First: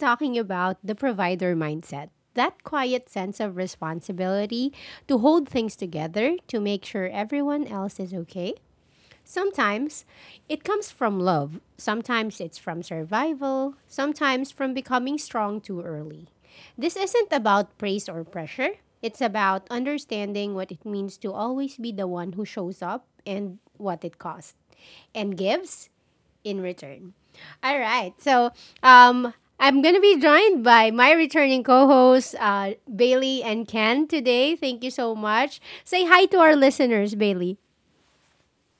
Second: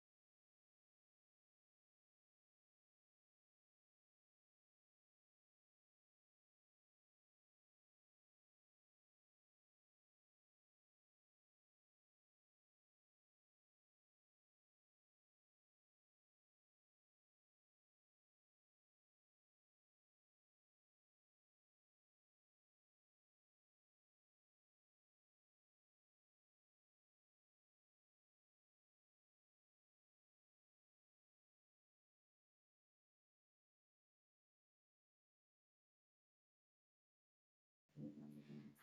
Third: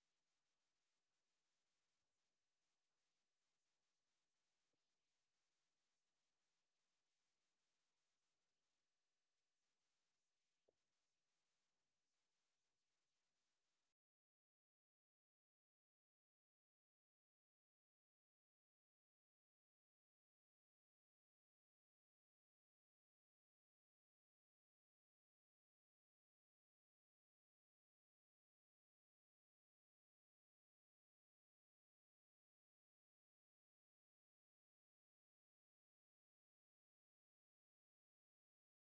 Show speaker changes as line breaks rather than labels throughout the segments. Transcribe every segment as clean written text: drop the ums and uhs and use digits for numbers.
talking about the provider mindset. That quiet sense of responsibility to hold things together, to make sure everyone else is okay. Sometimes it comes from love, sometimes it's from survival, sometimes from becoming strong too early. This isn't about praise or pressure, it's about understanding what it means to always be the one who shows up and what it costs and gives in return. All right, so um, I'm gonna be joined by my returning co-hosts, Bailey and Ken today. Thank you so much. Say hi to our listeners, Bailey.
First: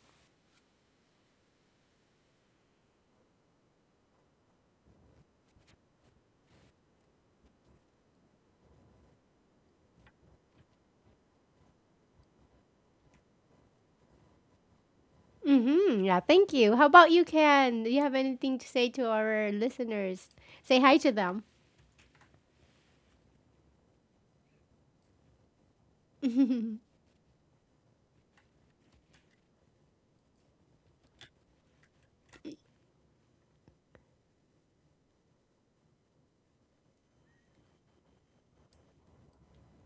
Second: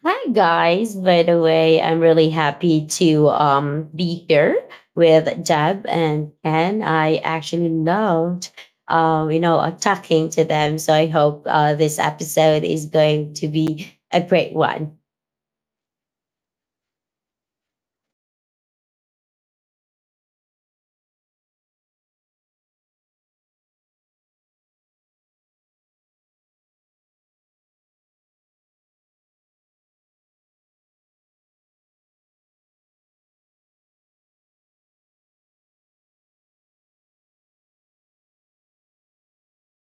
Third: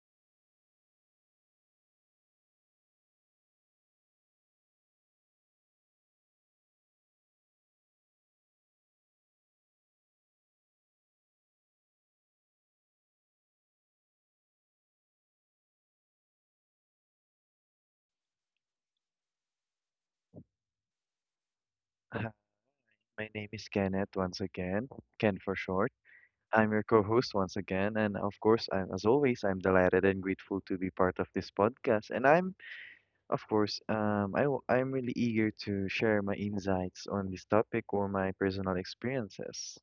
Hi guys, by the way, I'm really happy to be here with Jeb and Ken. I actually loved talking to them, so I hope this episode is going to be a great one.
Mm-hmm. Yeah, thank you. How about you, Ken? Do you have anything to say to our listeners? Say hi to them.
Hi, my name is Kenneth once again, Ken for short. I'm your co-host once again, and of course, I'm delighted and grateful to be part of this podcast. And I'm, of course, I, w- I'm really eager to share my insights on this topic or my personal experiences.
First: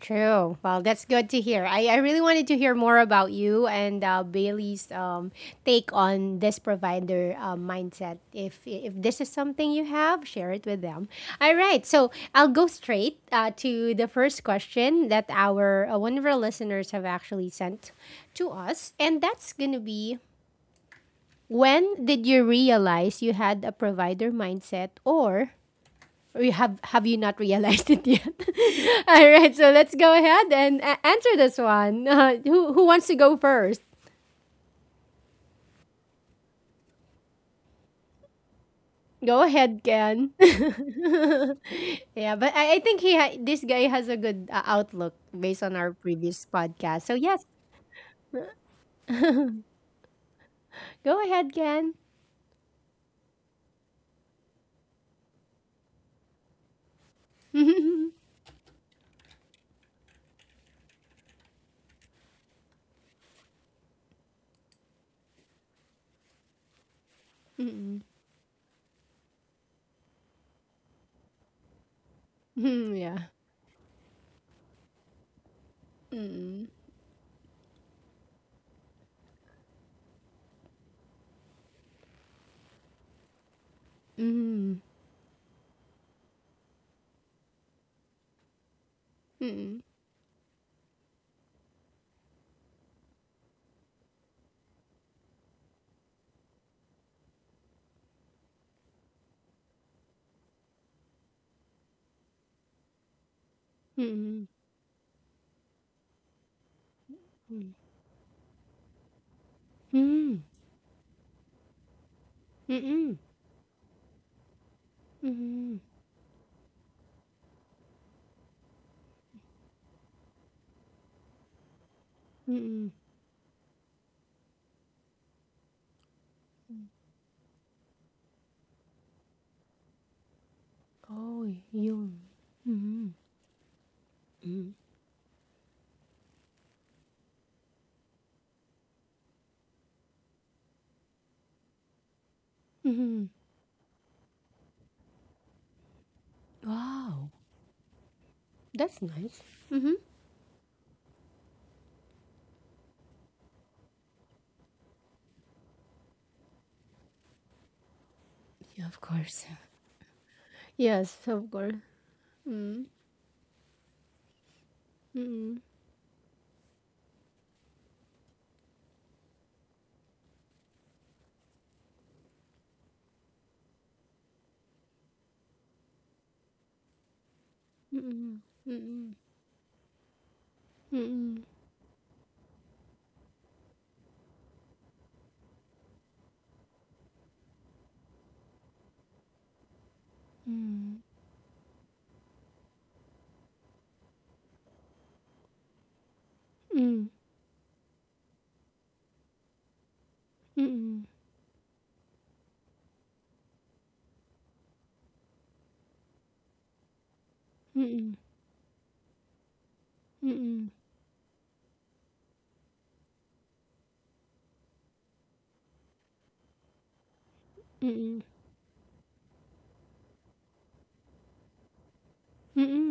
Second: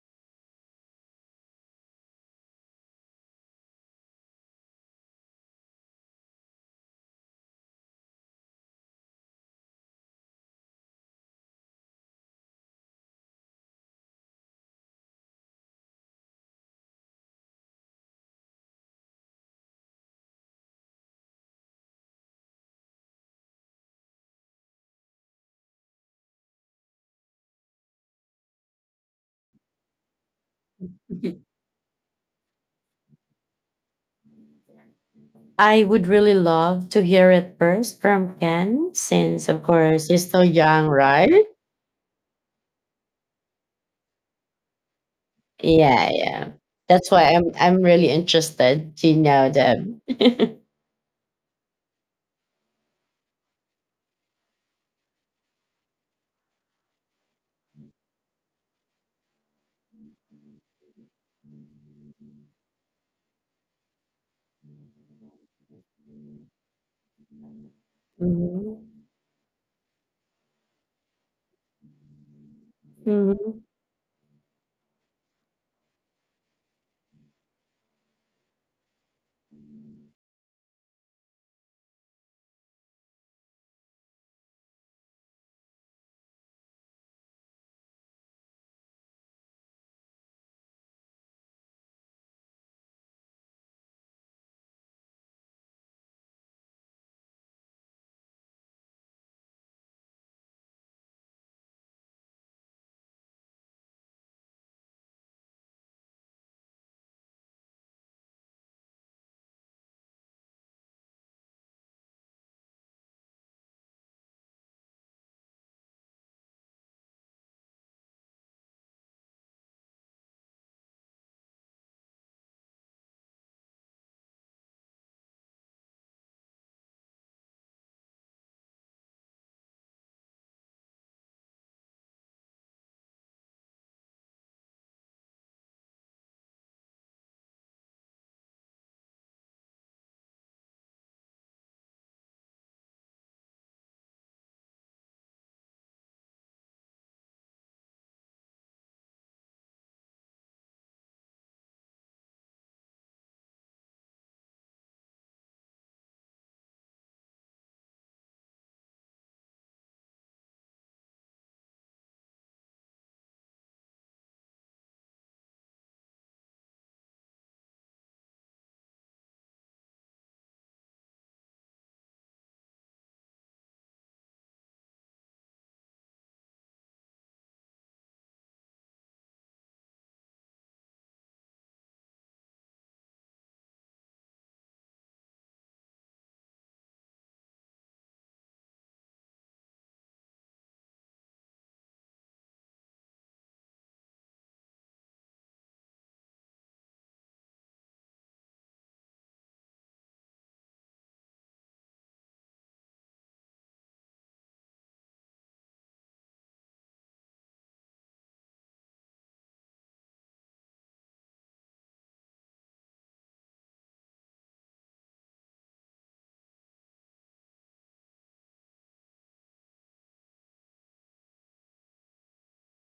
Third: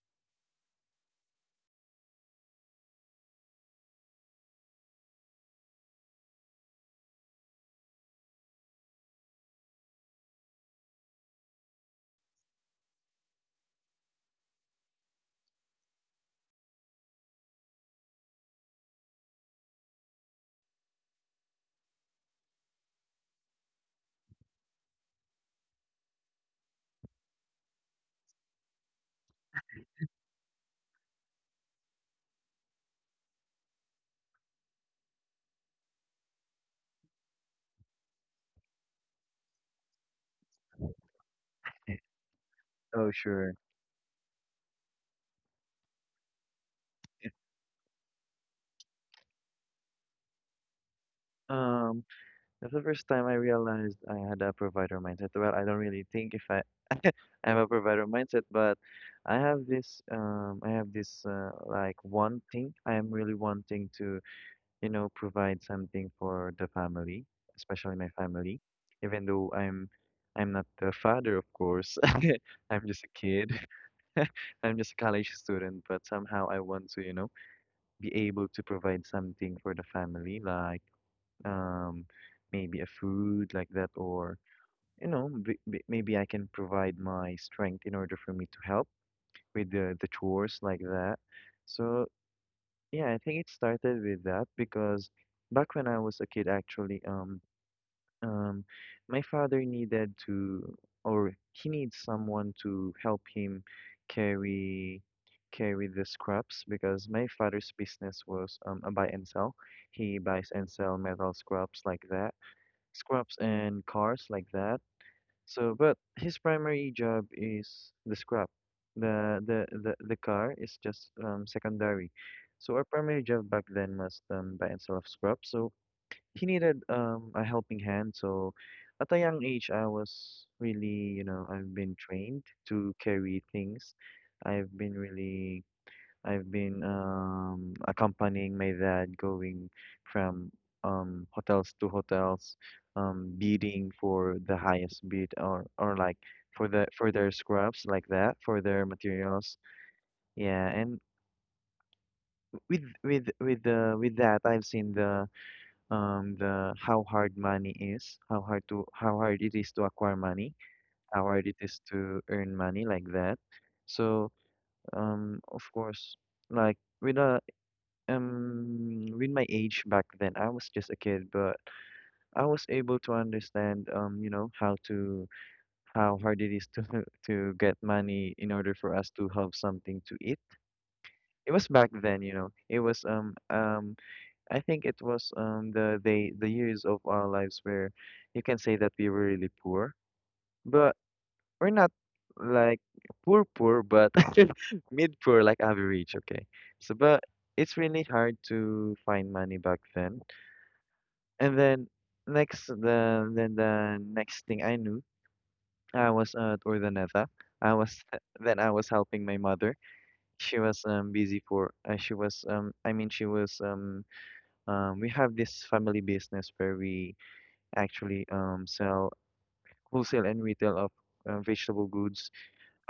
True. Well, that's good to hear. I really wanted to hear more about you and, Bailey's, take on this provider, mindset. If this is something you have, share it with them. All right. So I'll go straight, to the first question that our one of our listeners have actually sent to us, and that's gonna be: when did you realize you had a provider mindset, or you have you not realized it yet? All right, so let's go ahead and answer this one. Who wants to go first?
I would really love to hear it first from Ken,
Go
since of
ahead,
course you're
Ken.
still young, right?
Yeah, but I think
Oh, sure.
this guy has a good, outlook based on our
Yeah,
previous
yeah.
podcast.
That's
So
why
yes,
I'm really interested to know them.
go ahead, Ken.
Um, that's the first time I realized I had a provider mindset. Well, I don't really think if I have a provider mindset, but I have this like wanting. I am really wanting to, you know, provide something for the family, especially my family,
Mhm.
even though I'm not the father, of course. I'm
Mm,
just a
yeah.
kid.
Mhm.
I'm just a college student, but somehow I
Mm,
want to, you know, be able to provide something for the family, like um maybe a food like that, or
mm,
you know, b b maybe I can provide my strength in order for me to help
mm,
with
mm,
the chores like that. So yeah, I think it started with that because back when I was a kid, actually, Um, my father needed to, or he needs someone to help him
mm,
carry carry the scraps because my father's
mm,
business was a buy and sell.
mm,
He
mm,
buys and sell metal scraps like that,
mm,
scraps and cars like that. So,
mm,
but his primary job is the scrap. The car is just secondary. So our
mm.
primary job back then was buy and sell of scraps. So he needed a helping hand. So at a young age, I was really, you
Oh,
know, I've been
yum.
trained to
Mm-hmm.
carry things. I've
Mm-hmm.
been really, I've been accompanying my dad going from hotels to hotels,
Mm-hmm.
bidding for the highest bid or like for the for their
Wow,
scraps like that, for their
that's nice.
materials.
Mm-hmm.
Yeah, and with that, I've seen the how hard money is,
Yeah, of
how hard
course.
it is to acquire money,
Yes,
how hard
of
it
course.
is to earn money
Mm.
like that. So
Mm.
of course, like with a with my age back then, I was just a kid, but I was able to understand, you know, how hard it is to to get money in order for us to have something to eat.
Mm.
It was back then, you know. It was I think it was the years of our lives where you can say that we were really poor, but
Mm.
we're not like poor poor, but mid poor like average, okay. So
Mm.
but it's really hard to find money back then.
Mm.
And then next the then the next thing I knew, I was at Urdaneta. I was
Mm.
then I was helping my mother. She
Mm.
was busy for she was I mean she was we have this family business where we
Mm.
actually, sell wholesale and retail of vegetable goods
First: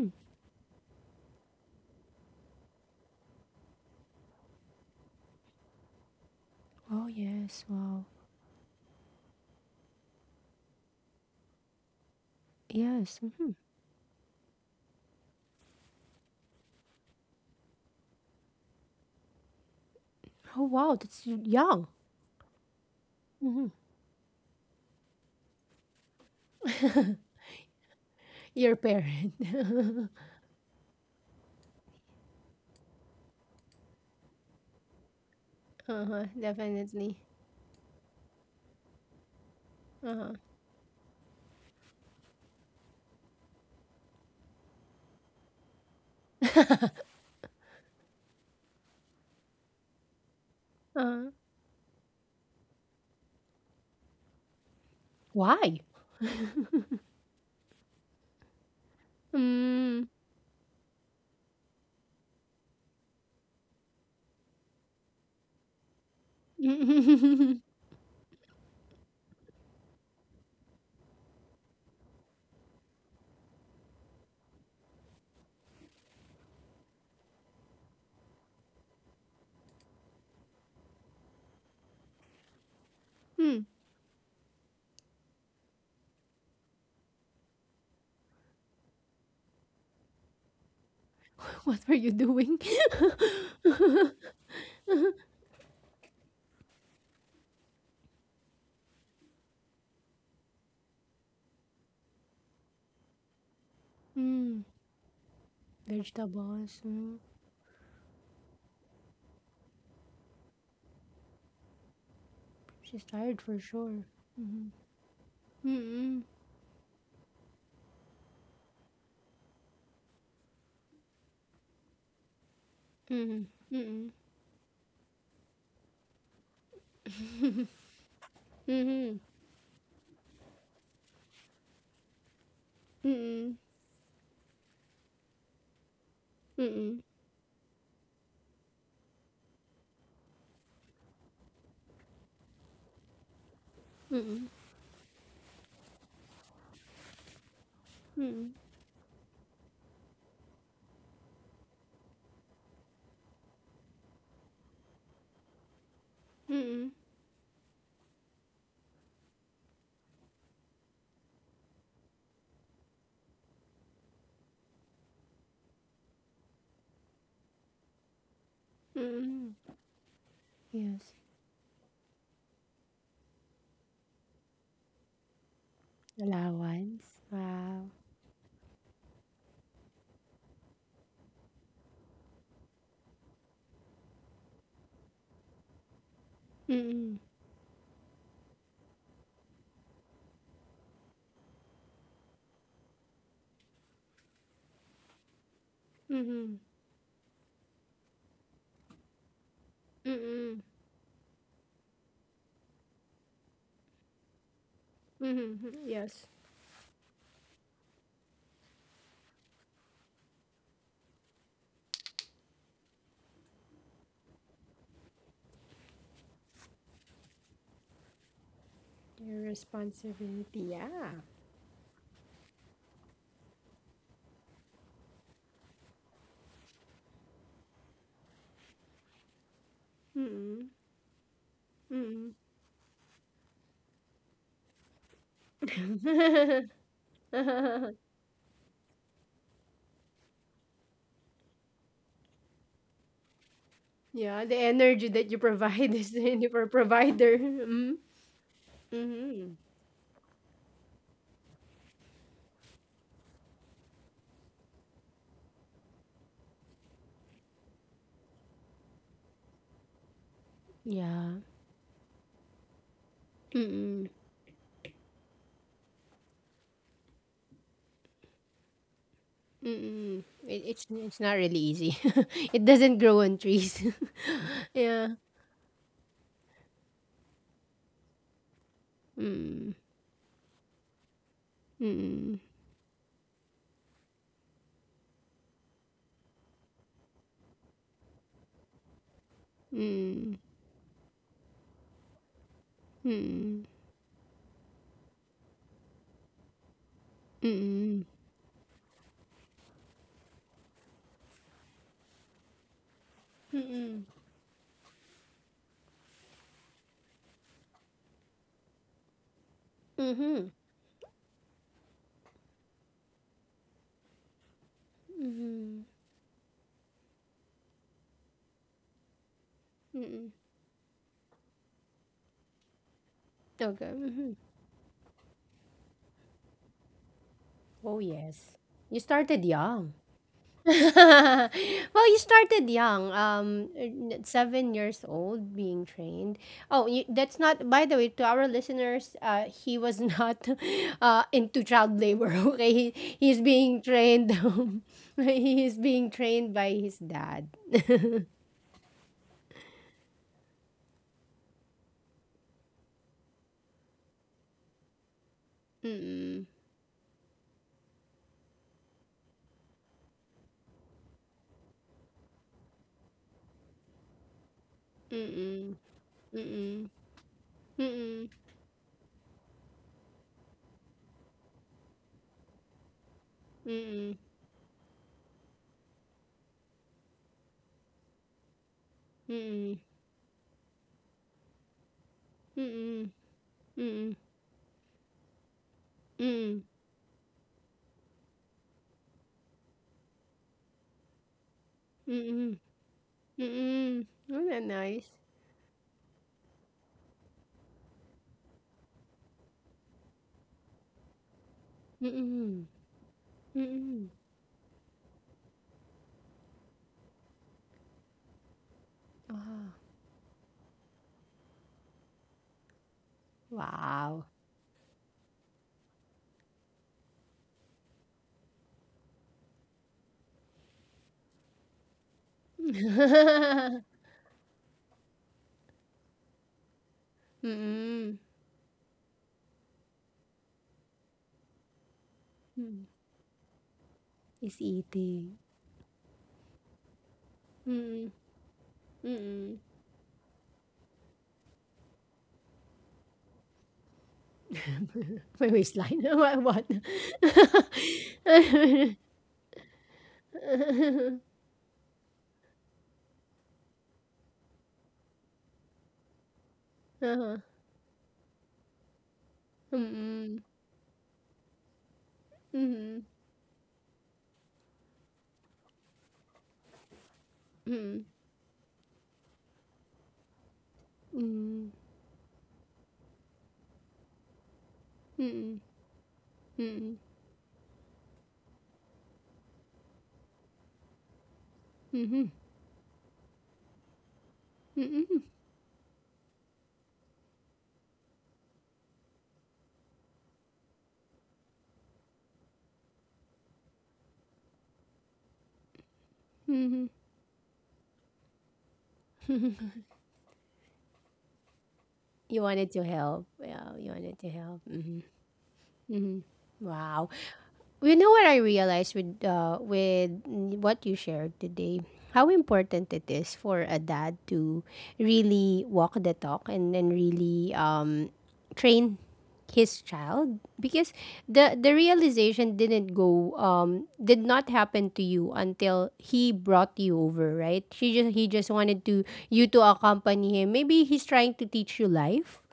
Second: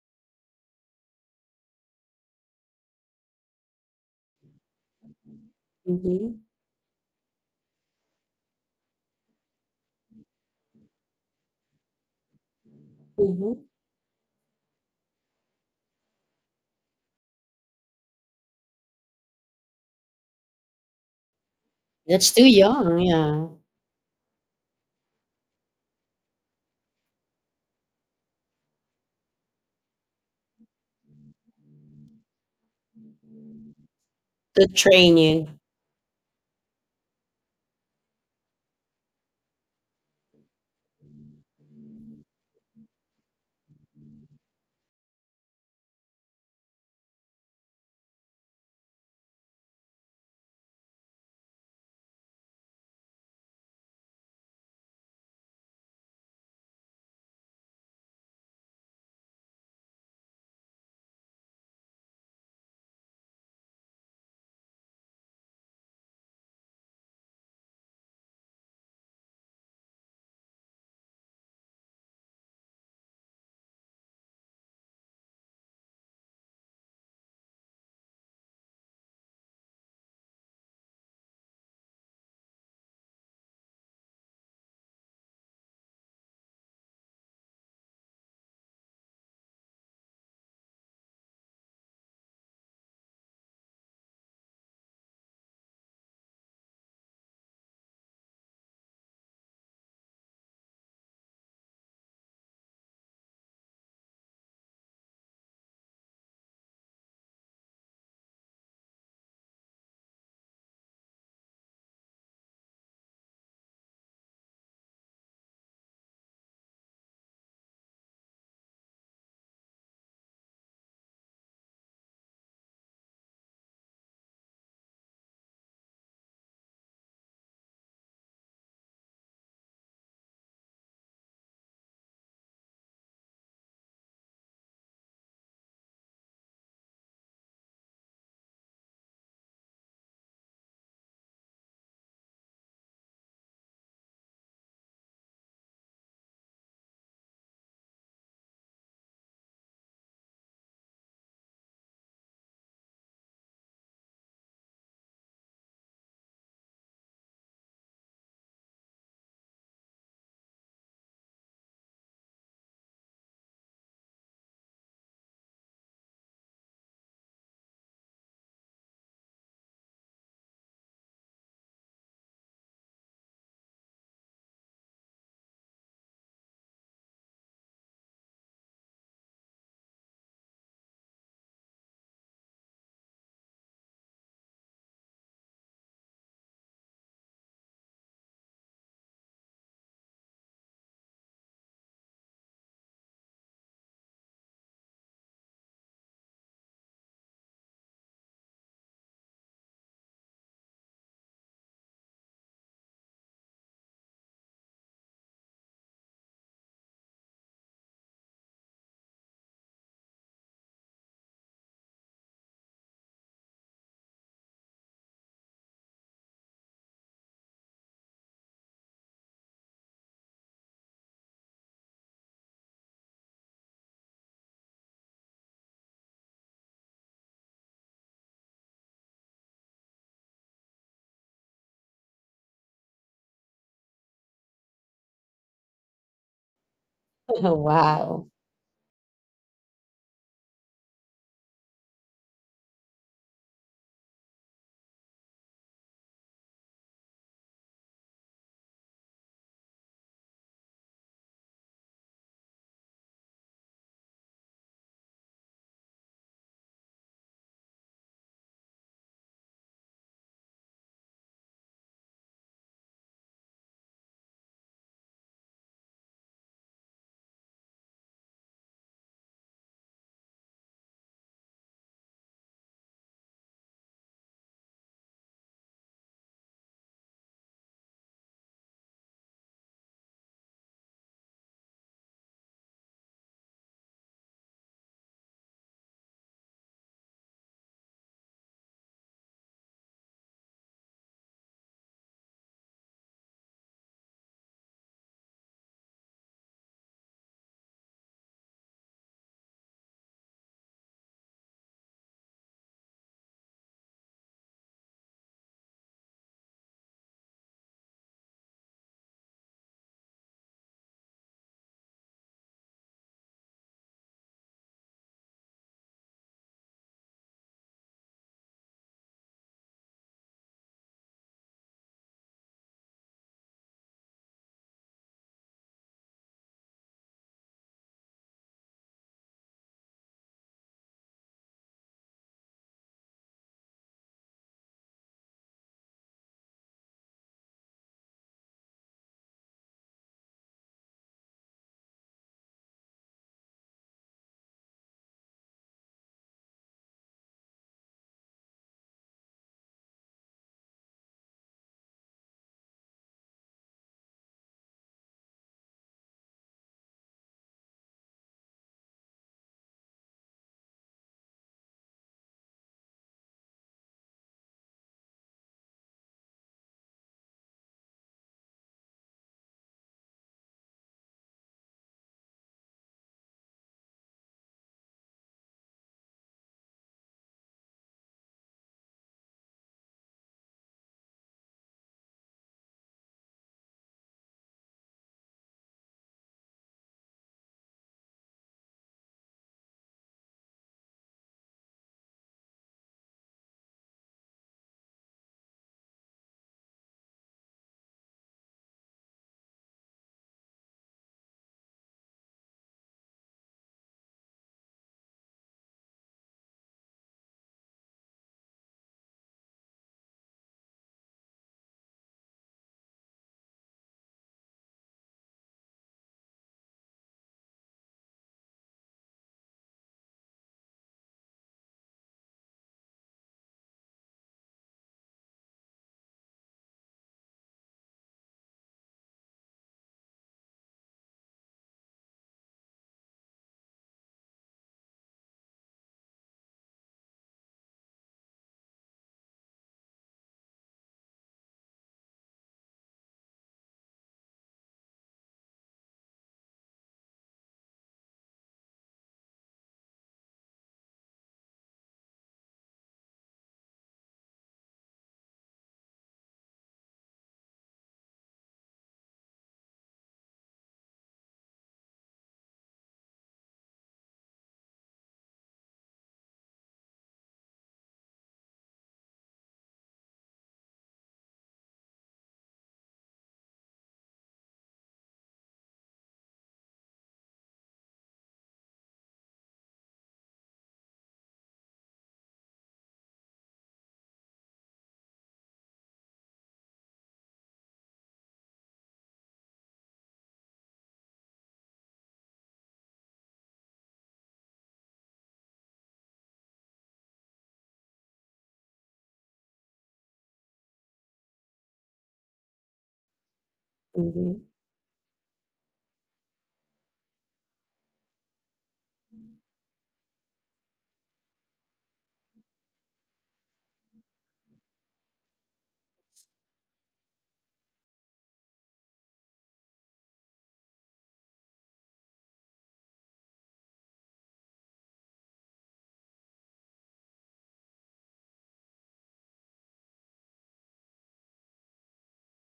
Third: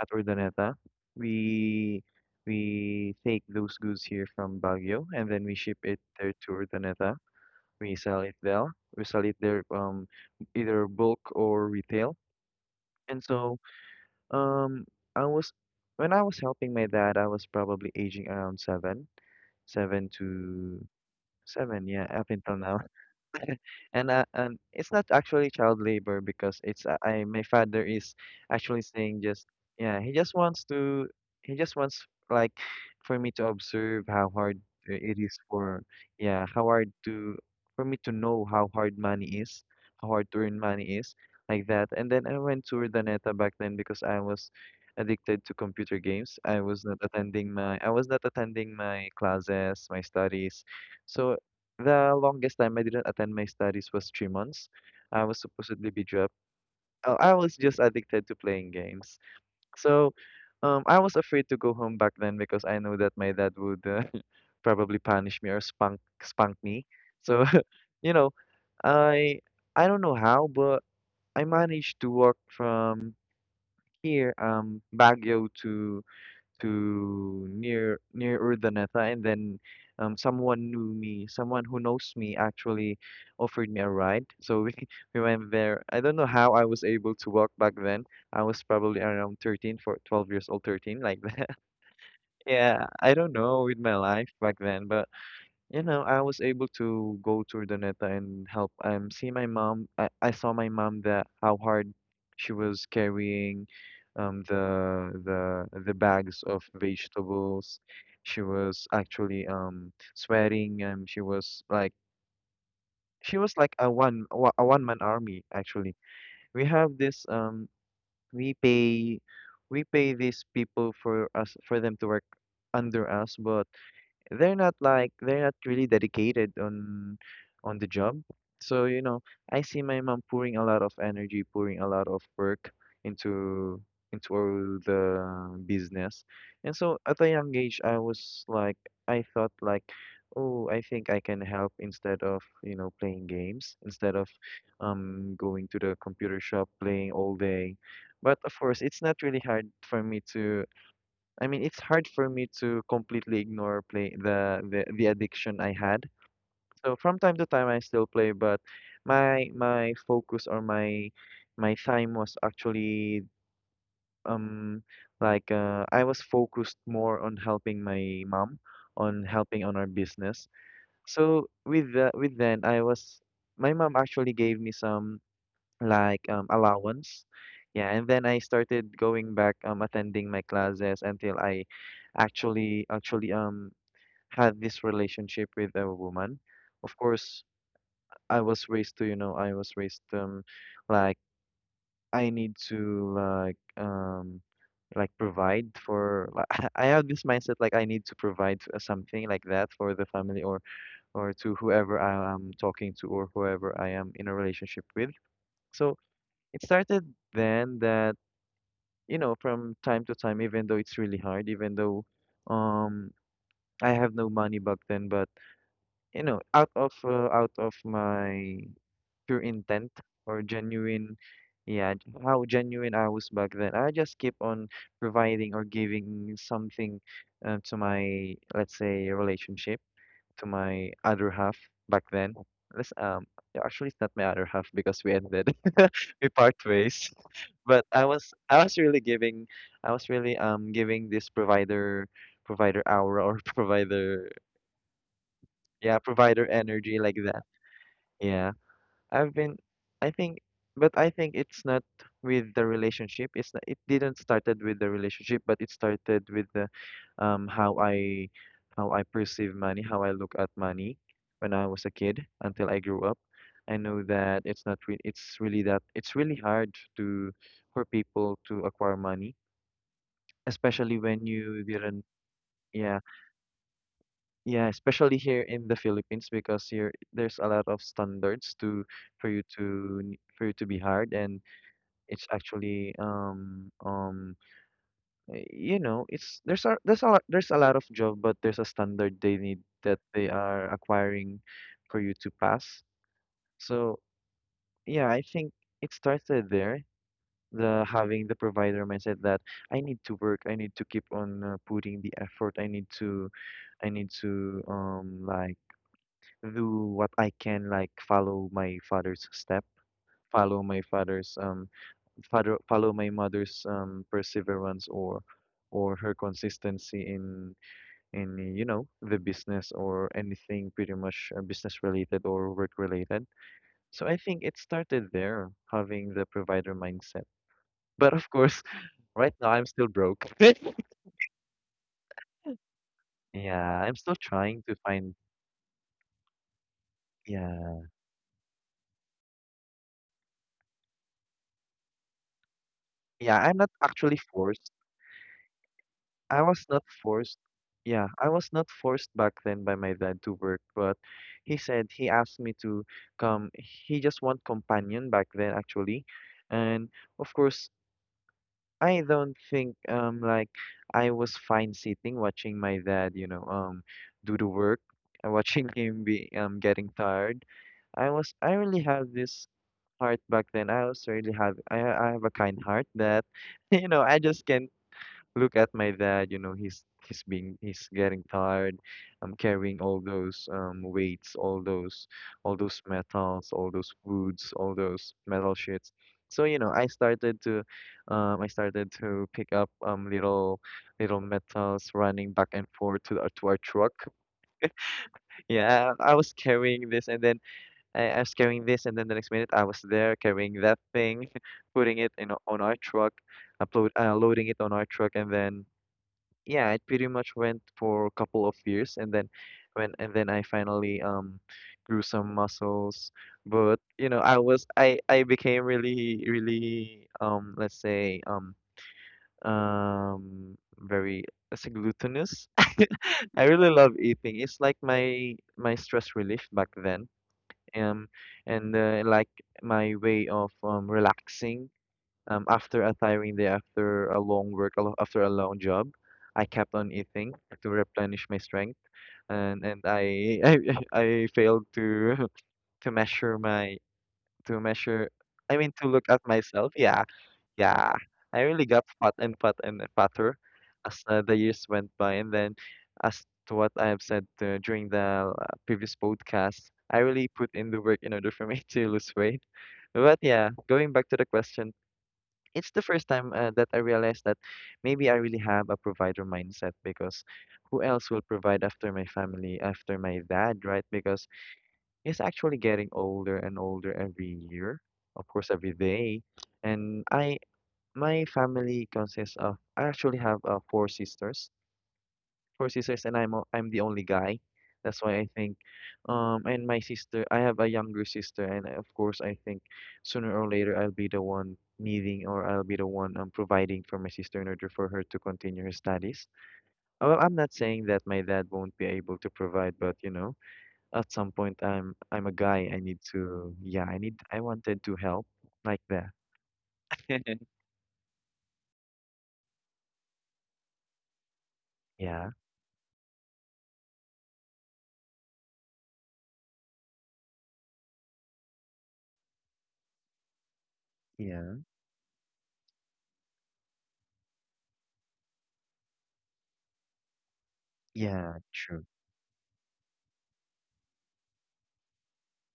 at Urdaneta. We we take those goods here from Baguio and then we ship it there
Mhm.
to
Oh
Urdaneta.
yes.
We
Wow.
sell it there. We sell it there, either bulk or retail.
Yes.
And
Mm-hmm.
so,
Mhm.
um, I was when I was helping my dad, I was probably aging around seven, seven
Oh
to
wow, that's
seven,
young.
yeah, up
That's too
until now.
young, yeah,
Mm-hmm.
And and it's not actually child labor because it's I my father is
Your
actually saying,
parent.
just yeah, he just wants to, he just wants like for me to observe how hard
to
it
train
is
you.
for,
Uh-huh.
yeah, how hard
Definitely.
to for me to know how hard money is, how hard
Uh-huh.
to earn money is, like that. And then I went to Urdaneta back then because I was addicted to computer games. I was not attending my classes, my studies.
Uh-huh.
So the longest time I didn't attend my studies was 3 months. I was
Why?
supposedly be dropped. I was just addicted to playing games. So,
Mm.
I was afraid to go home back then because I know that my dad would, probably punish me or spunk me. So, you know, I I don't know how, but I managed to walk from here, Baguio to near Urdaneta, and then, someone knew me, someone who knows me, actually
Mm.
offered me a ride. So we we went there. I don't know how I was able to walk back then. I was probably around 13, for 12 years old, 13, like that.
What were you doing?
Yeah, I don't know with my life back then, but you know, I was able to go to Urdaneta and help see my mom. I saw my mom, that how hard she was carrying
Mm.
the bags of
Vegetables. Mm.
vegetables. She was actually sweating, she was like
She's tired for
a
sure. Mhm.
one man army, actually.
Mm-mm.
We have this we pay we pay these people for us for them to work under us,
Mm-mm.
but they're not like they're not really dedicated on the job. So, you know,
Mm-mm.
I see my mom pouring a lot of energy, pouring a lot of work
Mm-mm.
into into all the business.
Mm-mm.
And so
Mm-mm.
at a young age, I was like I thought like, oh, I think I can help instead of, you know, playing games, instead of going to the computer shop playing all day. But of
Mm-mm.
course, it's not really hard for me to, I mean, it's hard for me to completely ignore play the addiction I had.
Mm-mm.
So from time to time, I still play, but my focus or my time was actually um I was focused more on helping my mom, on
Mm-mm.
helping on our business.
Yes.
So with the, with then I was my mom actually gave me some, like, allowance.
Allowance.
Yeah,
Wow.
and then I started going back attending my classes until I actually actually, had this relationship with a woman. Of
Mm-mm.
course, I was raised to, you know, I was raised, like I need to, provide for, like,
Mm-mm.
I have this mindset like I need to provide, something like that for the family,
Mm-mm.
or to whoever I am talking to, or whoever I am in a relationship with.
Mm-mm.
So
Yes.
it started then that, you know, from time to time, even though it's really hard, even though, um I have no money back then, but you know, out of, out of my pure
Your
intent, or
responsibility. Yeah.
genuine, yeah, how genuine I was back then, I just keep on providing or giving something, to my, let's say, relationship, to
Mm-mm.
my other half back then.
Mm-mm.
Let's yeah, actually it's not my other half because we ended we part ways. But
Wow.
I was really giving, I was really giving this provider aura, or provider,
Yeah, the energy that you provide
yeah,
is in
provider
your
energy like
provider.
that.
Mm-hmm.
Yeah. I've been,
Mm-hmm.
I think, but I think it's not with the relationship. It's not, it didn't started with the relationship, but it started with the, um, how I, how I perceive money, how I look at money
Yeah.
when I was a kid until I grew up. I know
Mm-mm.
that it's not re it's really that, it's really hard to, for people to acquire money,
Mm-mm. It, it's
especially
it's
when
not really
you
easy.
didn't,
It
yeah,
doesn't grow on trees.
yeah, especially
Yeah.
here in the Philippines because here there's a lot of standards to for you
Mm.
to for you to be hired. And It's
Mm.
actually um um you know, it's there's a lot of job, but there's a standard they need that they
Mm.
are acquiring for you to pass.
Mm.
So yeah, I think it started there. The
Mm.
Having the provider mindset that I need to work, I need to keep on, putting the effort, I need to, do what I can, like follow my father's step,
Mm-hmm.
follow my father's, follow my mother's perseverance, or her consistency in, you know, the business or anything, pretty much, business related or work related.
Okay.
So I
Mm-hmm.
think it started there, having the provider mindset.
Oh
But of
yes.
course,
You
right
started
now I'm still
young.
broke.
Well, you started young,
Yeah, I'm still trying to
7 years
find.
old, being trained. Oh, you, that's not.
Yeah,
By the way, to our listeners, he was not into child labor. Okay, he,
yeah,
he's
I'm not
being
actually
trained,
forced.
He is being
I
trained
was
by
not
his
forced.
dad.
Yeah, I was not forced back then by my dad to work, but he said he asked me to come. He just want companion back then, actually.
Mm-mm.
And of course, I don't think I was fine sitting watching my dad, you know, do the work, and watching
Mm-mm.
him be getting
Mm-mm.
tired. I really have this heart back then. I also really have I have a kind heart that, you know, I
Mm-mm.
just can look at my dad, you know, he's getting tired. I'm
Mm-mm.
carrying all those weights, all
Mm-mm.
those
Mm-mm.
metals, all those
Mm-mm. Mm-mm.
foods, all those metal sheets. So, you know, I started to pick up little little metals running back
Mm-mm.
and forth to our truck.
Mm-mm. Isn't that nice?
Yeah, I was carrying this and then I was carrying this, and then the next minute I was there carrying that thing, putting it in on
Mm-mm.
our truck, upload
Mm-mm.
loading it on our truck. And then yeah, it pretty much went for a couple of years, and then
Ah.
I finally grew some muscles. But you know,
Wow.
I was I became really really let's say very, let's say glutinous. I really love eating. It's like my stress relief back then. Um
Mm,
and Like my way of relaxing, after
mm.
a tiring day, after a long
Is
work, after a
eating.
long job, I kept on eating to
Mm,
replenish my strength,
mm.
and I I failed to to measure my to measure.
My
I mean, to look
waistline.
at
What?
myself. Yeah, yeah. I really got fat and fat and fatter as the years went by. And then as to what I have said during the previous podcast, I really
Uh-huh.
put in the work in order for me to lose weight. But
Mm,
yeah, going back to the question, it's the first
mhm,
time that I realized that maybe I really have a provider mindset, because who
mm,
else will provide after my family, after my dad, right? Because
mm,
he's actually getting older and older every year, of course,
mm,
every day.
mm,
And I, my family consists of, I actually have four sisters,
mhm,
and I'm the only guy. That's why
mhm,
I think, and my sister, I have a younger sister, and of course I think sooner or later I'll be the one needing, or I'll be the one providing for my sister in order for her to continue her studies.
mhm.
Well, I'm not saying that my dad won't be able to provide, but you know, at some point I'm a
You
guy.
wanted
I
to
need
help.
to,
Yeah,
yeah,
you wanted to
I
Mhm.
help.
wanted to
Mhm.
help like that.
Mhm. Wow. You know what I realized with what you shared today?
Yeah,
How important it is for a dad to really walk the talk and then really, train his child, because
yeah,
the realization did not happen to you until he brought you over, right? she just He
yeah,
just
true.
wanted to you to accompany him. Maybe he's trying to teach you life,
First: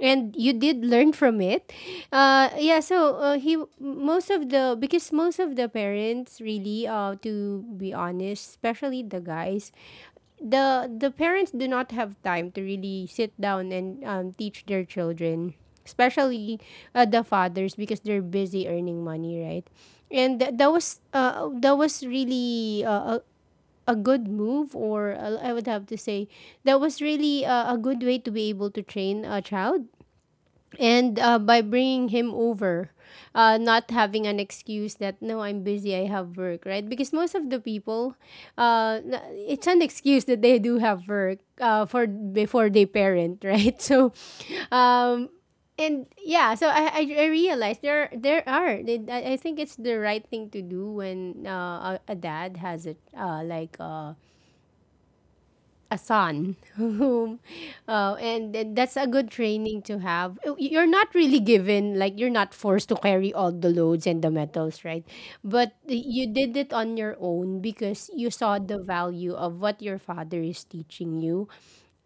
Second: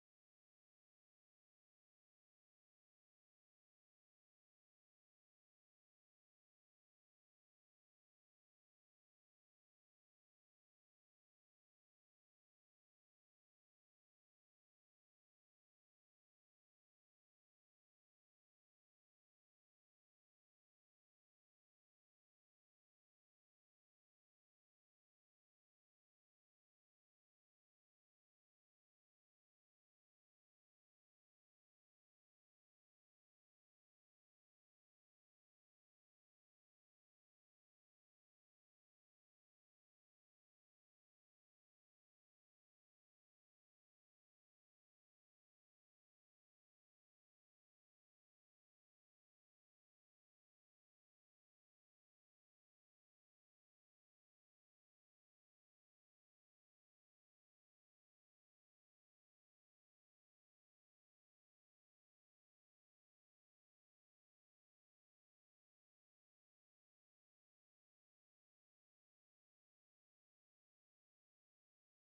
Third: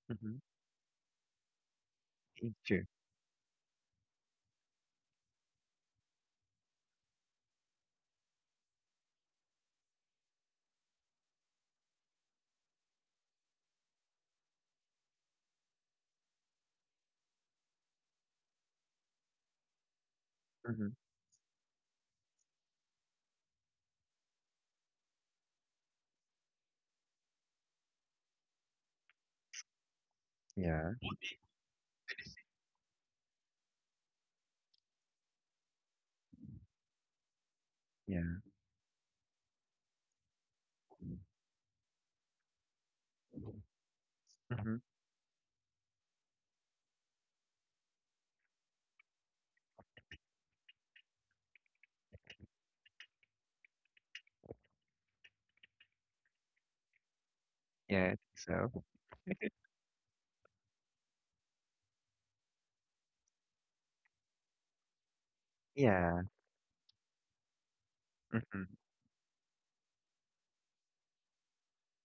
and
Mm-hmm.
you did learn from it. Yeah.
True.
So, he most of the because most of the parents really, to be honest, especially the guys, the parents do not have time to really sit down and, teach their children, especially the fathers, because they're busy earning money, right? And
Mm-hmm.
that was really, a good move, or, I would have to say that was really, a good way to be able to train a child,
Yeah,
and, by bringing him over, not having an excuse that no, I'm busy, I have work, right? Because most of the people,
yeah.
it's an excuse that they do have work, for before they parent. Right? So,
Mm-hmm.
um, and, yeah, so I realized, I think it's the right thing to do when, a dad has a, a son, whom
Yeah, I
uh,
think
and, and
so.
that's a good training to have. You're not really given, like, you're not forced to carry all the loads and the metals, right? But
Yeah.
you did it on your own because you saw the
Mhm.
value of what your father is teaching you,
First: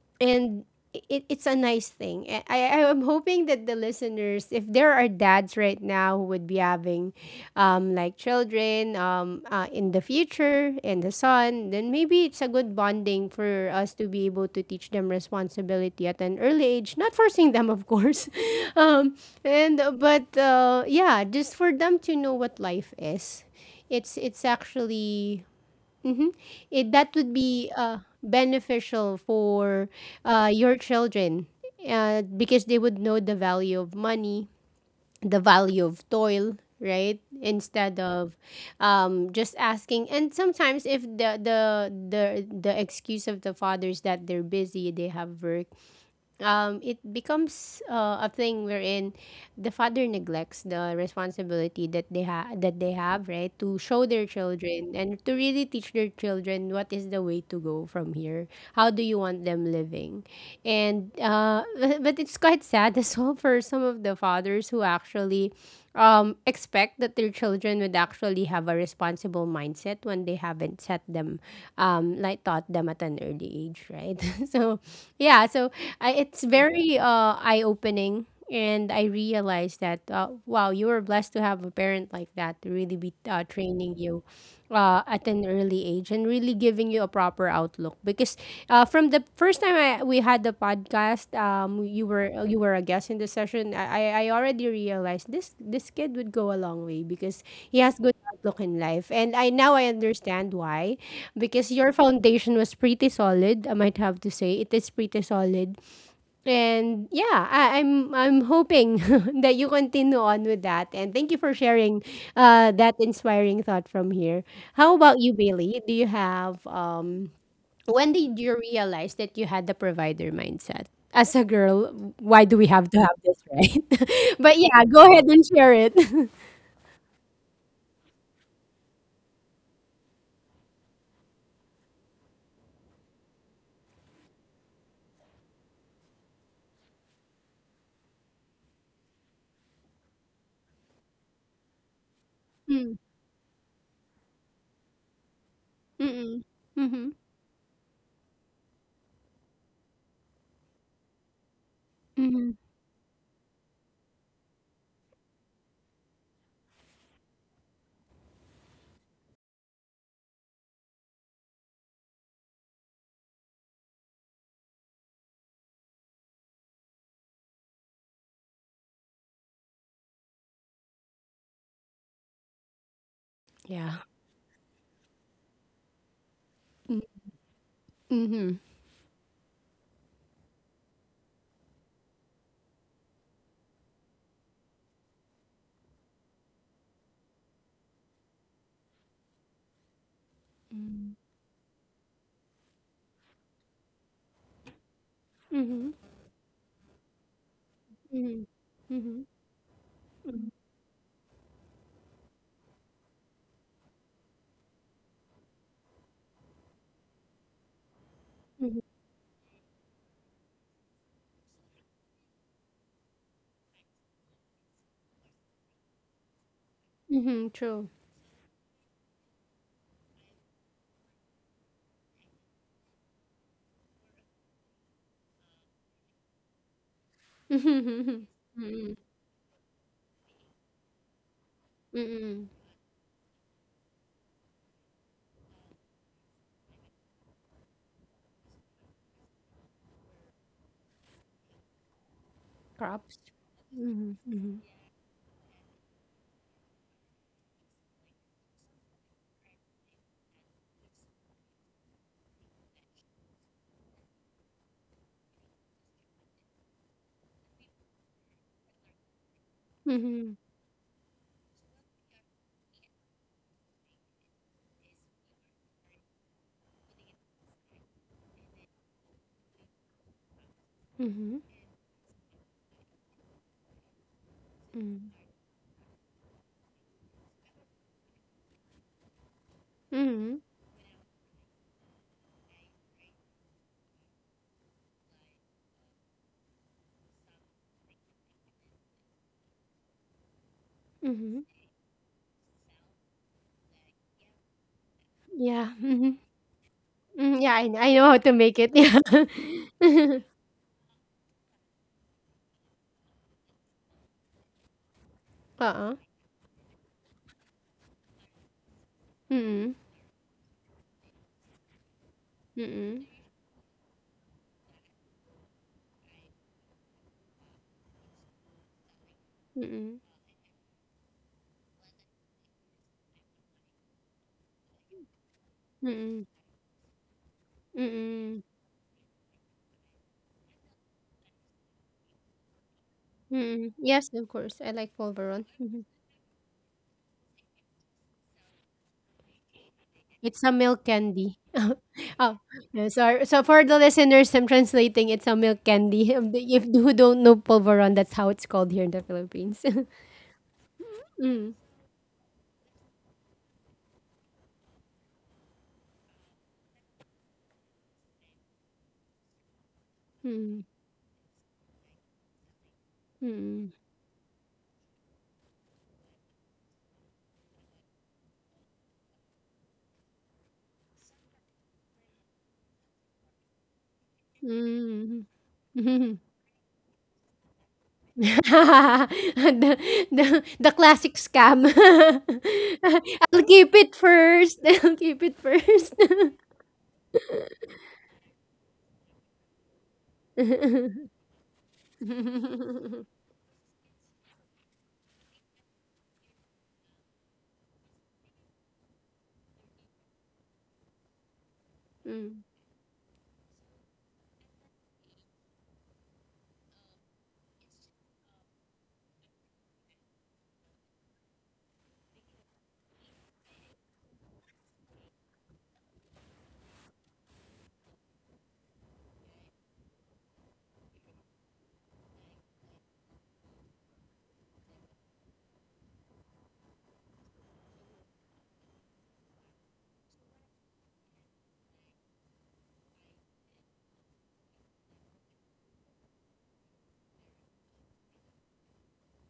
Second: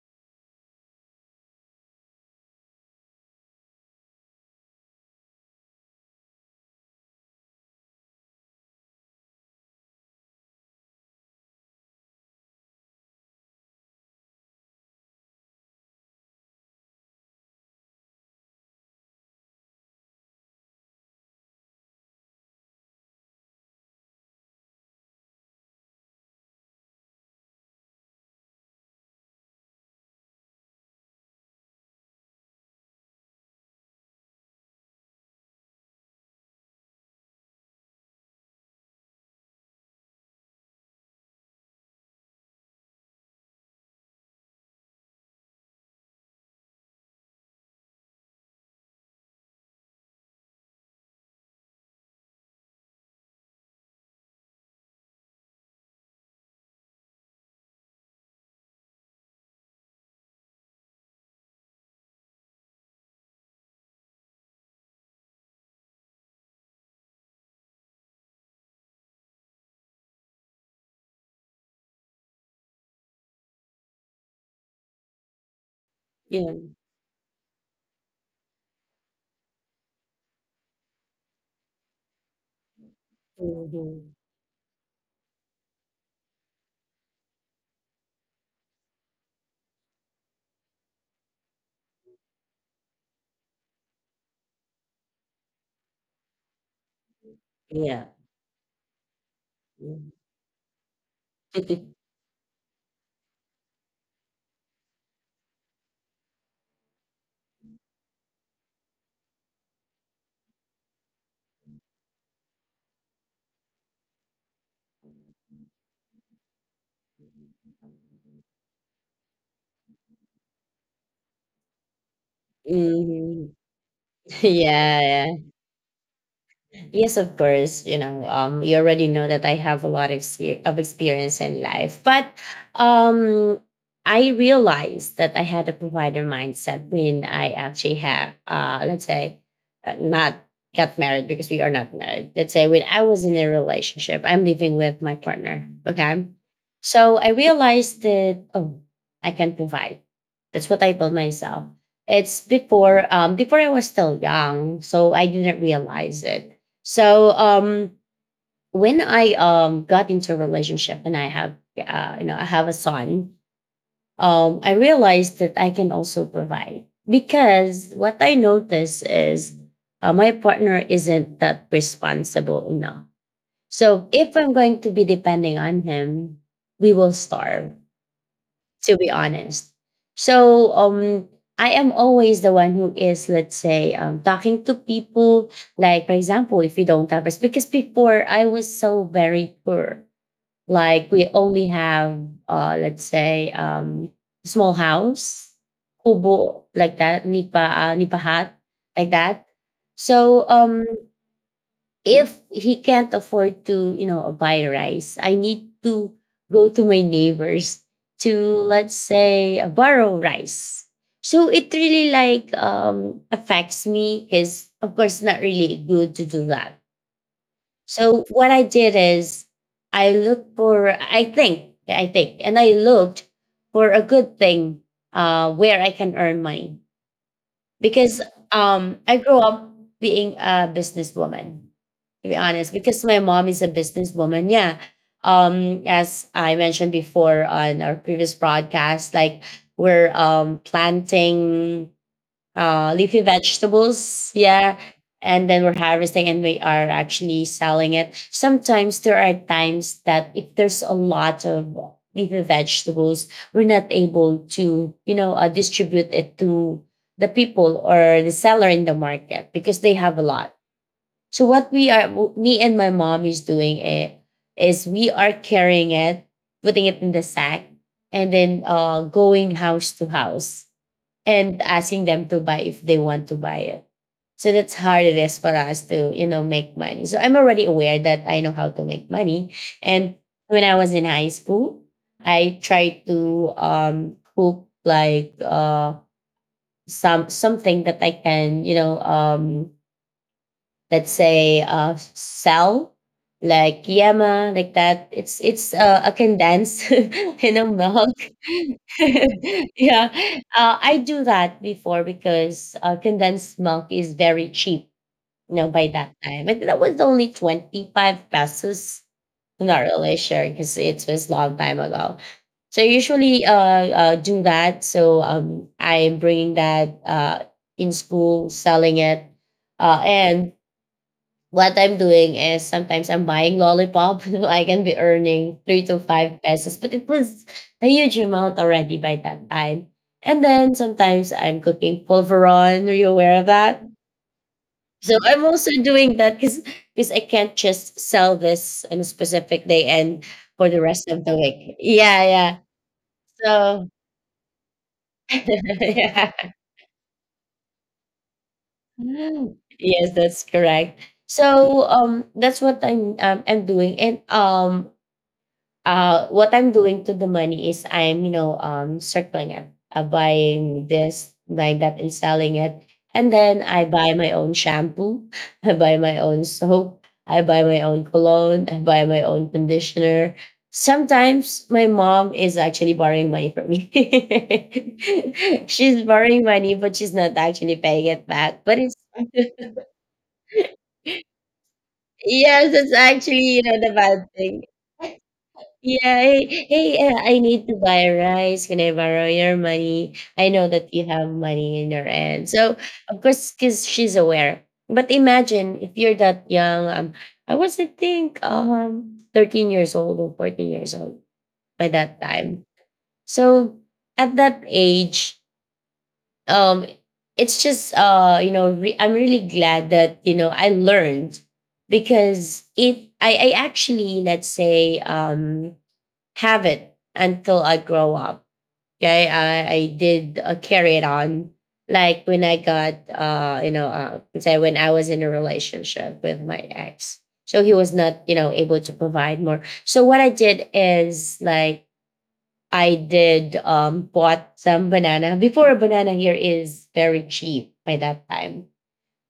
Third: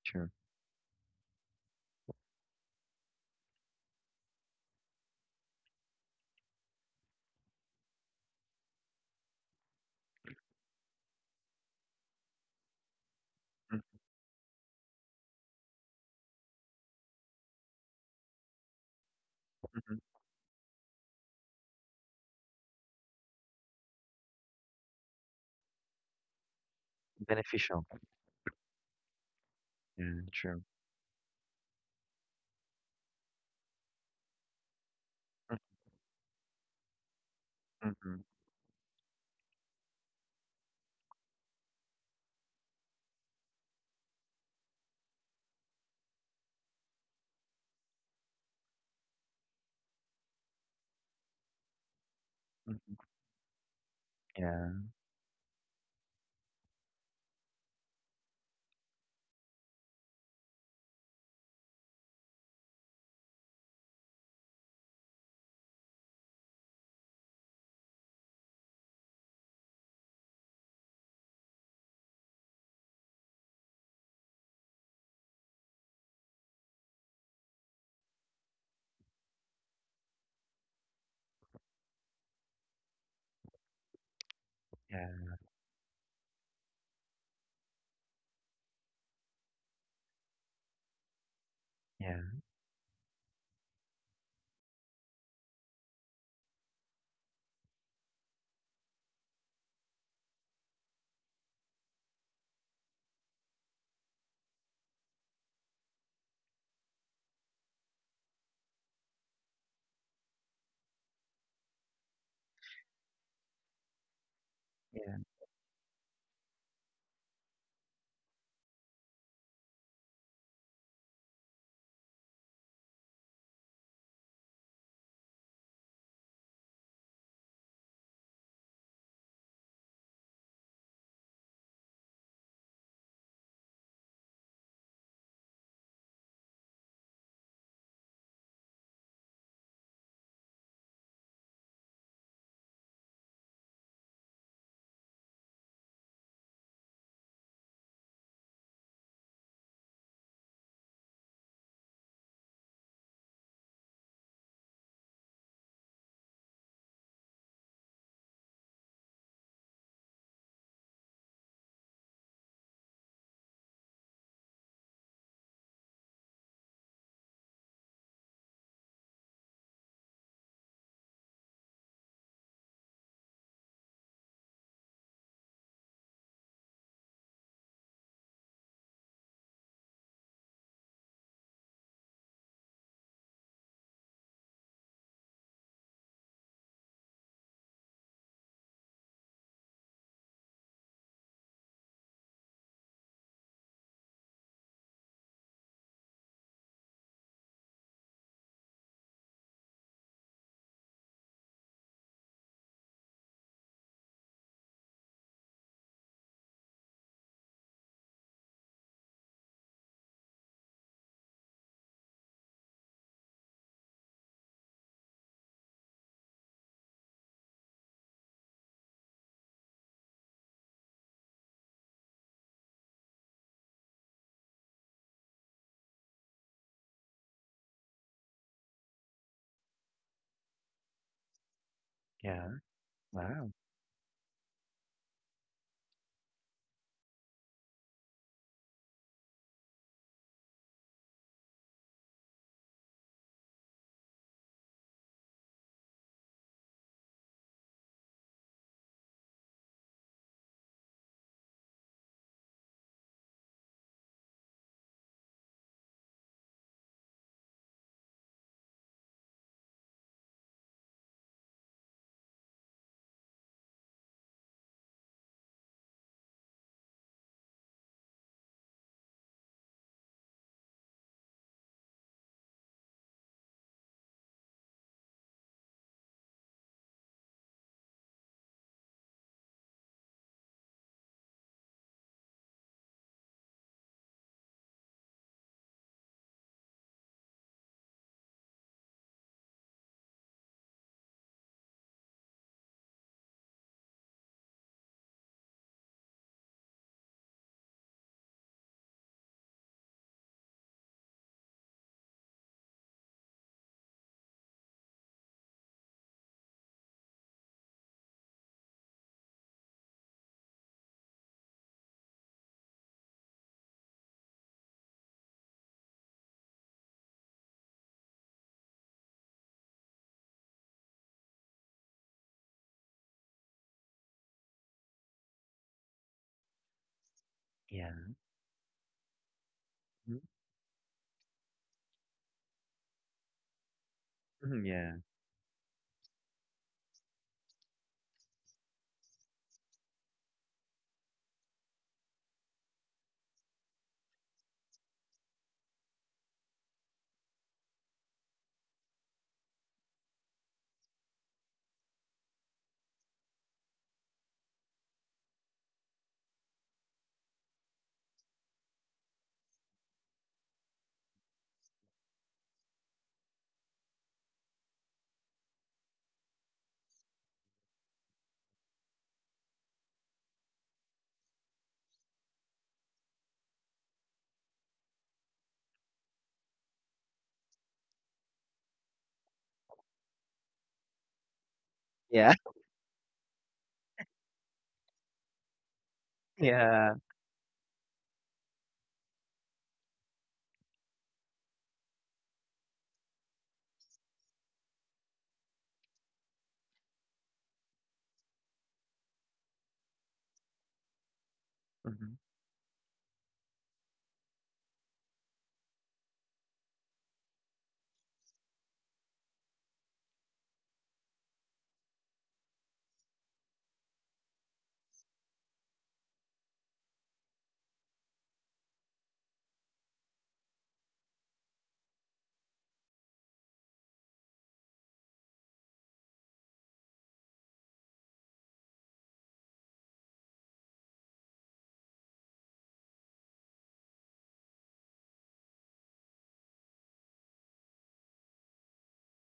True.
and it's a nice thing. I am hoping that the listeners, if there are dads right now who would be having, like children, in the future, and the son, then maybe it's a good bonding for
Mm,
us to be able to teach them responsibility at an early age, not forcing them, of course. um, and
mhm.
but yeah, just for them to know what life is. It's actually... Mm-hmm. That would be,
Beneficial.
beneficial for,
Yeah, true.
your children, because they would know the value of money, the value of toil, right? Instead
Mhm.
of, just asking. And sometimes, if the excuse of the fathers that they're busy, they have work, it becomes, a thing wherein the father neglects the responsibility that they
Mhm.
have, right, to show their
Yeah.
children and to really teach their children what is the way to go from here. How do you want them living? And, but it's quite sad as well for some of the fathers who actually, expect that their children would actually have a responsible mindset when they haven't set them, taught them at an early age, right? So, yeah, so it's
Yeah.
very, eye opening. And I realized that, wow, you were blessed to have a parent like that to really be, training
Mhm.
you, at
Yeah.
an early age, and really giving you a proper outlook. Because, from the first time we had the podcast, you were...
Yeah.
you were a guest in the session, I already realized, this kid would go a long way because he has
Yeah.
good outlook in life. And I now I
Mhm.
understand why, because your foundation was pretty solid. I might have to say it is pretty solid. And yeah, I'm hoping that you continue on with that. And thank you for sharing, that inspiring thought from here. How
Yeah.
about you, Bailey? Do you have when did you realize that you had the provider mindset? As a girl, why do we have to have this,
Mhm.
right? But yeah,
Yeah,
go ahead and
yeah.
share it.
Yes, of course. You know, you already know that I have a lot of, experience in life, but um, I realized that I had a provider mindset when I actually have, let's say, not got married because we are not married. Let's say when
Mm,
I was in a relationship, I'm living with my partner. Okay,
mm-mm. Mhm,
so I realized that oh, I can provide. That's what I told myself. It's
mhm.
before, before I was still young, so I didn't realize it, so when I got into a relationship and I have you know I have a son, I realized that I can also provide because what I notice is my partner isn't that responsible enough.
Yeah.
So if I'm going to be depending on him, we
Mm,
will starve,
mhm,
to be honest. So I am always the one who is, let's say, talking to people. Like, for example, if you don't have us, because before I was so very poor. Like, we only have, let's say, small house,
mhm,
kubo, like that, nipa, nipa
mhm,
hat, like
mhm,
that. So, if he can't afford to, you know, buy rice, I need to go to my neighbors to,
mhm,
let's say, borrow rice. So it really like affects me because, of course, not really good to do that.
mhm. True.
So what I did is I looked for, I think, and I looked for a good thing where I can earn money
Mhm,
because
mhm, mhm,
I grew up being a businesswoman,
mhm,
to be
Yeah.
mhm.
honest, because my mom
Wow.
is a businesswoman. Yeah. As I mentioned before on our previous broadcast, like we're planting
Crops.
leafy
Mhm,
vegetables.
mhm.
Yeah. And then we're harvesting and we are actually selling it. Sometimes there are times that if there's a lot of leafy vegetables, we're not able to, you know, distribute it to the people or the seller in the market because they have a
Mhm,
lot. So what we are, me and my mom is doing it is we are carrying it, putting it in the sack, and then going house to house
mhm,
and asking them to buy if they want to buy it. So that's how
mhm,
it is for us to, you know, make money. So I'm already aware that I know how to make money. And
mhm,
when I was in high school, I tried to cook like some something that I can, you know, let's
mhm.
say cell like yama, like that. It's it's
Yeah,
uh, a
mhm,
condensed
mhm,
you
yeah, I
know
I know
milk.
how to make it, yeah.
Yeah, I do that before because condensed milk is very cheap, you
Uh.
know, by
Uh.
that time, and that was only 25 pesos.
Oo,
I'm
mm,
not really sure because it was long time ago. So I
mm,
usually do that, so I'm bringing that in school selling it,
mm,
and what I'm doing is sometimes I'm buying lollipop. I can be earning three to
mm,
five pesos, but it was a
Yeah.
huge
mm,
amount already by that time.
Mm,
And then sometimes I'm cooking pulveron. Are you aware of
mm.
that?
Yes, of course,
mhm,
I like
Yeah.
So
Polvoron.
I'm also doing that because I can't just sell this on a specific day and
It's a
for the
milk
rest of the
candy.
week. Yeah,
Oh,
yeah.
yeah, sorry. So for the
So
listeners, I'm translating, it's a milk candy.
yeah.
If who don't know Polvoron, that's how it's called here in the Philippines.
Yes, that's correct.
Mm,
So that's what I'm doing. And what I'm doing to the money is I'm, you know, circling it,
mm,
buying this, buying that, and selling it. And then
mm,
I buy my own shampoo, I buy my own soap, I buy my own cologne, I buy my own conditioner. Sometimes my mom is actually borrowing money from me. She's
mm.
borrowing money, but she's not actually paying it back. But it's,
the, the classic scam.
Yeah.
yes, it's
I'll
actually you
keep
know the
it
bad
first.
thing.
I'll keep it first.
Yeah, hey,
Yeah.
hey, I need to buy rice. Can I borrow your money? I know that you have money in your end. So, of course, because she's aware. But imagine if you're that young. I was, I think, 13 years old or 14 years old by
Mhm.
that time. So, at that age, um, it's just, you know, I'm really glad that, you know, I learned because it, I actually, let's say, have it until I grow up. Okay, I did carry it on. Like when I got, you know, say when I was in a relationship with my ex, so he was not, you know, able to provide more. So what I did is like I did bought some banana before. A banana here is very cheap by that time.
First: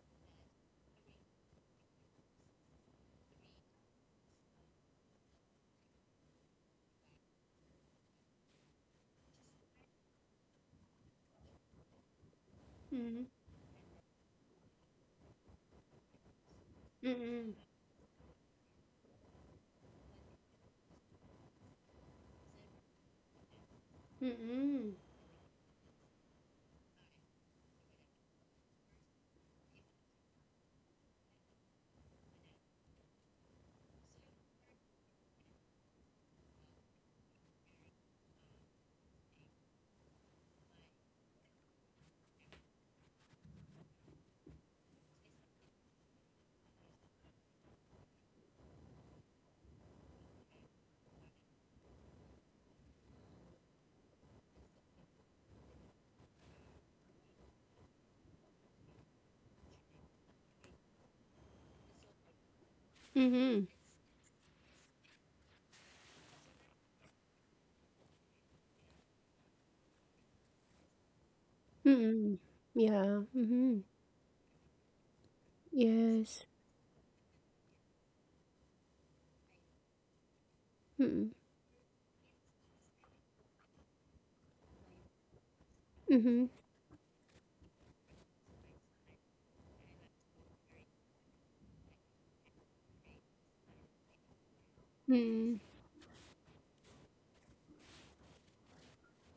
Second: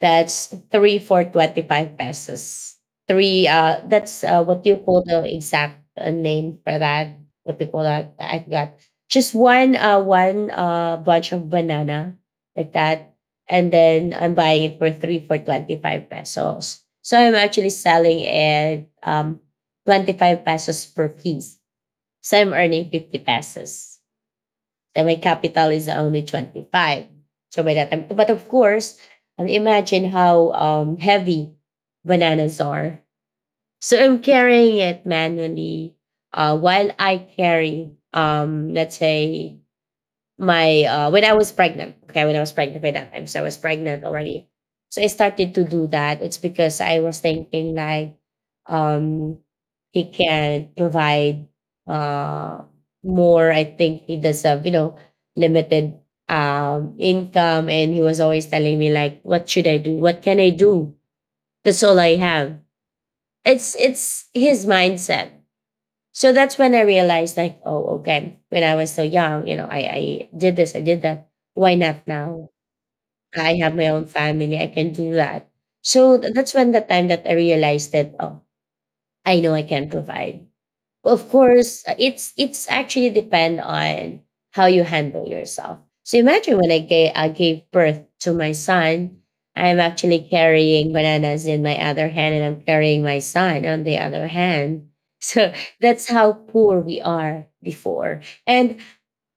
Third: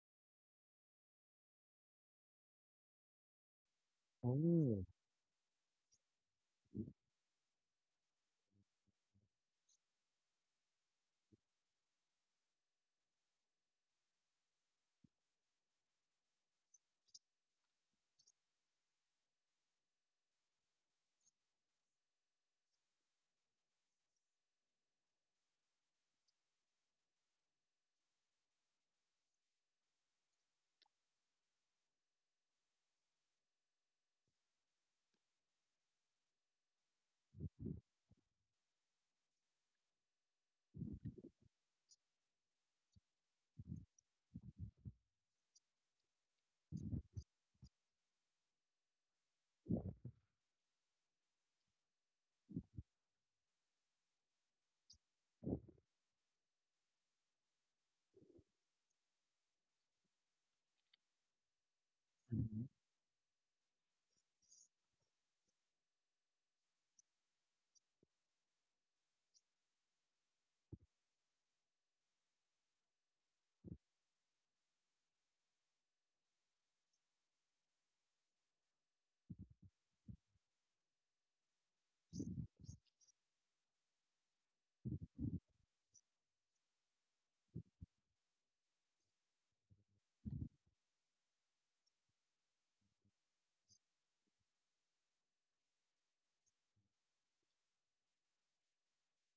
That's three for 25 pesos. Three, that's what do you
Oh.
call the exact name for that? What do you call that? I forgot. Just one, bunch of banana like that.
Mm,
And then I'm buying it for three for 25 pesos.
mm,
So I'm
mm,
actually selling it 25 pesos per piece. So I'm earning 50 pesos.
mm,
Then my capital is only 25. So by that time, but of course, imagine how heavy bananas are. So I'm carrying it manually while I carry, let's say, my when I was pregnant. Okay, when I was pregnant by that time. So I was pregnant already. So I started to do that. It's because I was thinking like um he can provide uh more. I think he does have, you know, limited income and he was always telling me, like, what should I do? What can I do? That's all I have.
Mhm.
mm,
It's his mindset. So that's when I realized, like, oh, okay, when I was so young, you know, I did this, I did that. Why
mm.
not
Mm.
now?
Yeah.
I have
Mm-hmm.
my own family, I can do that. So
Yes.
that's when the time that I realized that, oh, I know I can provide. Of
Mm,
course, it's actually depend on how you handle yourself. So
mm-hmm.
imagine when I gave birth to my son, I'm actually carrying bananas in my other hand and I'm carrying my son on the other hand. So
Mm.
that's how poor we are before. And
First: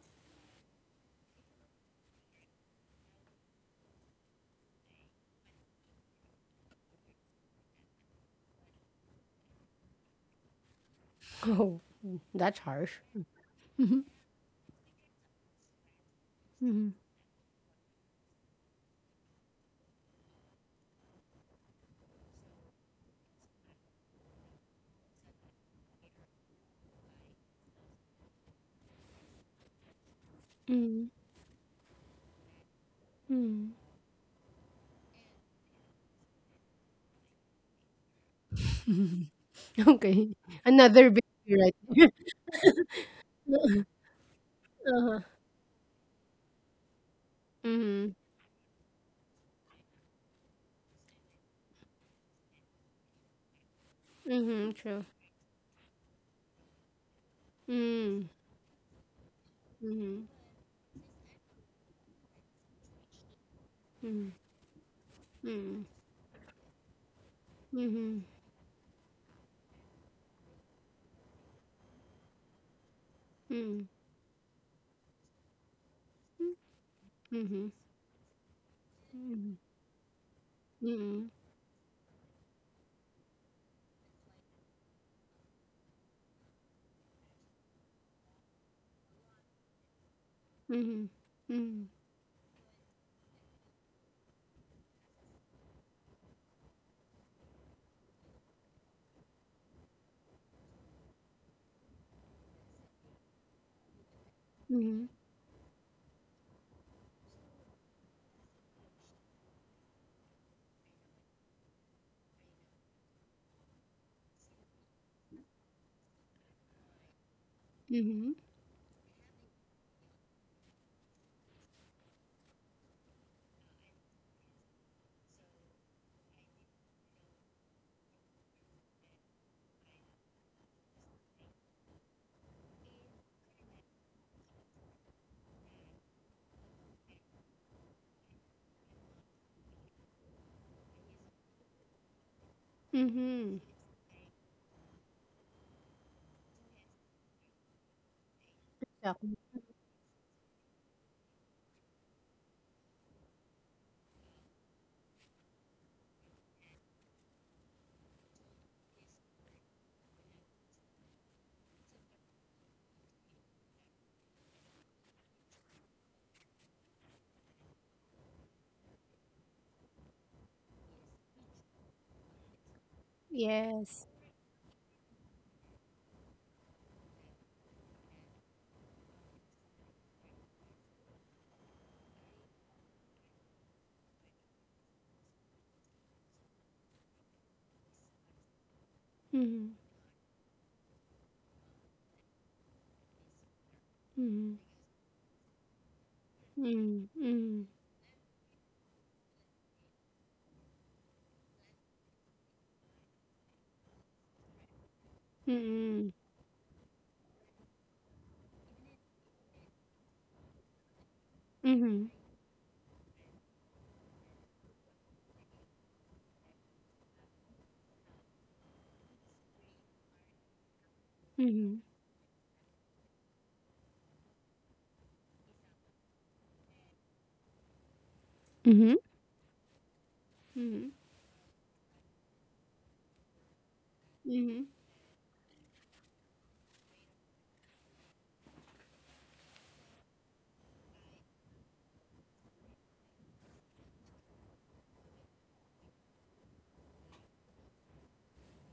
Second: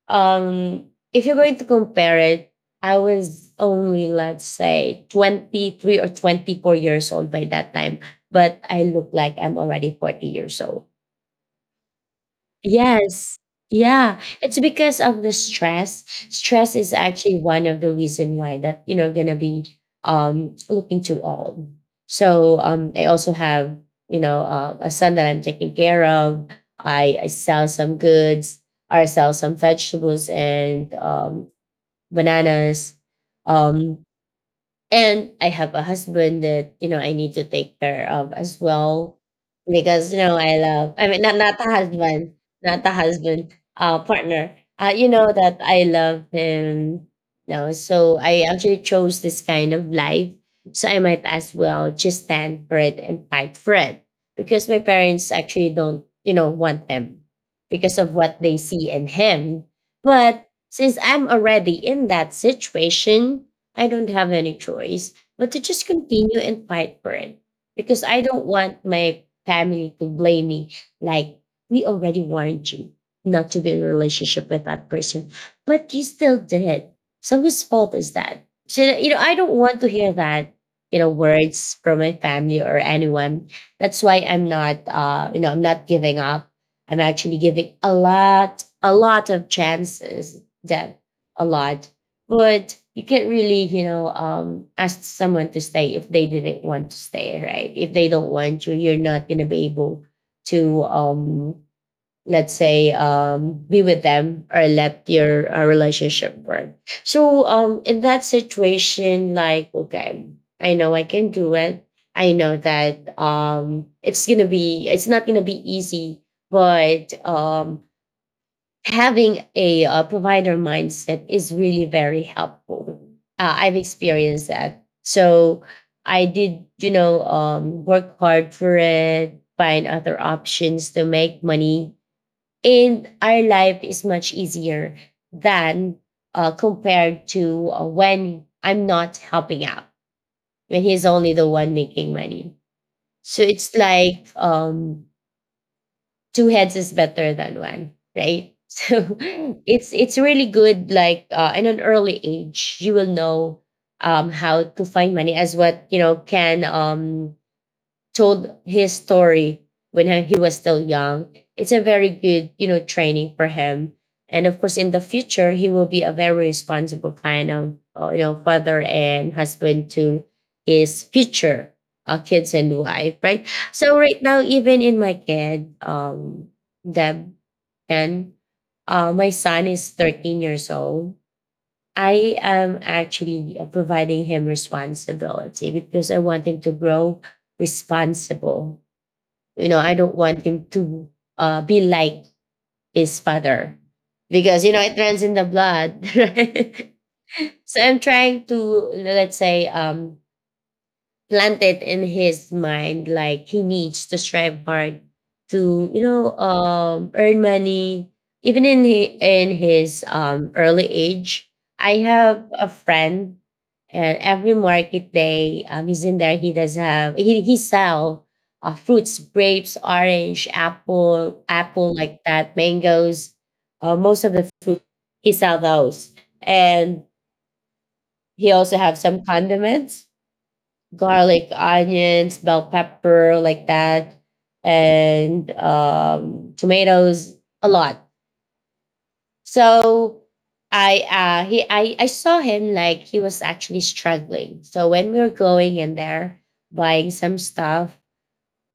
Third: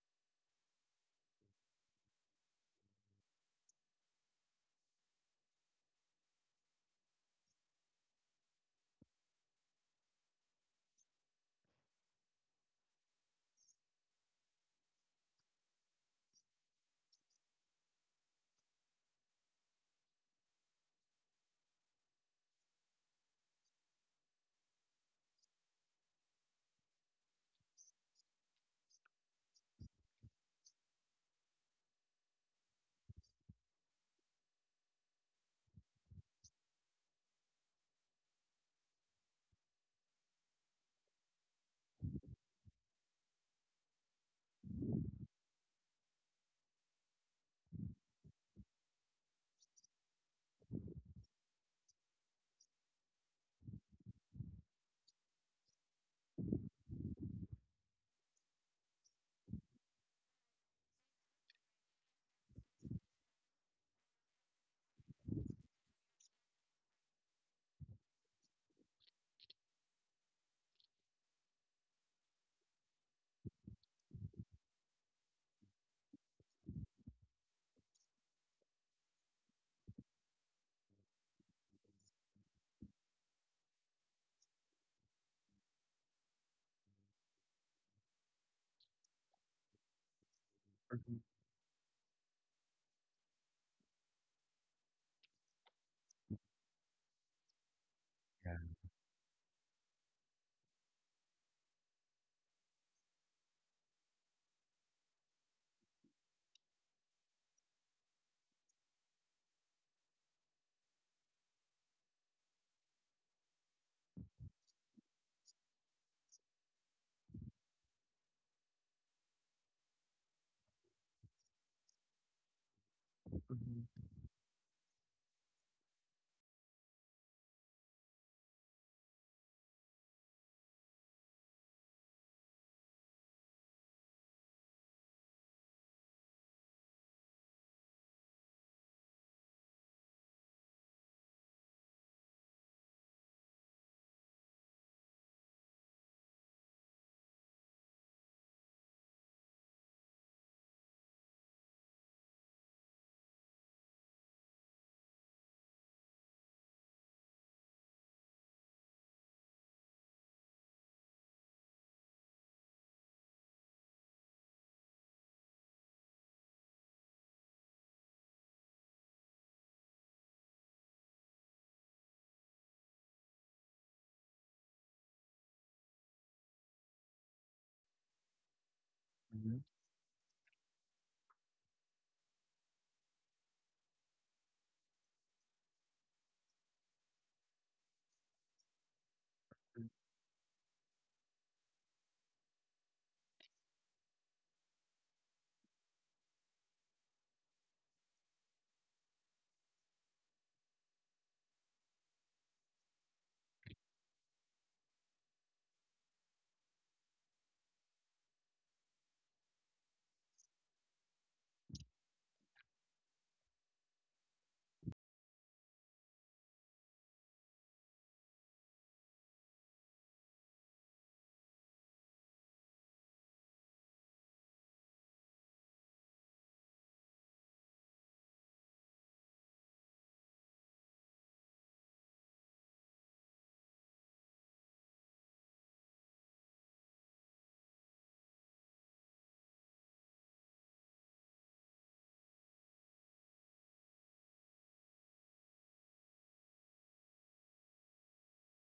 um if you're going to compare it, I was only, let's say, 23 or 24 years old by that time, but I look like I'm already 40 years old.
Oh, mm, that's harsh.
Yes. Yeah. It's because of the stress. Stress is
Mm,
actually one of the reason why that, you know, gonna be looking too old. So I also have, you know, a son that I'm taking care of. I sell some goods or I sell some vegetables and
mm,
bananas.
mm.
Um and I have a husband that, you know, I need to take care of as well. Because, you
Okay.
know, I love, I
Another
mean,
baby
not, the
right there.
husband, not the husband, partner. You
Uh-huh.
know, that I love him. No,
Mm-hmm.
so I actually chose this kind of life. So I might as well just stand for it and fight for it. Because
Mm-hmm.
my
True.
parents actually don't, you know, want them because of
Mm-hmm.
what they see in him.
Mm-hmm.
But since I'm already in that situation, I don't have any choice but to
Mm-hmm.
just continue and fight for it because I
Mhm.
don't want my family to blame me. Like, we already warned you not to be in a
Mm.
relationship with that person, but you still did. So, whose
Mhm.
fault is that? So, you know, I don't
Mhm.
want to hear that, you know,
Mhm.
words from my family or anyone. That's why I'm not, you know, I'm not giving up. I'm actually giving a lot of chances. That
Mhm.
Mhm.
a
Mhm.
lot, but you can't really, you know, ask someone to stay if they didn't want to stay, right? If they don't
Yeah.
want you, you're not going to be able to let's say be with them or let
Mhm.
your relationship work. So in that situation, like, okay, I know I can do it, I know that it's going to be, it's not going to be easy, but
Mhm.
having a, provider mindset is really very helpful. I've
Mhm.
experienced that. So I did, you know, work hard for it, find other options to make money. And our life is much easier than compared to when I'm not helping out, when he's only the one making money. So
Mhm.
it's like, two heads is better than one, right?
Yep.
So it's really good. Like in an early age, you will know how to find money, as what you know Ken told his story when he was still young. It's a very good, you know, training for him. And of course, in the future, he will be a very responsible kind of, you know, father and husband to his future kids and wife, right? So
Yes.
right now, even in my kid, Deb, and my
Mhm.
son is 13 years old. I am actually providing him responsibility because I want him to grow responsible. You
Mhm.
know,
Mhm.
I don't want him to be like his father
Mhm.
because, you know, it runs in the blood. Right?
Mhm.
So I'm trying to, let's say, planted in his mind like he needs to strive hard to
Mhm.
earn money even in he, in his early age. I
Mhm.
have a friend, and every market day he's in there, he does have he sell fruits, grapes, orange, apple
Mhm.
apple like that, mangoes, most of the fruit he sell those. And he also have some condiments,
Mhm.
garlic, onions, bell pepper, like that,
Mhm.
and tomatoes, a lot. So I I saw him like he was actually struggling. So when we were going in there buying some stuff,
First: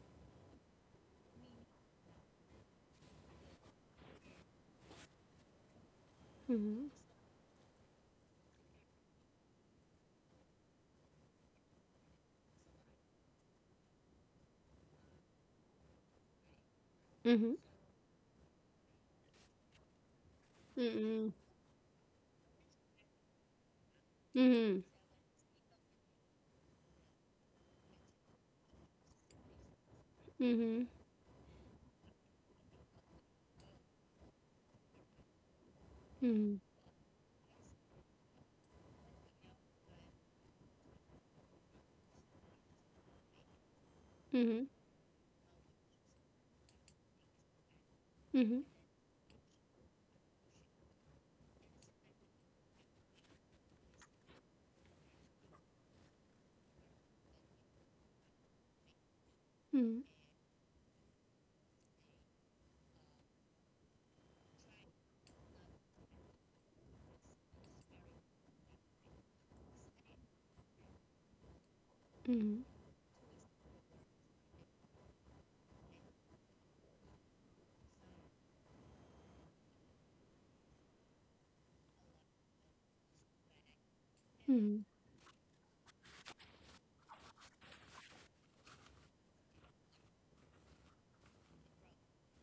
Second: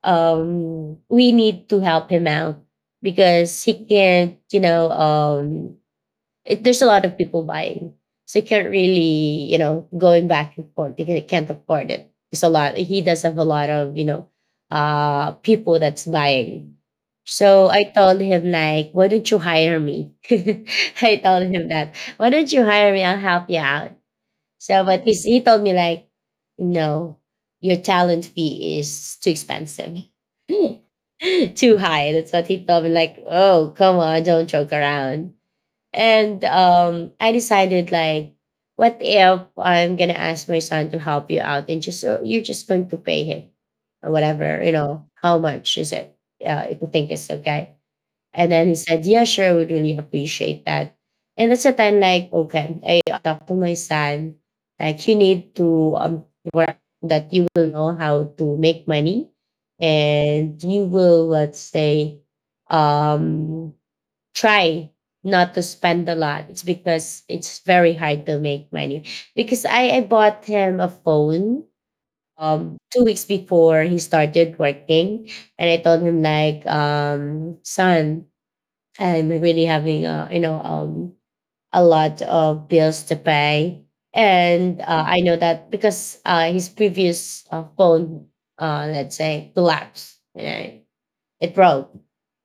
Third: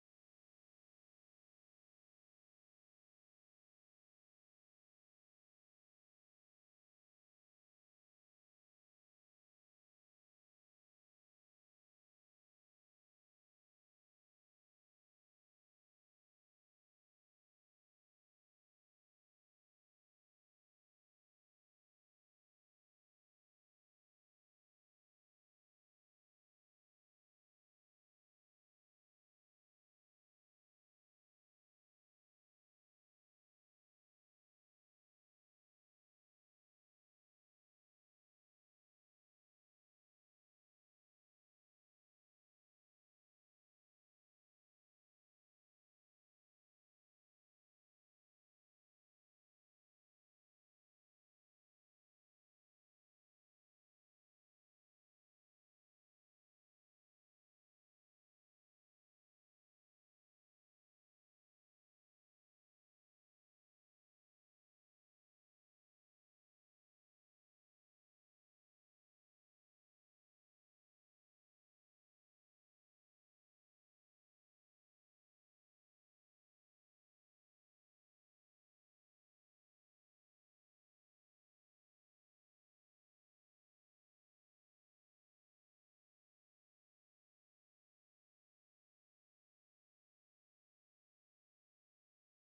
we need to help him out because he can't, you know, it, there's a lot of people buying. So you can't really, you know, going back and forth. You can't afford it. It's a lot. He does have a lot of, you know, people that's buying.
Mhm.
So I told him like, why don't you hire me? I
Mhm.
told him that. Why don't you hire me? I'll help you out.
Mhm. Mhm.
So, but he told me like, no, your talent fee is too expensive.
Mhm.
Too high. That's what he told me. Like, oh, come on, don't joke around. And
Mhm.
I decided like, what if I'm gonna ask my son to help you out and just you're just going to pay him or
Mhm.
whatever,
Mhm.
you know, how much is it? If you think it's okay.
Mhm. Mhm. Mhm.
And
Mhm. Mhm.
then he said, yeah, sure, I would really appreciate that. And that's the time like, okay, I talked to my son, like you need to work that you will know how to make money, and you will, let's say, um try not to spend a lot. It's because it's very hard to make money. Because I bought him a phone 2 weeks before he started working. And I told him like, son, I'm really having a a lot of bills to pay. And I know that because his previous phone, let's say, collapsed. You know, it broke.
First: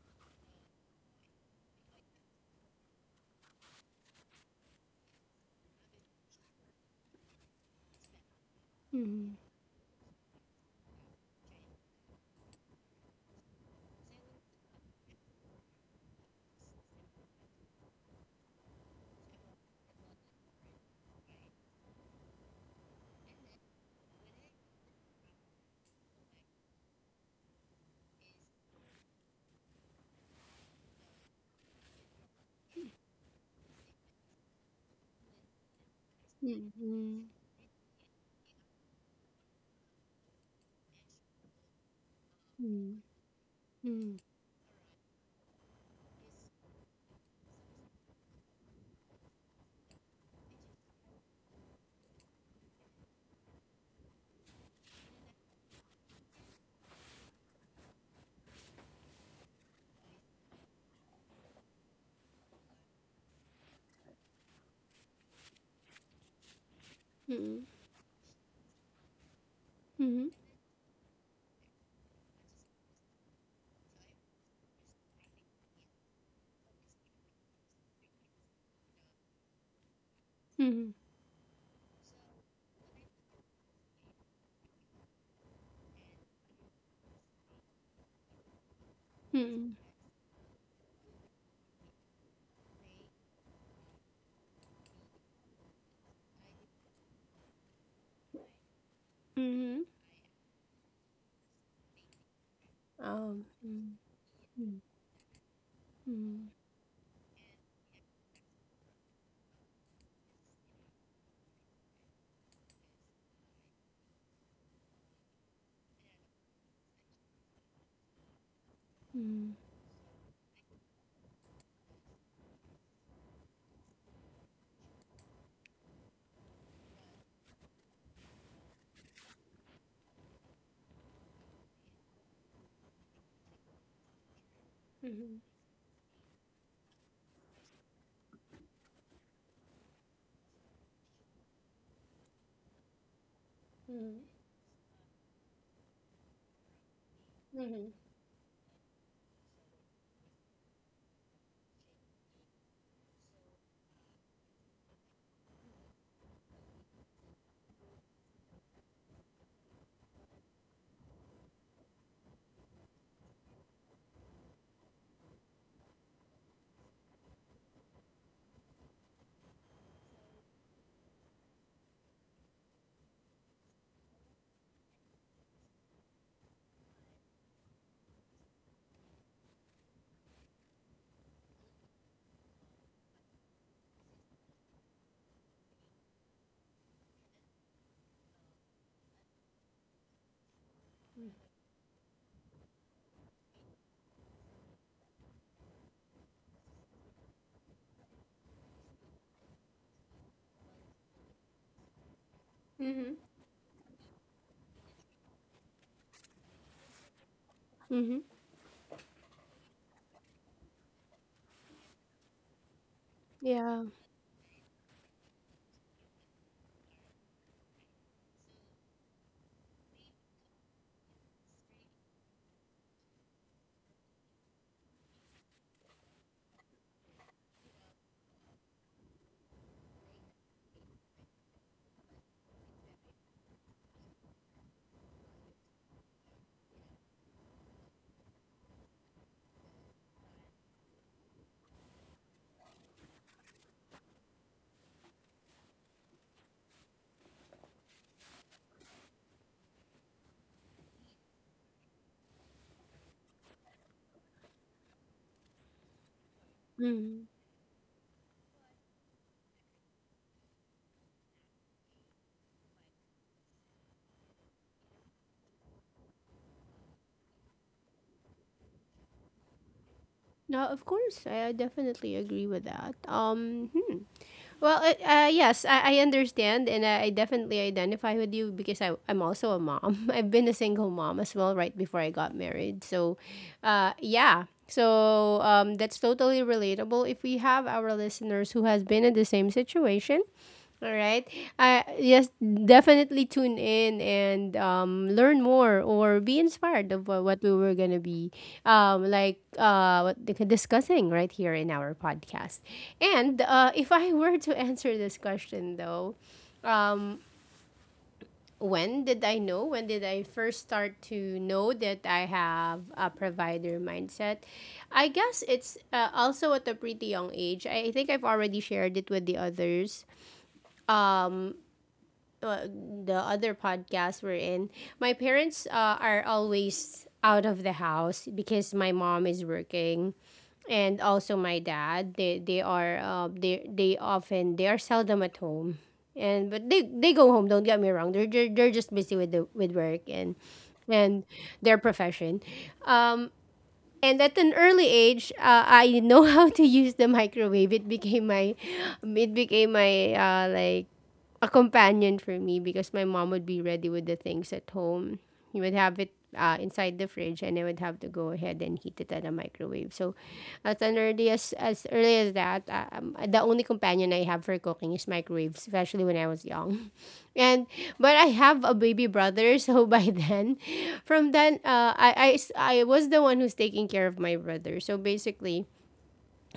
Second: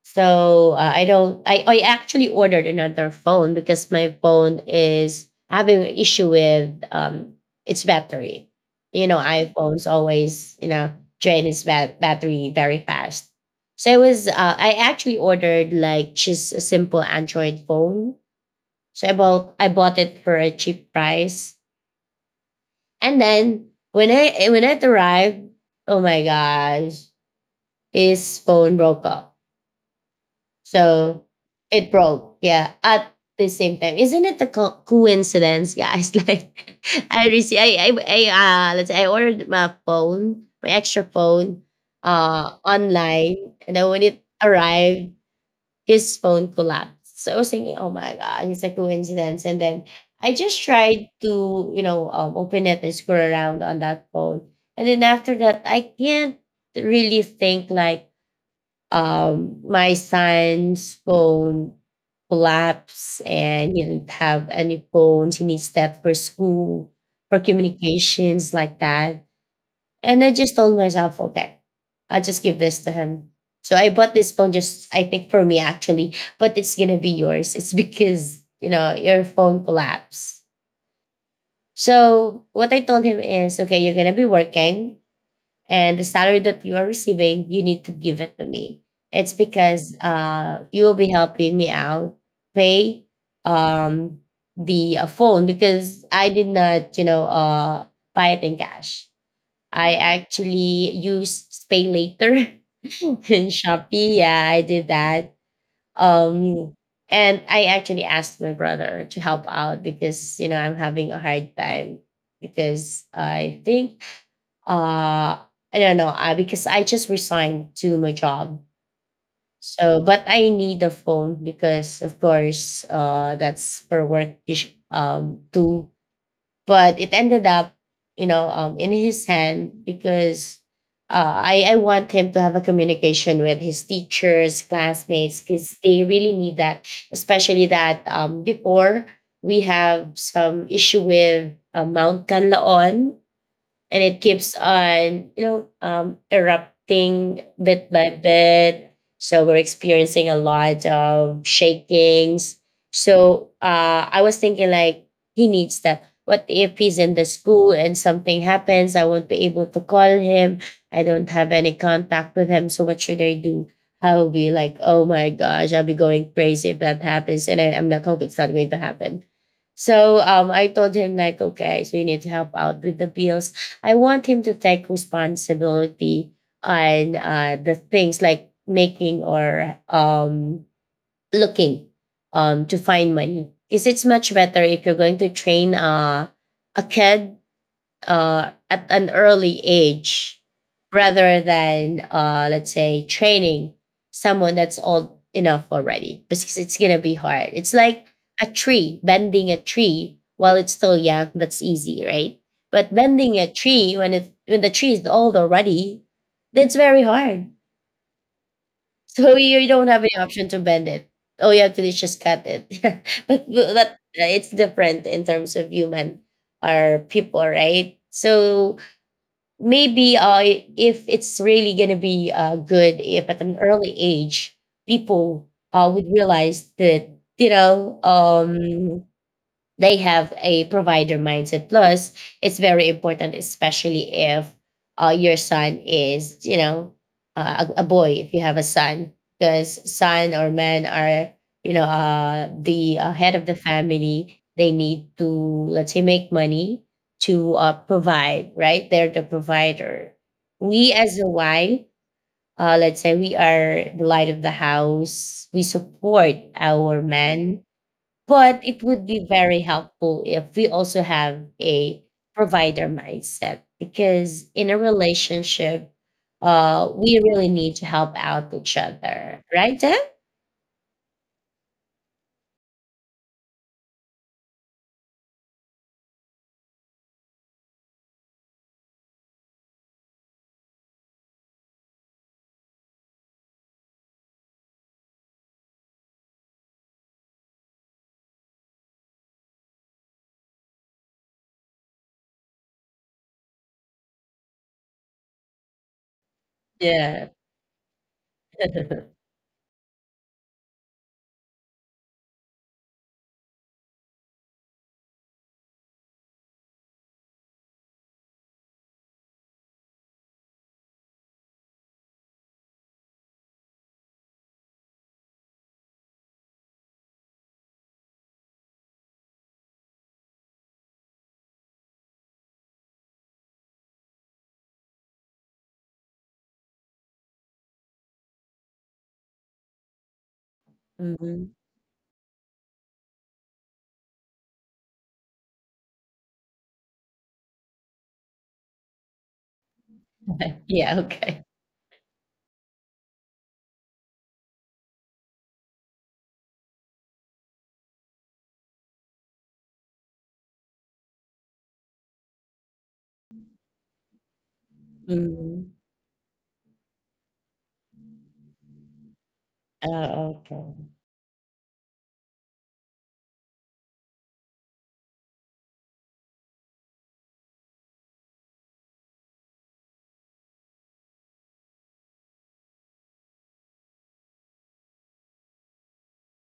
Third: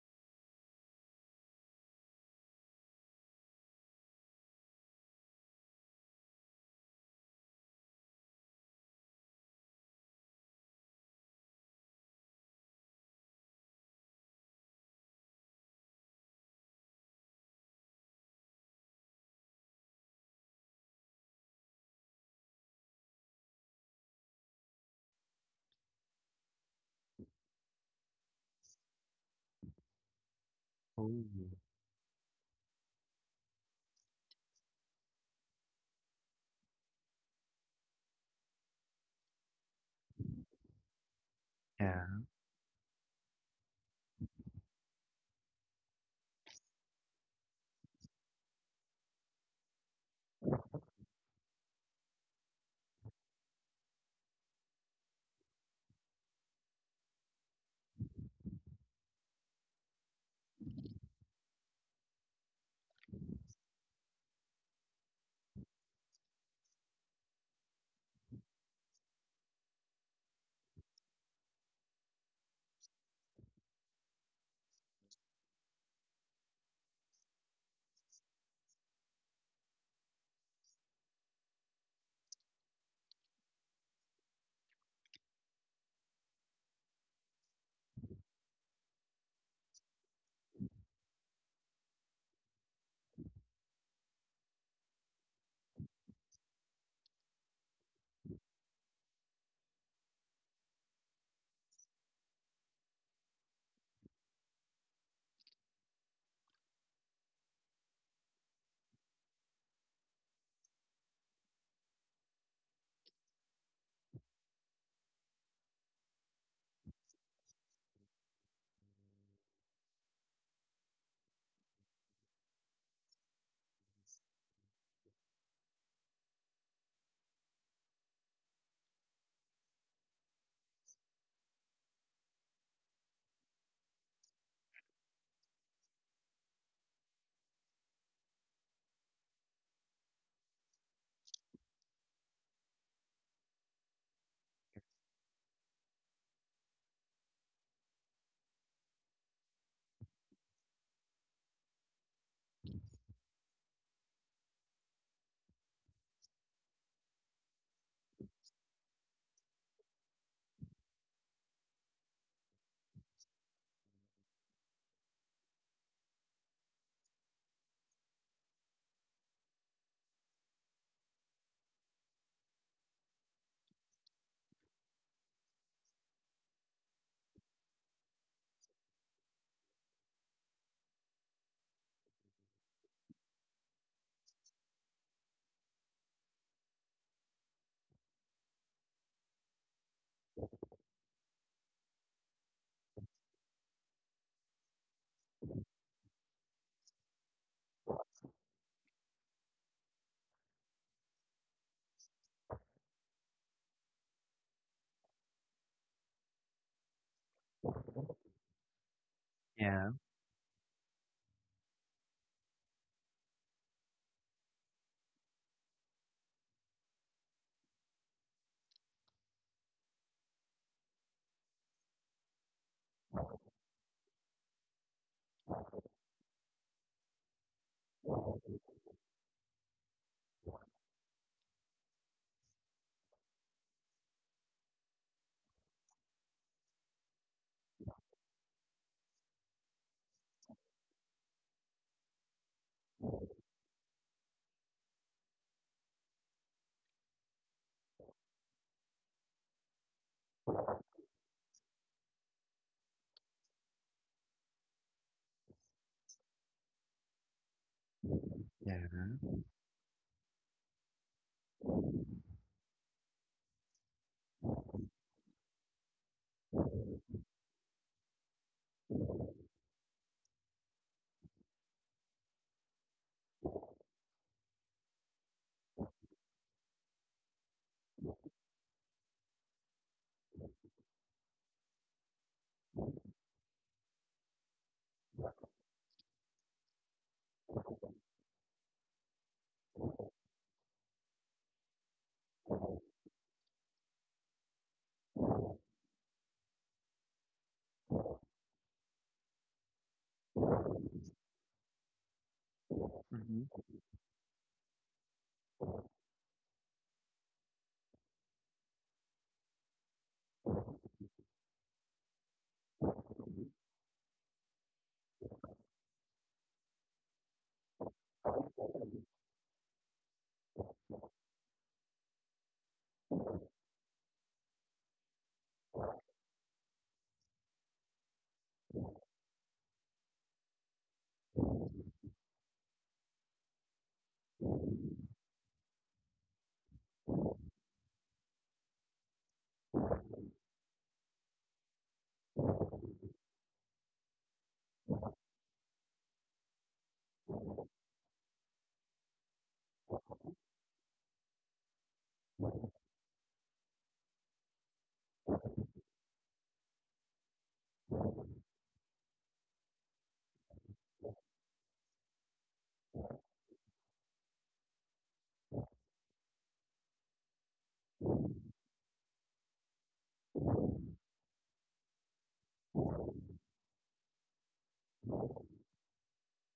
So I don't. I actually ordered another phone because my phone is having an issue with its battery. You know, iPhones always you know drain its battery very fast. So it was. I actually ordered like just a simple Android phone. So I bought it for a cheap price, and then when it arrived, oh my gosh, his phone broke off.
Oh.
So it broke. Yeah. At the same time, isn't it a coincidence, guys? Like I received, I, let's say I ordered my phone, my extra phone,
Yeah.
online, and then when it arrived, his phone collapsed. So I was thinking, oh my god, it's a coincidence. And then I just tried to, you know, open it and scroll around on that phone, and then after that, I can't really think like my son's phone collapsed and he didn't have any phones. He needs that for school, for communications like that.
Mhm. Mhm. Mhm.
And
Mhm. Mhm.
I just told myself, okay, I'll just give this to him. So I bought this phone just, I think, for me actually, but it's going to be yours. It's because, you know, your phone collapsed. So what I told him is, okay, you're going to be working and the salary that you are receiving, you need to give it to me. It's
Mhm.
because you will be helping me out pay um, the phone because I did not, you know, buy it in cash.
Mhm. Mhm.
I actually used Pay Later
Mhm.
in Shopee.
Um.
Yeah, I did that.
Mm,
Um, and I actually asked my brother to help out because you know I'm having a hard time because I think uh I don't know I because I just resigned to my job.
mm.
So but I need a phone because of course that's for work to, but it ended up you know in his hand because I want him to have a communication with his teachers, classmates
Mm-hmm.
because they really need that, especially that before we have some issue with Mount Kanlaon, and it
Mm-hmm.
keeps on you know erupting bit
Mm-hmm.
by bit. So we're experiencing a lot of shakings. So I was thinking like he needs that. What if he's in the school and something happens? I won't be able to call him. I don't have any contact with him. So what should I do? I will be like, oh my gosh, I'll be going crazy if that happens, and I'm not hoping it's not going to happen. So I told him like, okay, so you need to help out with the bills. I want him to take responsibility on the things like making or looking to find money. Because it's much better if you're going to train a kid at an early age rather than let's say training someone that's old enough already because it's gonna be hard. It's like a tree, bending a tree while it's still young, that's easy, right? But
Mm-hmm.
bending a tree when it when the tree is old already, that's very hard.
Mm-hmm.
So you don't
Yeah.
have any option to bend it. All you have to do is just cut it. but
Yeah.
but it's different in terms of human or people, right? So maybe if it's really going to be good if at an early age people would realize that you know they have a provider mindset. Plus, it's very important, especially if your son is, you know, a boy, if you have a son, because son or men are, you know, the head of the family. They need to, let's say, make money to provide, right? They're the provider. We as a wife, let's say we are the light of the house. We support our
Mm.
men, but
Yeah.
it would be very helpful if we also have a provider mindset because in a relationship, we really need to help out each other, right, Deb?
No, of course, I definitely agree with that. Hmm. Well, yes, I understand, and I definitely identify with you because I'm also a mom. I've been a single mom as well, right before I got married. So, yeah. So, that's totally relatable. If we have our listeners who has been in the same situation. All right. Yes, definitely tune in and, learn more or be inspired of,
Yeah.
what we were gonna be, discussing right here in our podcast. And,
Mhm.
if I were to answer this question though, when did I know? When did I first start to know that I have a provider mindset? I guess it's, also at a pretty young age. I think I've already shared it with the others uh, the other podcast we're in. My parents are always out of the house because my mom is working, and also
Mhm.
my dad. They they are uh, they they often they are seldom at home. And but they they go home, don't get me wrong. They're just busy with the with work and
Yeah.
and
Okay.
their profession. Um, and at an early age, I know how to use the microwave. It became my like a companion for me because my mom would be ready with the things at home. He would
Mhm.
have it inside the fridge, and I would have to go ahead and heat it at a microwave. So,
Oh, okay.
at an early as early as that, the only companion I have for cooking is microwave, especially when I was young. And but I have a baby brother, so by then, from then, I was the one who's taking care of my brother. So basically,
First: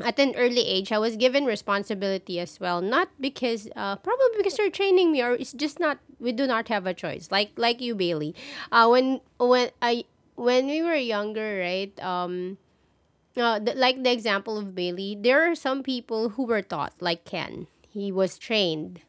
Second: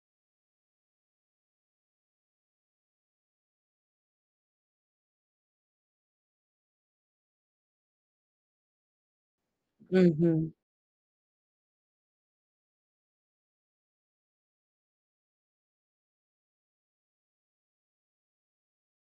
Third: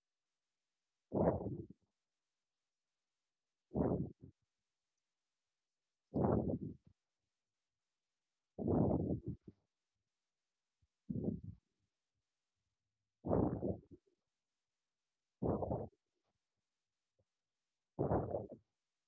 at an early age, I was given responsibility as well. Not because, probably because they're training me, or it's just not. We do not have a choice. Like you, Bailey. When I,
Hmm.
when we were younger, right? Like the example of Bailey, there are some people who were taught, like Ken. He was trained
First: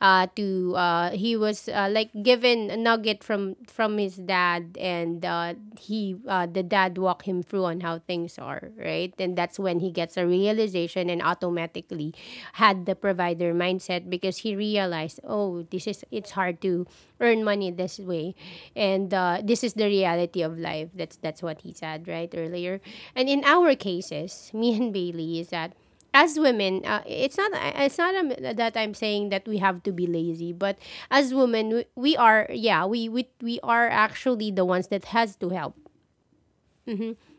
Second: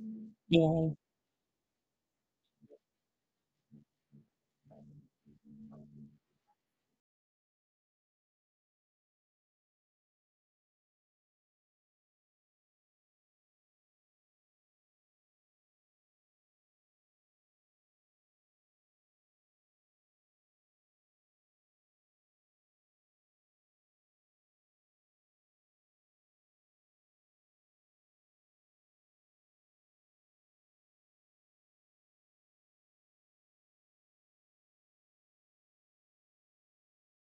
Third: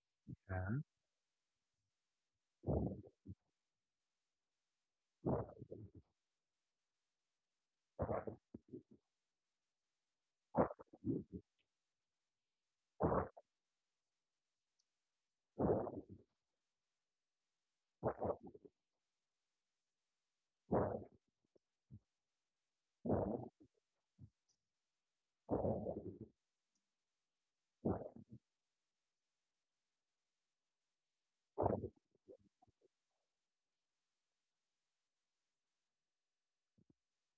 to.
Yeah.
Yeah.
He was like given a nugget from his dad, and he the dad walked him through on how things are, right? And that's when he gets a realization and automatically had the provider mindset because he realized realize, oh, this is it's hard to earn money this way, and this is the reality of life. That's what he said right earlier. And in our cases, me and Bailey is that as women, it's not that I'm saying that we have to be lazy, but as women, we are, yeah, we are actually the ones that has to help.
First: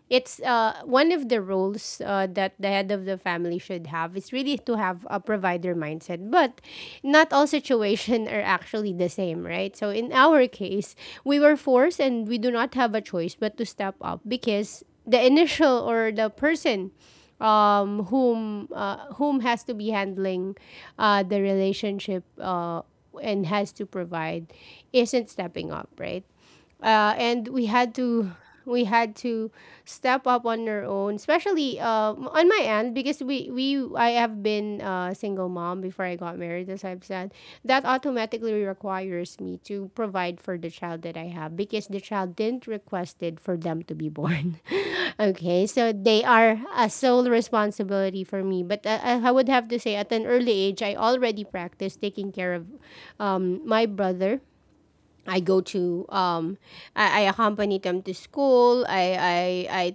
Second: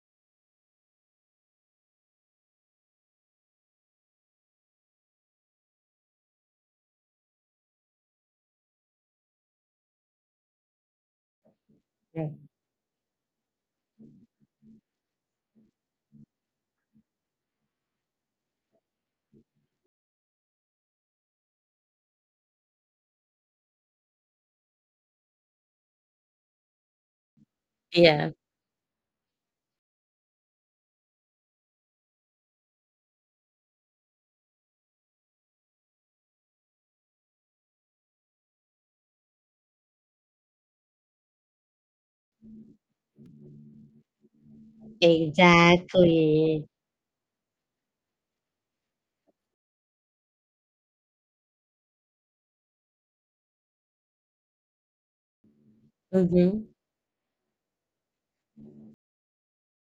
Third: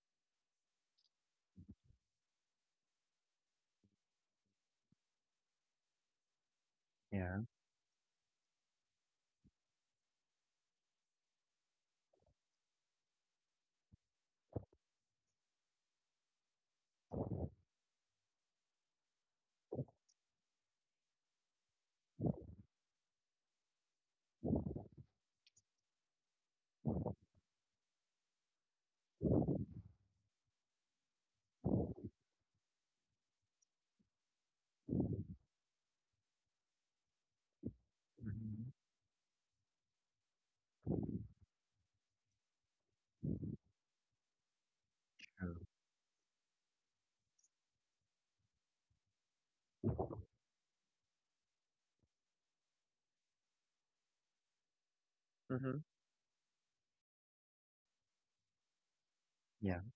It's one of the roles that the head of the family should have is really to have a provider mindset, but not
Yeah.
all situations are actually the same, right? So in our case, we were forced
Yeah.
and we do not have a choice but to step up because the initial or the person whom has to be handling the relationship and has to provide isn't stepping up, right? And we had to,
Yeah.
we had to step up on our own, especially on my end, because we I have been a single mom before I got married, as I've said. That automatically
Mhm.
requires me to provide for the child that I have because the child didn't requested for them to be born.
True.
Okay, so they are
Exactly.
a sole responsibility for me. But I would have to say at an early age I already practiced taking care of my brother. I go
Mhm.
to um
Hmm.
I accompany them to school.
Yeah.
I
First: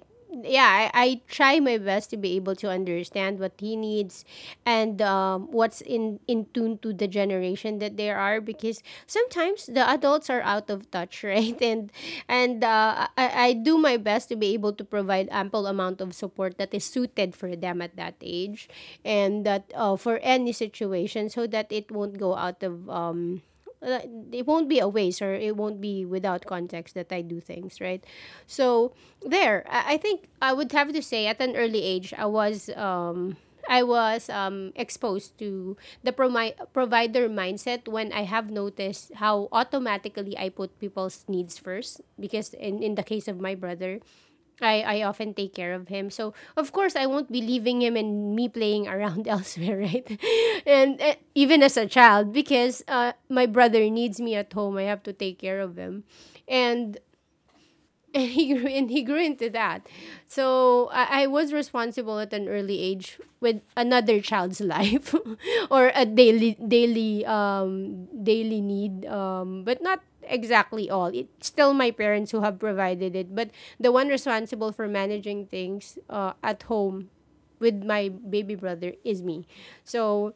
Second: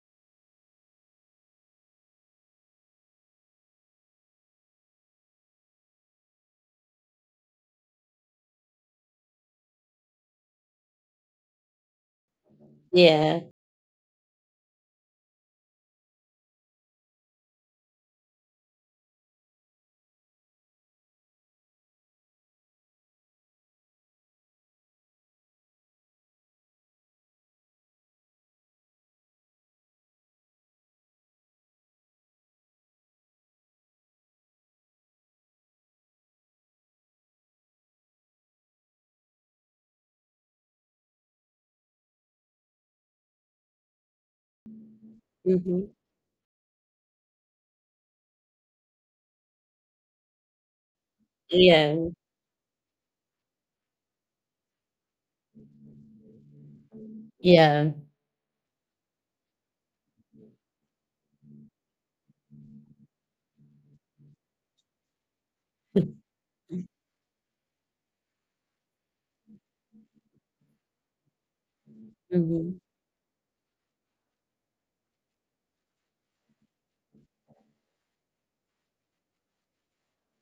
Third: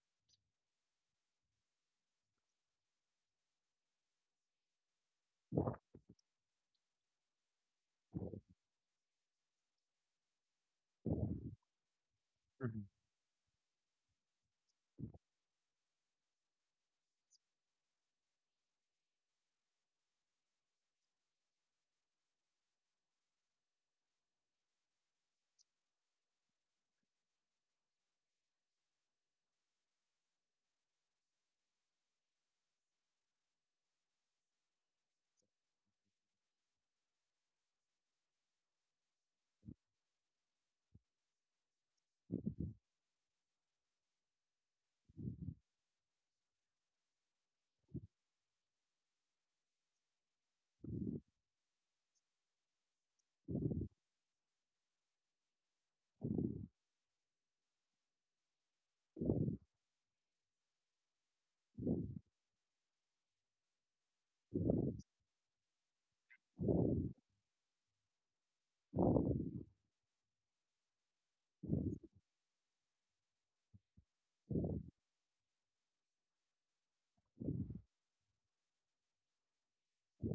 Yeah, I try my best to be able to understand what he needs and what's in tune to the generation that they are, because sometimes the adults are out of touch, right? And and
Mhm.
uh,
Yeah.
I, I do my best to be able to provide ample amount of support that is suited for them at that age and that for any situation, so that it won't go out of it won't be a waste or it won't be without context that I do things, right? So there, I think I would have to say at an early age, I was exposed to the provider mindset when I have noticed how automatically I put people's needs first. Because in the case of my brother, I often take care
Hmm.
of him. So of course I won't be leaving him and me playing around elsewhere, right? And even as a
Yeah.
child, because my brother needs me at home, I have to take care of him. And
Yeah.
and he grew into that. So I was responsible at an early age with another child's life, or a daily need, but not exactly all. It's still my parents who have
Hmm.
provided it, but the one responsible for managing things at home with my baby brother is me. So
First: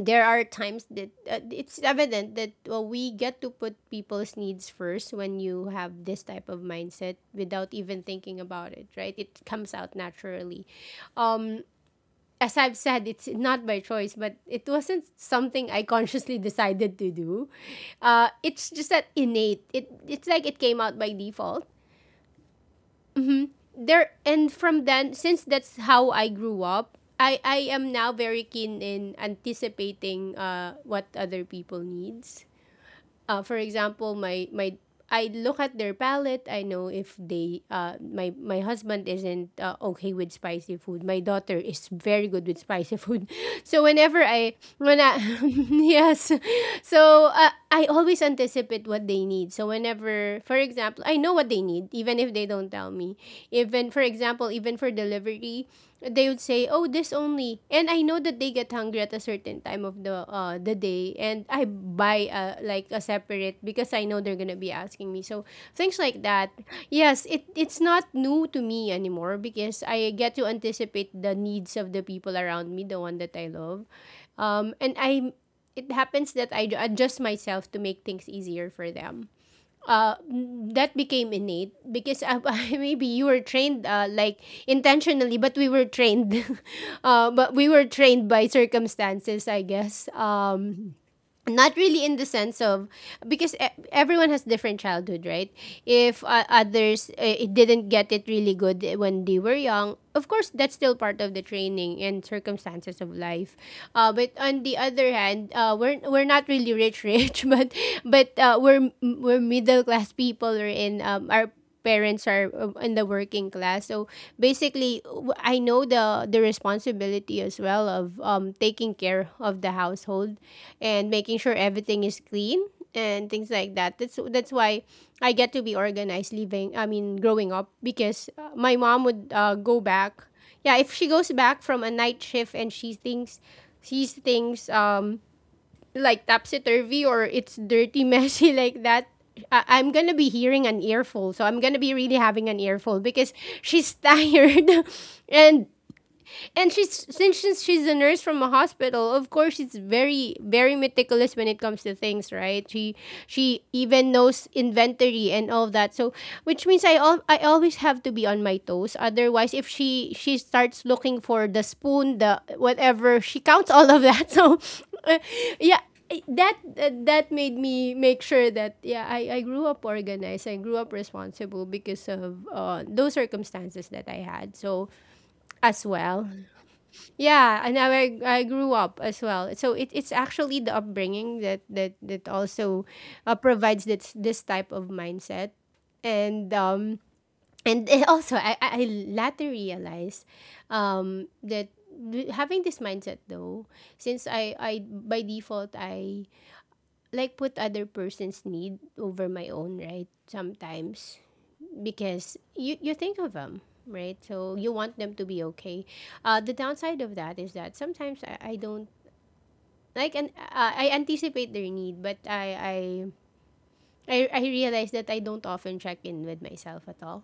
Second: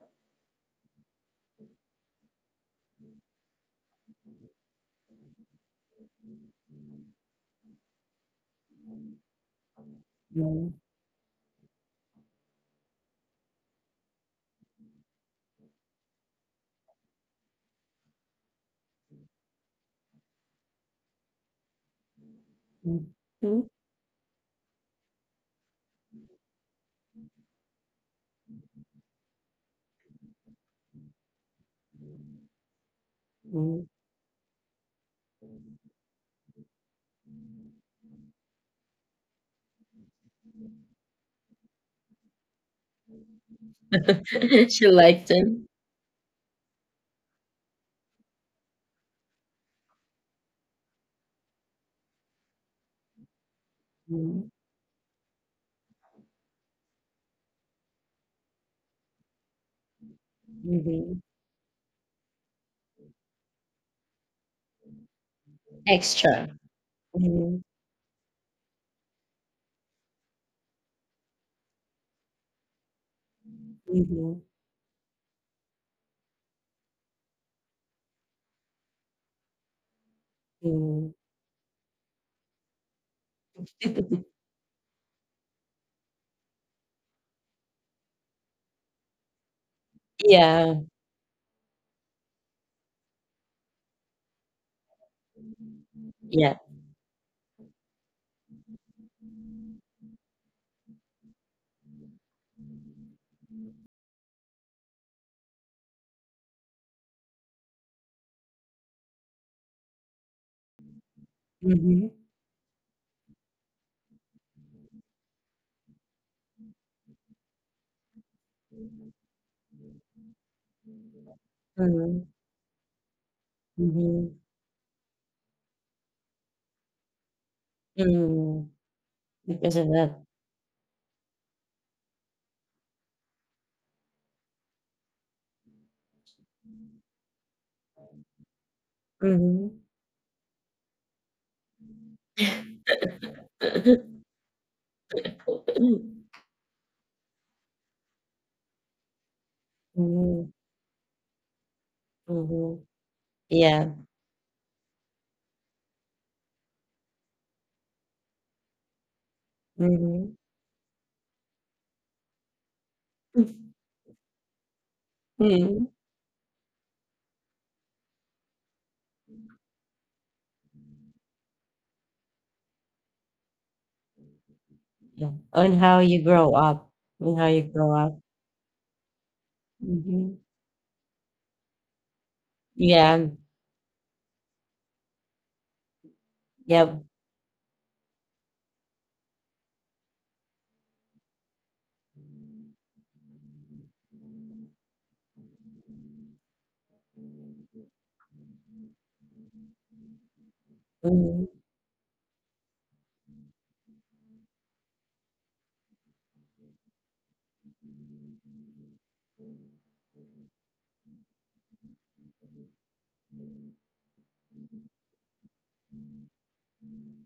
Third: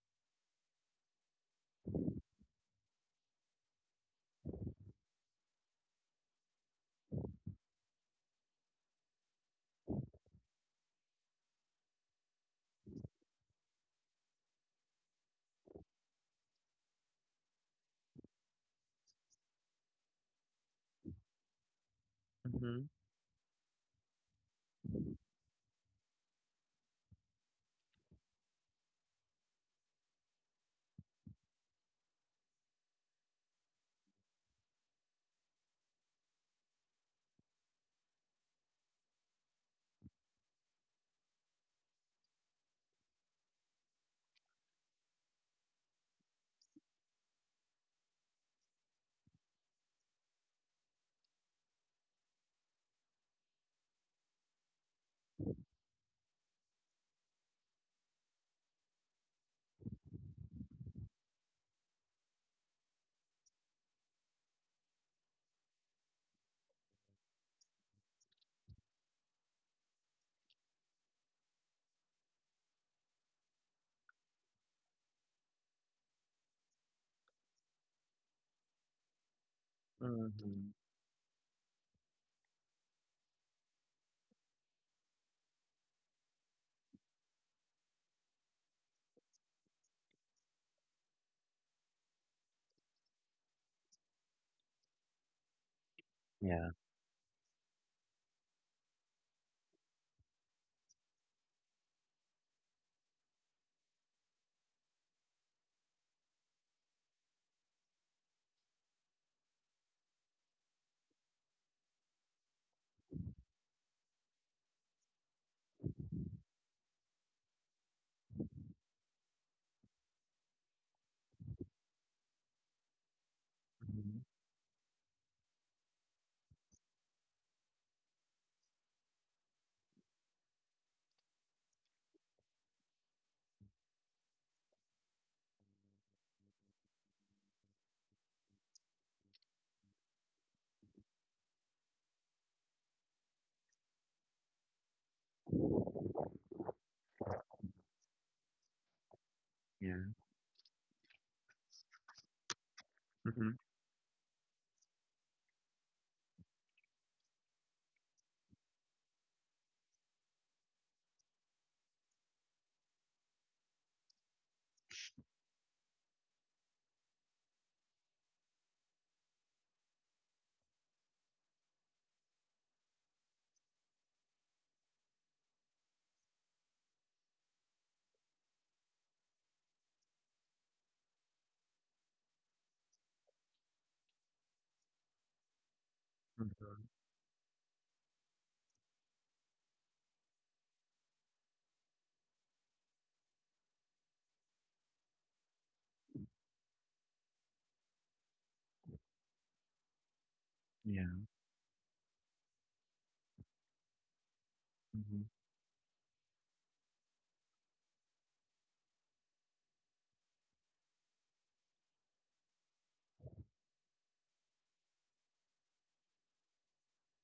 there are times that it's evident that, well, we get to put people's needs first when you have this type of mindset without even thinking about it, right? It comes out naturally. um as I've said, it's not by choice, but it wasn't something I consciously decided to do. It's just that innate. It's like it came out by default
Mhm.
there, and from then, since that's how I grew up, I am now very keen in anticipating what other people needs. For
Hmm.
example, my I look at their palate. I know if they my my husband isn't okay with spicy food. My daughter is very good with spicy food. So whenever I,
She
when I,
liked him.
yes, so I always anticipate what they need. So whenever, for example, I know what they need even if they don't tell me. Even for example,
Mhm,
even for delivery, they would say, "Oh, this only." And I know that they get hungry at a certain time of the day,
mhm.
and I buy like a separate because I know they're gonna be asking me. So things like that.
Extra.
Yes,
Mhm,
it's not new to me anymore because I get to anticipate the needs of the people around me, the one that I love,
mhm,
and I. It happens that I adjust myself to make things easier for them. uh,
Mhm.
that
mhm.
became innate because maybe you were trained like intentionally, but we were trained, but we were trained by circumstances, I guess.
Yeah,
Not really in the sense of, because everyone has different childhood, right? If
yeah.
Yeah.
others, it didn't get it really good when they were young, of course that's still part of the training and circumstances of life. But on the other hand, we're not really rich rich, but we're middle class people. We're in Our
Mhm.
parents are in the working class. So basically, I know the responsibility as well of taking care of the household and making sure everything is
Mhm,
clean and things like that. That's
Mhm.
mhm,
that's why I get to be organized living. I mean, growing up, because
mhm.
my mom would
Because
go
of that.
back. Yeah, if she goes back from a night shift and she thinks sees things like topsy turvy or it's dirty, messy like that, I-
Mhm.
I'm gonna be hearing an earful. So I'm gonna be really having an earful because she's tired and she's, since she's a nurse from a hospital, of course she's
Yeah.
very
Mhm,
very meticulous when it comes to things, right?
mhm.
She
Mhm.
she
Yeah.
even knows inventory and all that. So which means I always have to be on my toes. Otherwise, if she
Mhm.
she starts looking for the spoon, the whatever, she counts all of that. So uh, yeah,
Mhm.
I- that that made me make sure that, yeah, I grew up organized. I grew up responsible because of those circumstances that I had. So
Yeah. On
as
how you
well,
grow up, on how you
yeah, and now
grow
I
up.
I grew up as well. So it's
Mhm.
actually the upbringing that that also
Yeah,
provides this type of mindset, and
Mhm.
yep.
also I later realized that, having this mindset, though, since I by default I like put other person's need over my own, right? Sometimes,
Yeah.
Mhm.
because you think of them, right? So you want them
Mm-hmm.
to be okay. The downside of that is that sometimes I don't like, and I anticipate their need, but I realize that I don't often check in with myself at all.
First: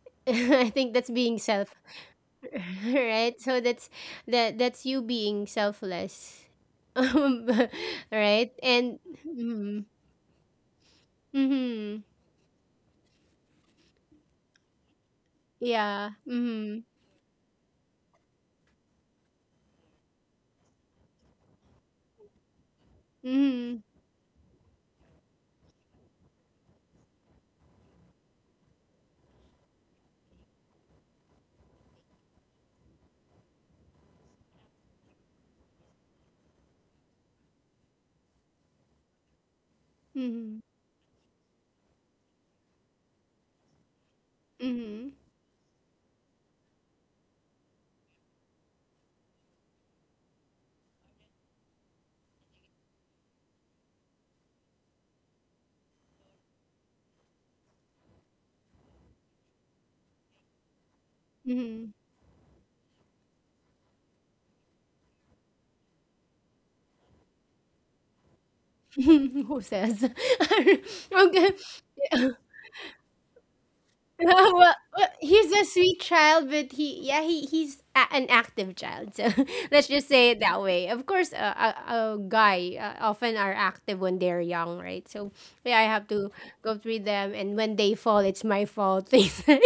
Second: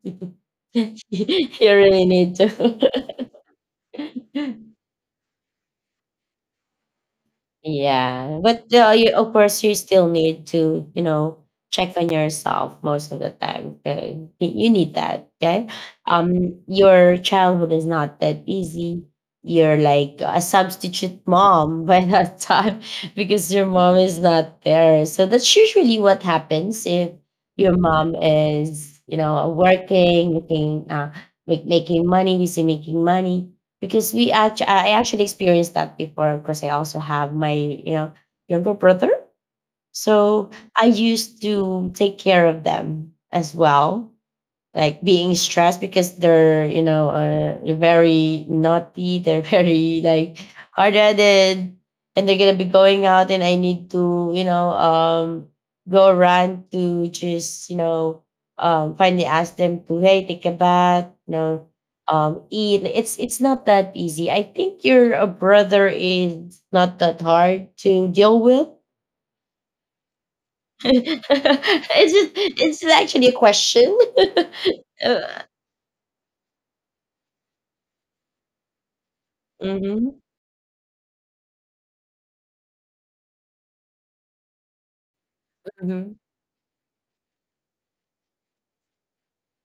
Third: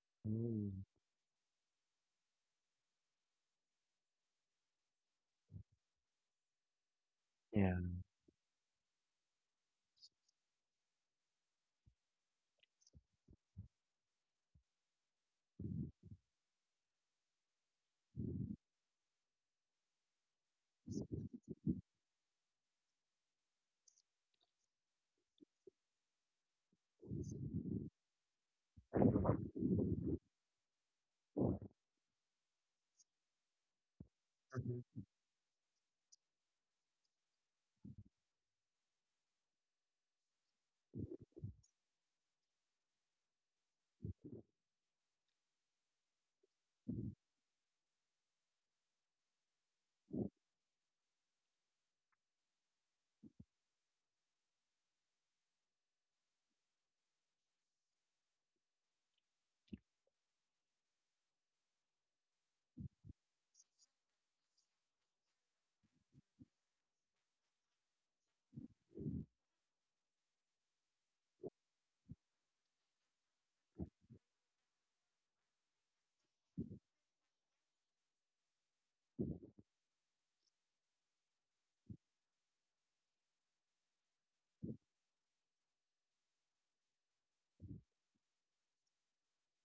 I
Oh.
think that's being
You
self
really need to.
right? So that's, that that's you being selfless. um,
Yeah.
Yeah,
right.
but
And
you, of course you
mm-hmm,
still need to you know check
mm-hmm,
on yourself most of the time, okay? You need that, okay.
yeah, mm-hmm,
Your childhood is not that easy. You're like a substitute mom by that time because your
mm-hmm,
mom is not there, so that's usually what happens if your mom is you know working, making making money, busy making money. Because I
Mhm.
actually experienced that before because I also have my you know younger brother. So
mm-hmm,
I used to take care of them as well, like
mm-hmm.
being stressed because they're you know very naughty. They're very like hard-headed, and they're gonna be going out and I need to you know go around to just you know finally ask them to, hey, take a bath, you know,
Mm-hmm.
eat. It's not that easy. I think your brother is not that hard to deal with.
Who says? Okay.
It's just it's actually a question.
Well,
Uh,
he's a sweet child, but he, yeah, he's an active child. So let's just
mhm.
say it that way. Of course, a guy often are active when they're young, right? So yeah, I have
Mhm.
to go through them, and when they fall, it's my fault. Things like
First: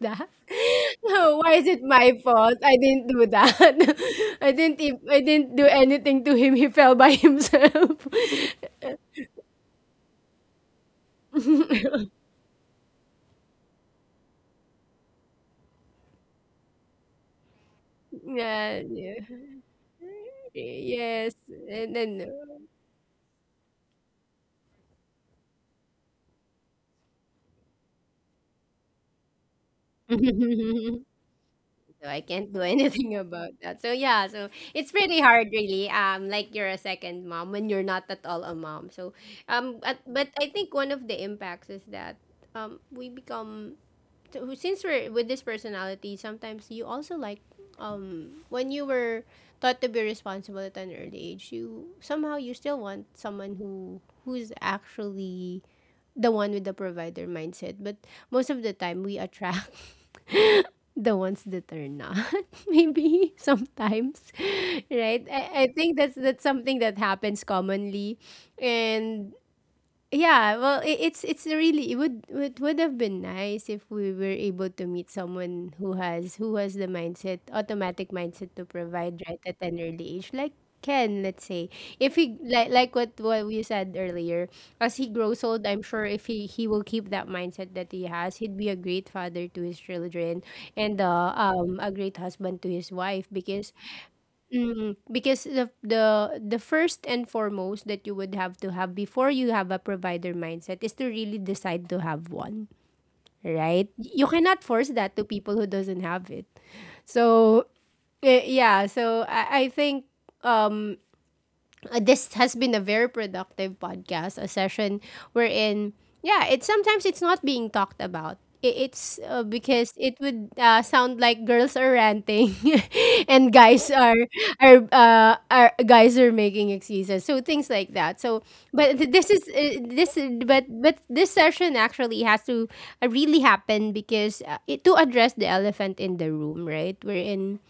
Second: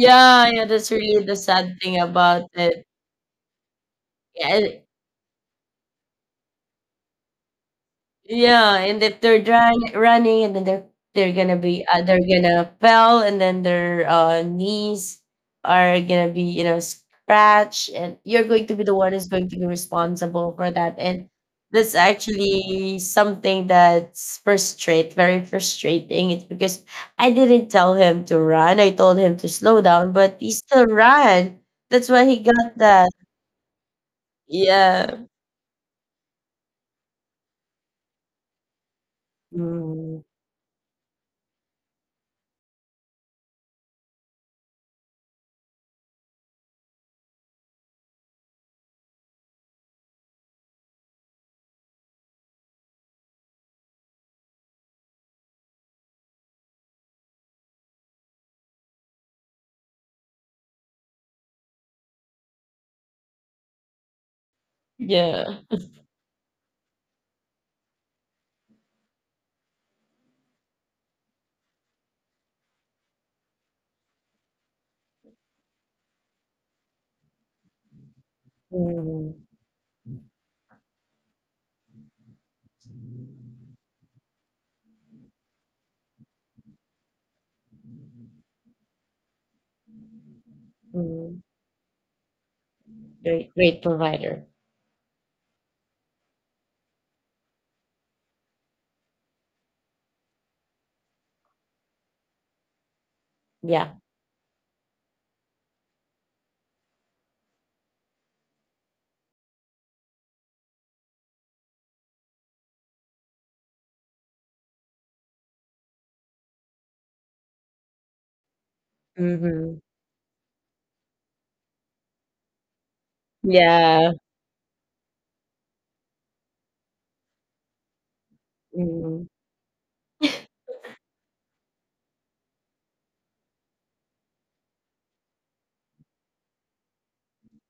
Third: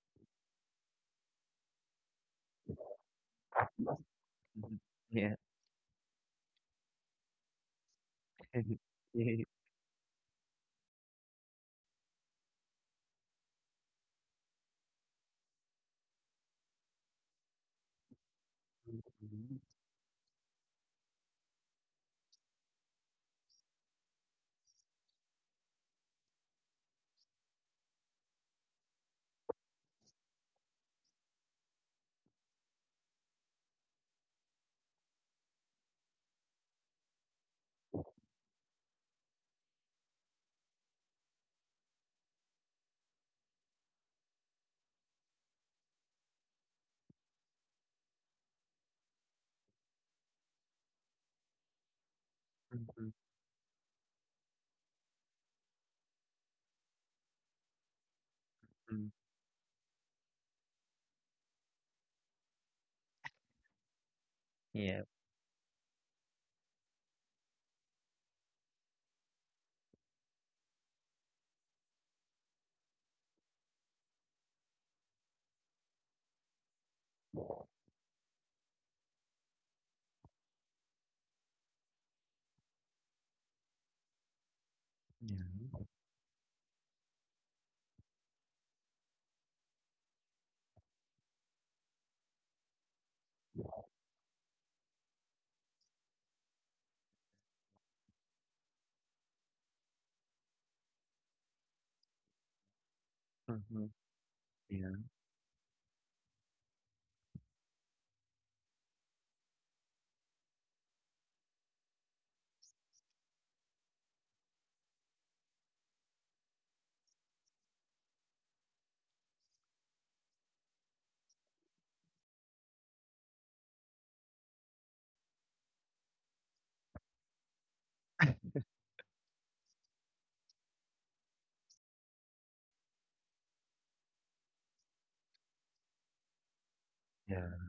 that.
yeah, that's really the
No, why is
sad
it
thing
my
about
fault? I
it.
didn't do that.
Yeah,
I
Mhm.
didn't.
and
I
Yeah.
didn't do anything to him. He fell by himself.
yeah, and if they're
Yeah.
running, and then they're gonna be they're gonna fell, and then their knees are gonna be you know scratched, and you're going to
Yeah.
be the one who's going to
Mhm.
be responsible for that. And
Yes, and
that's
then
actually something that's very frustrating. It's because I didn't tell him to run. I told him to slow down, but he still ran.
so
That's
I
why he
can't do
got that.
anything about that. So yeah, so it's pretty
Yeah.
hard really. Like you're a second mom when you're not at all a mom. So
Mm.
but I think one of the impacts is that we become so since we're with this personality, sometimes you also like when you were taught to be responsible at an early age, you somehow you still want
Mhm.
someone who's actually the one with the provider mindset. But most of the time,
Mhm.
we attract the ones that are not. Maybe sometimes,
Yeah.
right?
Yeah.
I think that's something that happens commonly, and yeah, well, I it's really it would have been nice if we were able to meet someone who has the mindset, automatic mindset to provide right
Mhm,
at an early age, like Ken, let's say. If he like what we said earlier, as he grows old, I'm
Yeah.
sure if he will keep that mindset that he has, he'd be a great father to his children and
mhm.
a great husband to his wife
Great
because
great provider.
mm, because the first and foremost that you would have to have before you have a provider mindset is to really decide to have one, right?
Mhm.
Yeah.
You cannot force
Yeah.
that to people who doesn't have it. So, yeah, so I think um this has been a very productive podcast, a session wherein, yeah, it's sometimes it's not being talked about. It's
Mhm.
because it would sound like girls are ranting, and guys
Yeah.
are guys are making excuses. So things like that. So, but th-
Mhm.
this is this but this session actually has to really happen because to address the elephant in the room, right? We're
Yeah.
in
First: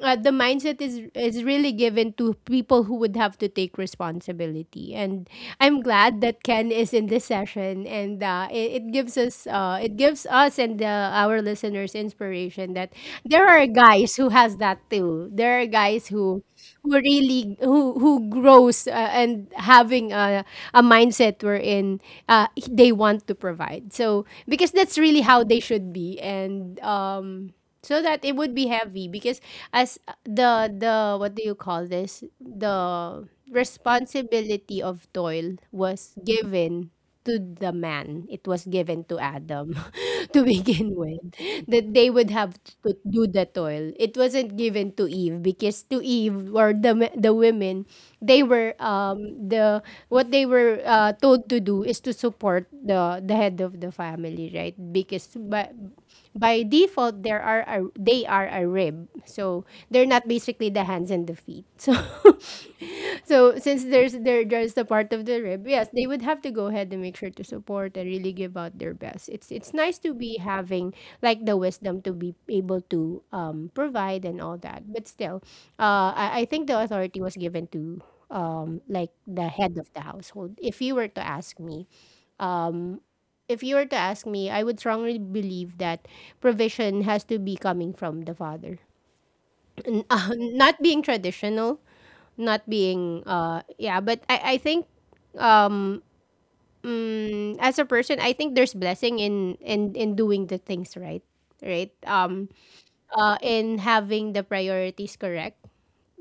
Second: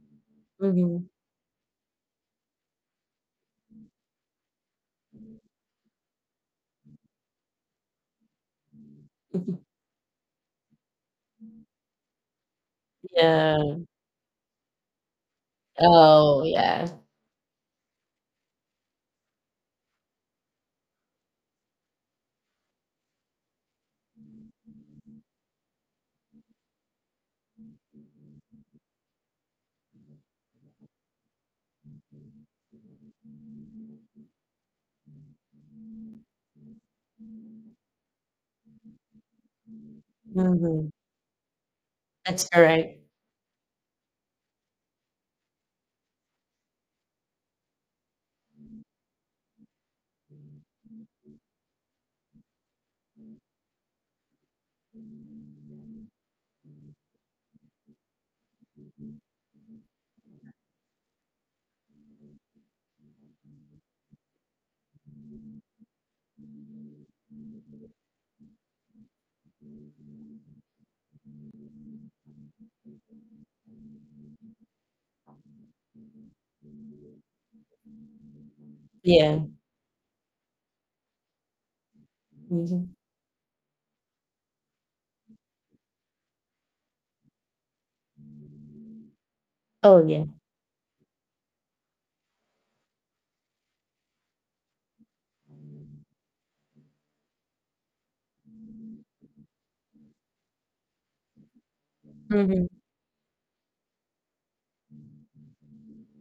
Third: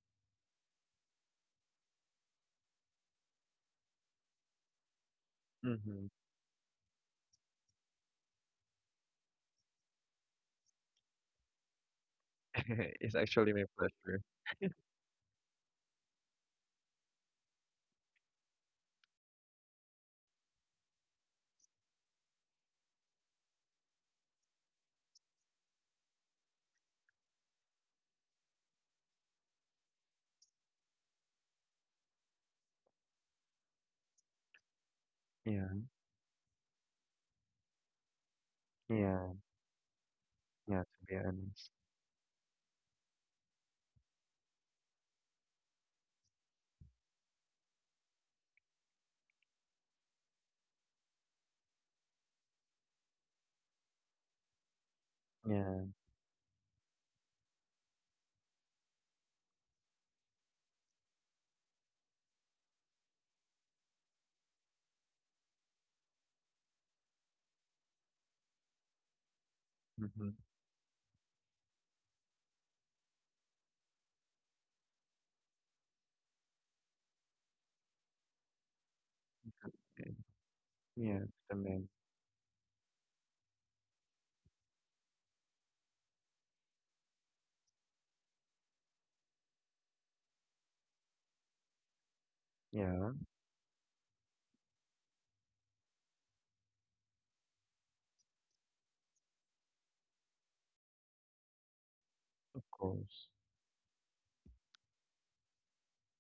The mindset is
Mhm.
is really given to people who would have to take responsibility, and I'm
Mhm.
glad that Ken is in this session and it gives us and our listeners inspiration that
It's
there
actually
Yeah.
my
are guys
pleasure.
who has that too, there are guys
Oh, yeah.
who really who grows and having a mindset wherein they want to provide so because that's really how they should be. And so that it would be heavy because as the what do you call this the responsibility of toil
Yeah.
was given to the man. It was given to
Yeah.
Adam to
Yeah,
Mhm.
begin
to be
with,
honest.
that they would
That's
have to
correct.
do the toil. It wasn't given to Eve because to Eve, or the women, they were the they were told to do is to support the head of the family, right? because but
Yeah.
By default, they are a rib, so they're not basically the hands and the feet. So so since there's they're just a part of the rib, yes, they would have to go ahead and make sure to support and really give out their best. It's nice to
Mhm.
be having like the wisdom to be able to provide and all that, but still I think the authority was given to like
Yeah.
the head of the
Yeah.
household, if you were
Yeah,
to
I
ask me.
mean,
Mhm.
um, if you were to ask me, I would strongly believe that provision has to be coming from the father.
Oh, yeah.
Not being traditional, not
yeah,
being yeah, but I think um as a person, I think there's blessing in in doing the things right, right?
of
Mhm.
course.
In having the priorities correct,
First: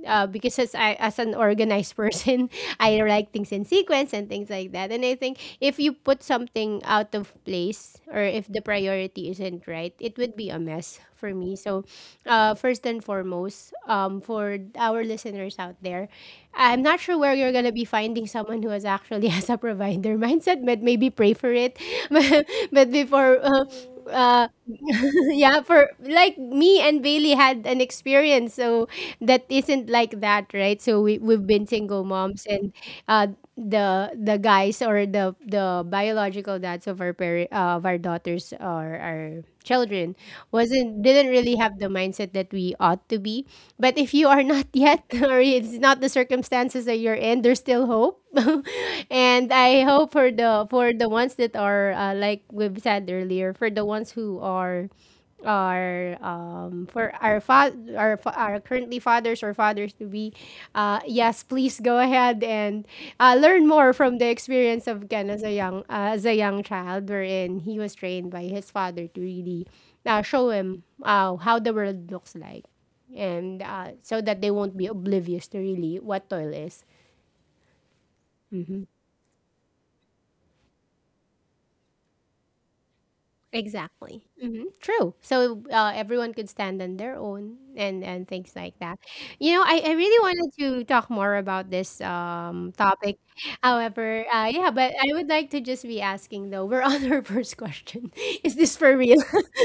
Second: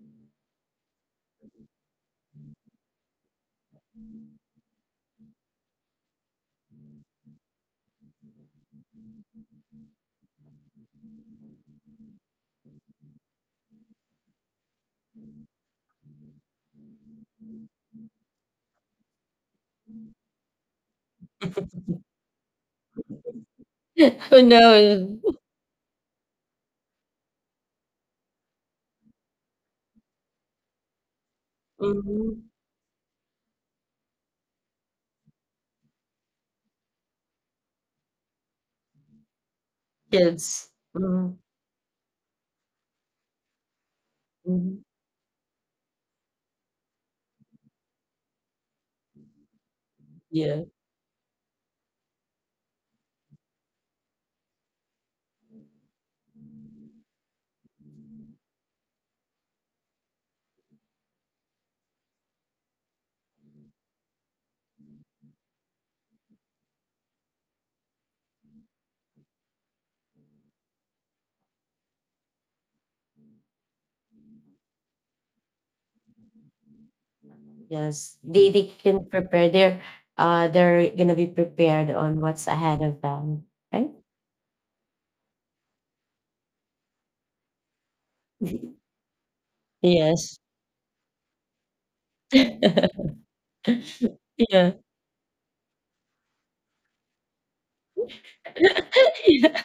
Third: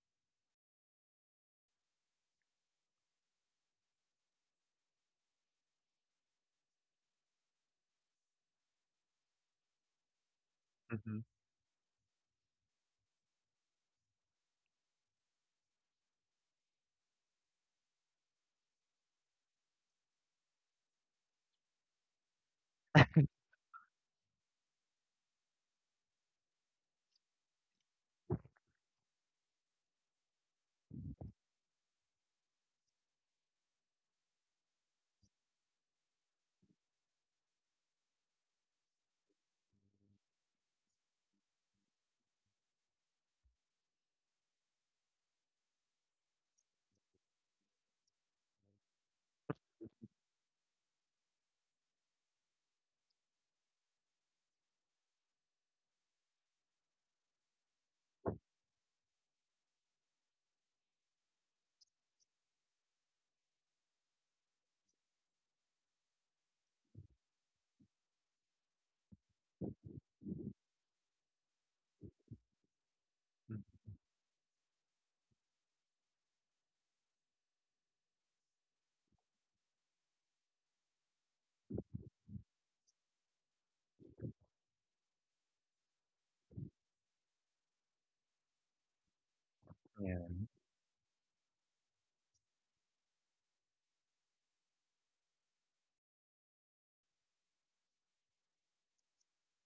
because as I, as an organized person, I like things in sequence and things like that. And I think if you put something out of place, or if the priority isn't right, it would be a mess
Mhm.
for me. So, first and foremost, for our listeners out there, I'm not sure where you're gonna be finding someone who is actually has a provider mindset, but maybe pray for it. but before
Who knows?
Yeah, for like me and Bailey had an experience, so that isn't like that, right? So we we've been single moms,
Mhm.
and uh, the guys, or the biological dads of our parent of our daughters or our children,
Kids.
wasn't didn't
Mhm.
really have the mindset that we ought to be. But if you are not
Mhm.
yet, or it's not the circumstances that you're in, there's still hope. And I hope for
Yeah.
the ones that are like we've said earlier, for the ones who are our for our fa- our, fa- our currently fathers or fathers to be, yes, please go ahead and learn more from the experience of Ken as a young child, wherein he was trained by his father to really show him how the world looks like,
Mm,
and so that they won't be oblivious to really what toil is.
Yes. They
Mm-hmm.
can prepare. They're they're gonna be prepared on what's ahead of them, right?
Exactly. Hmm. True. So everyone could stand on their own and things like that. You know, I
Yeah.
really
Yes.
wanted to talk more about this topic. However, yeah,
Yeah.
but I would like to just be asking though. We're on our first question. Is this for real?
Yeah.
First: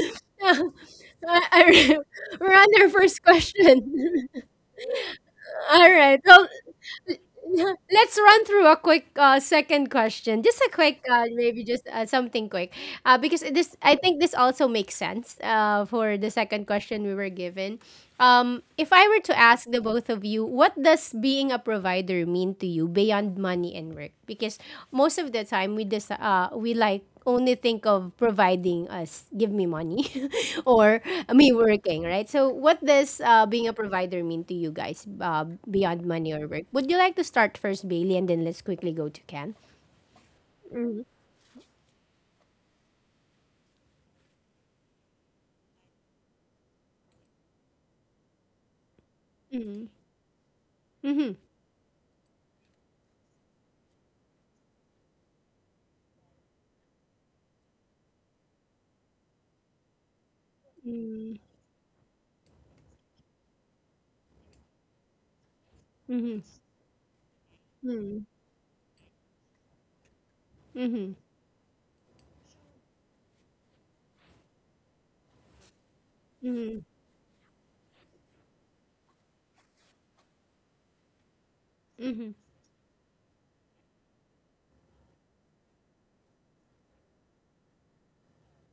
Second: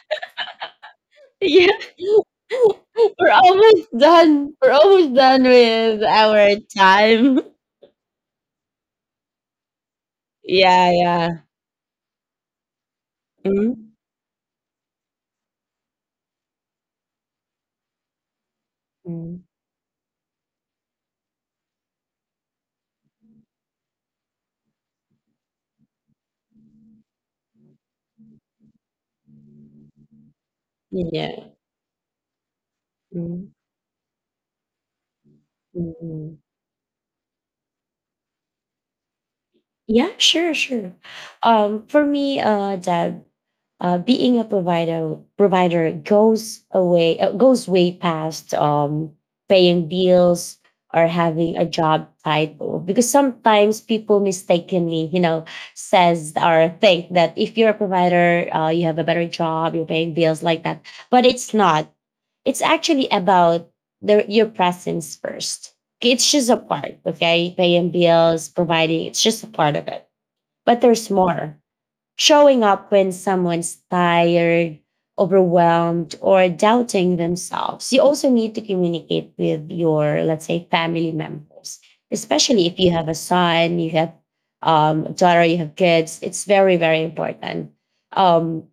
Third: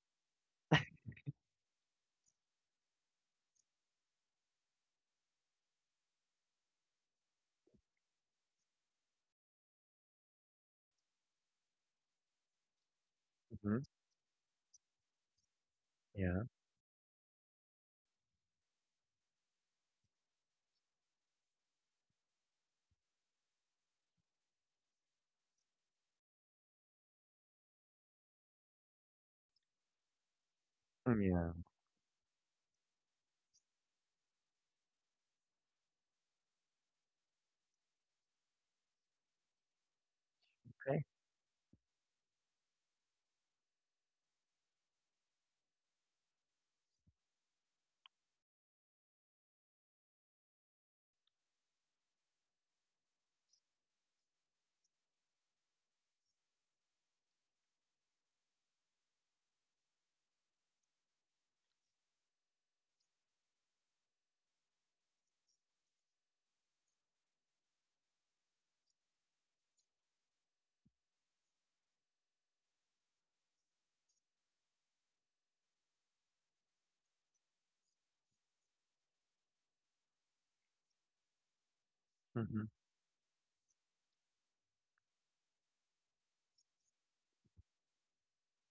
Uh, uh,
Yeah.
we're on our first
We're almost
question.
done. We're almost done
All
with
right. Well,
our time.
let's run through a quick second question. Just a
Yeah,
quick,
yeah.
maybe just something quick, because this
Mhm.
Mhm.
I think this also makes sense for the
Yeah.
second question we were given. If I were to
Mm.
ask the both of you, what does being a provider mean to you beyond money and work? Because most of the time we we like only think of providing us, give me money, or
Mm,
Yeah.
me
Yeah.
working, right? So, what does
Mm.
being a provider mean to you guys
Mm.
beyond money
mm.
or work? Would you like to start first, Bailey, and then let's quickly go to Ken?
Yeah, sure, sure.
Okay.
For me, Deb, being a provider goes way past
Mm-hmm.
paying bills or
Mm-hmm.
having a job title, because sometimes people mistakenly, you know, says or think that if you're a provider, you have a better job, you're paying bills like that. But it's not, it's actually about the, your presence first. It's
Mm-hmm.
just a part, okay, paying
Mm-hmm.
bills, providing, it's just a part of it, but there's
Mm-hmm.
more. Showing up when someone's tired, overwhelmed, or
Mm-hmm.
doubting themselves. You also need to communicate with your, let's say, family members,
Mm-hmm.
especially
Mhm.
if you have a son, you have a daughter, you have kids. It's very, very important. Um,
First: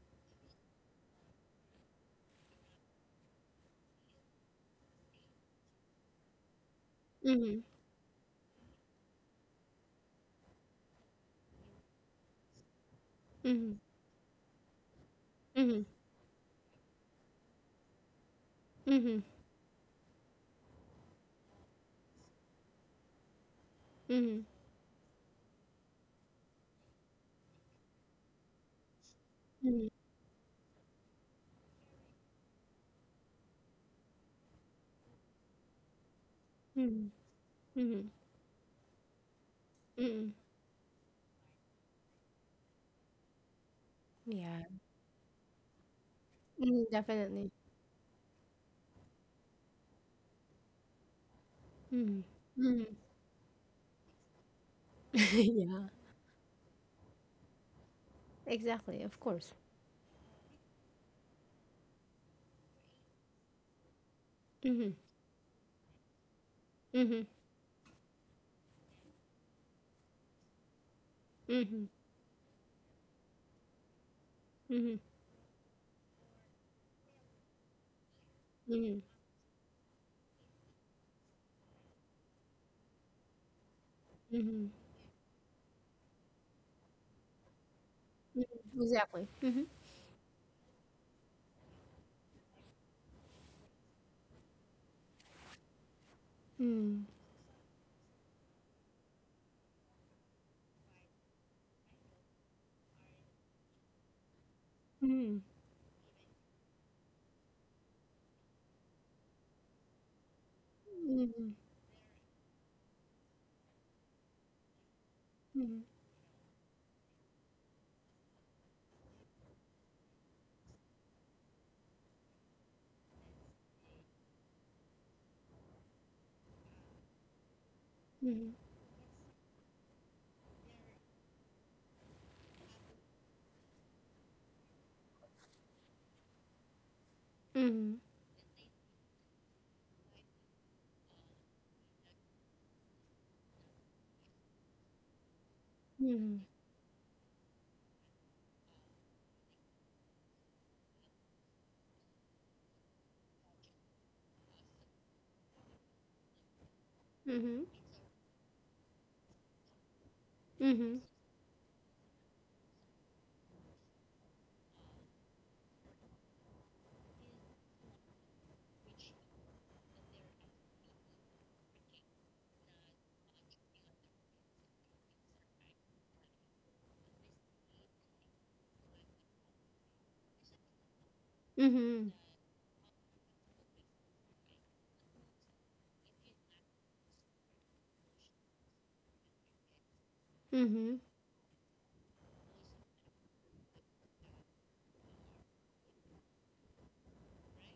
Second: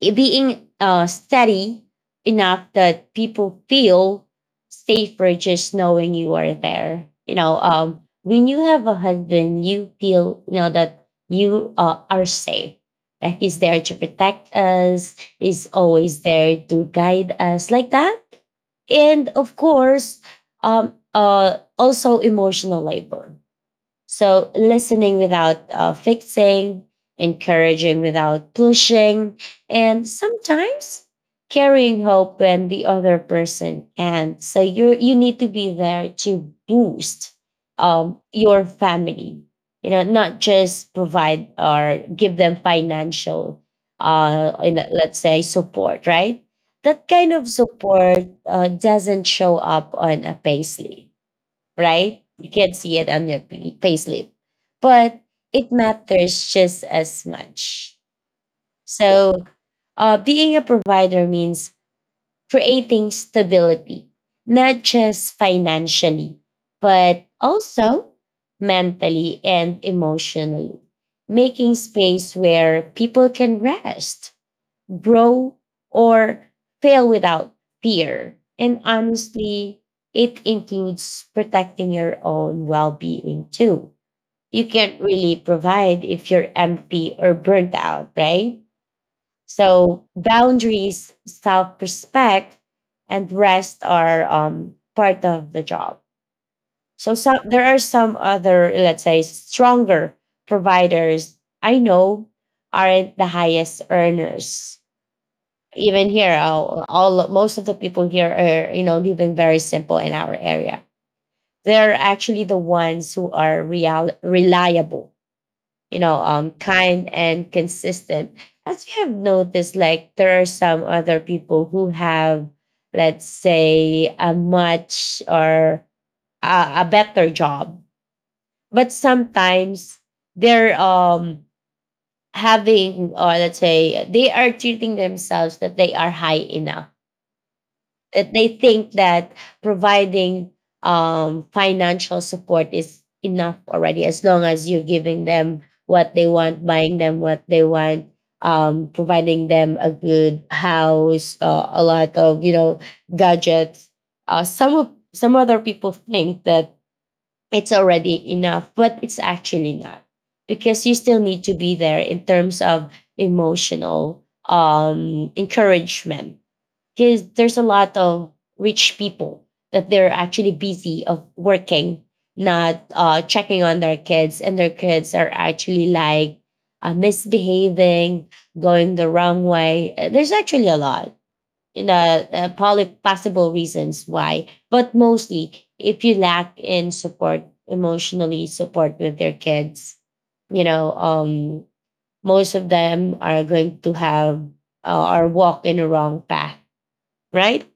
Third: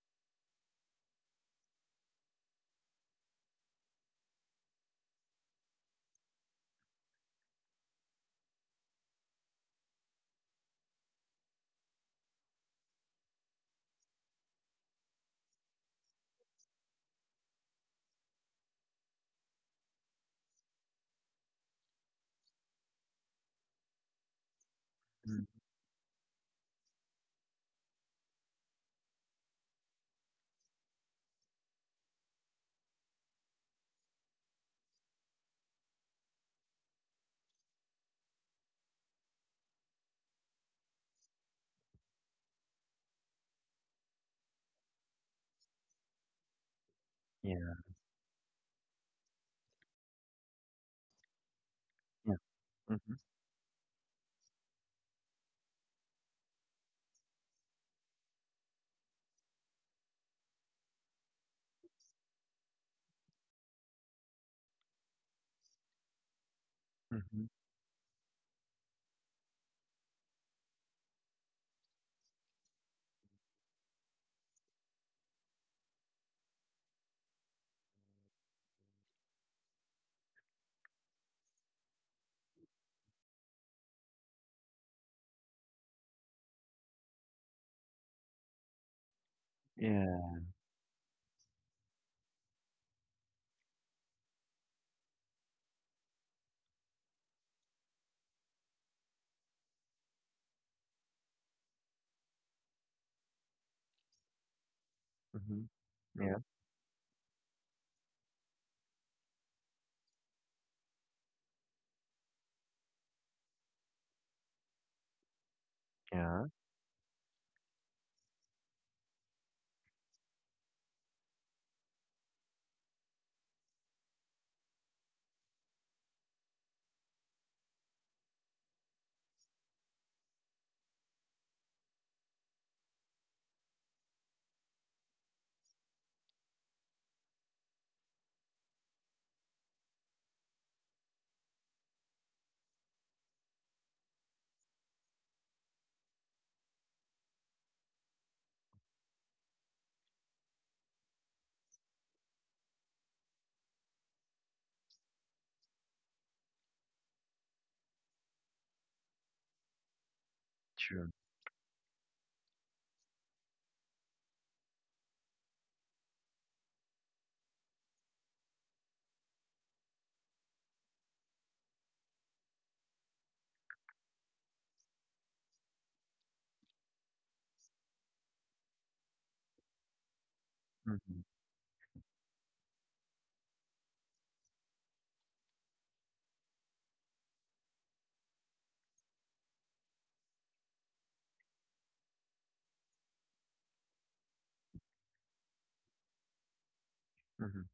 it being steady enough that people feel safer just knowing you are there. You
Mm-hmm.
know, when you have a husband, you feel, you know that you are safe. That he's
Mm-hmm.
there to protect us. He's
Mm-hmm.
always there to guide us like that.
Mm-hmm.
And of course, also emotional labor,
Mm-hmm.
so, listening
Mm,
without fixing, encouraging without pushing,
Mm-hmm.
and sometimes carrying hope when the other person can. So, you need to be there to boost
Mm-hmm.
your family. You know,
Mm-hmm.
not just provide or give them financial,
Yeah,
in, let's say support, right?
mm,
That kind of
definitely.
Yeah.
support doesn't show up on a payslip,
Mm-hmm.
right?
Yeah.
You can't
Mm-hmm.
see it
Mhm.
on your pay- payslip, but it
Yeah,
matters just as much.
exactly. Of
So,
course.
being a provider means creating stability, not
Mm-hmm.
just financially, but
Mhm.
also mentally and emotionally, making
Mm-hmm.
space where people can rest,
Mhm,
grow, or fail without fear. And
mhm,
honestly, it includes protecting your own well being too. You
mhm,
can't really provide if you're empty or burnt out,
mhm,
right?
exactly. Mhm,
So,
Yeah.
boundaries, self respect, and rest are part of the job.
mm,
So, some, there are some other, let's say, stronger providers I know aren't the highest earners.
mhm,
Mhm.
Even here,
Yeah.
all most of the people here are, you know, living very simple in our area. They're actually the ones who are real reliable,
mhm,
you know,
Yeah.
um, kind and consistent. As you have noticed, like there are some other people who have, let's say, a much or a, a better job,
mhm,
but sometimes they're um, having, or let's say they are treating themselves that they are high enough.
mhm,
They think that providing financial support is enough already, as long as you're giving them
mhm,
what they
mhm,
want, buying them what they want, providing them a good house, a lot of, you know, gadgets. Some of some other people think that it's already enough, but it's actually not, because you
mhm,
True.
still need to be there in terms of emotional um, encouragement, because there's a lot of rich people that they're actually busy of working, not checking on their kids, and their kids are actually like misbehaving, going the wrong way. There's actually a lot,
Mhm.
mhm,
you
mhm,
know, probably possible reasons why, but mostly if you lack in support, emotionally support with their kids, you know,
mhm.
um, most of them are going to have or walk in a wrong path, right?
Mhm.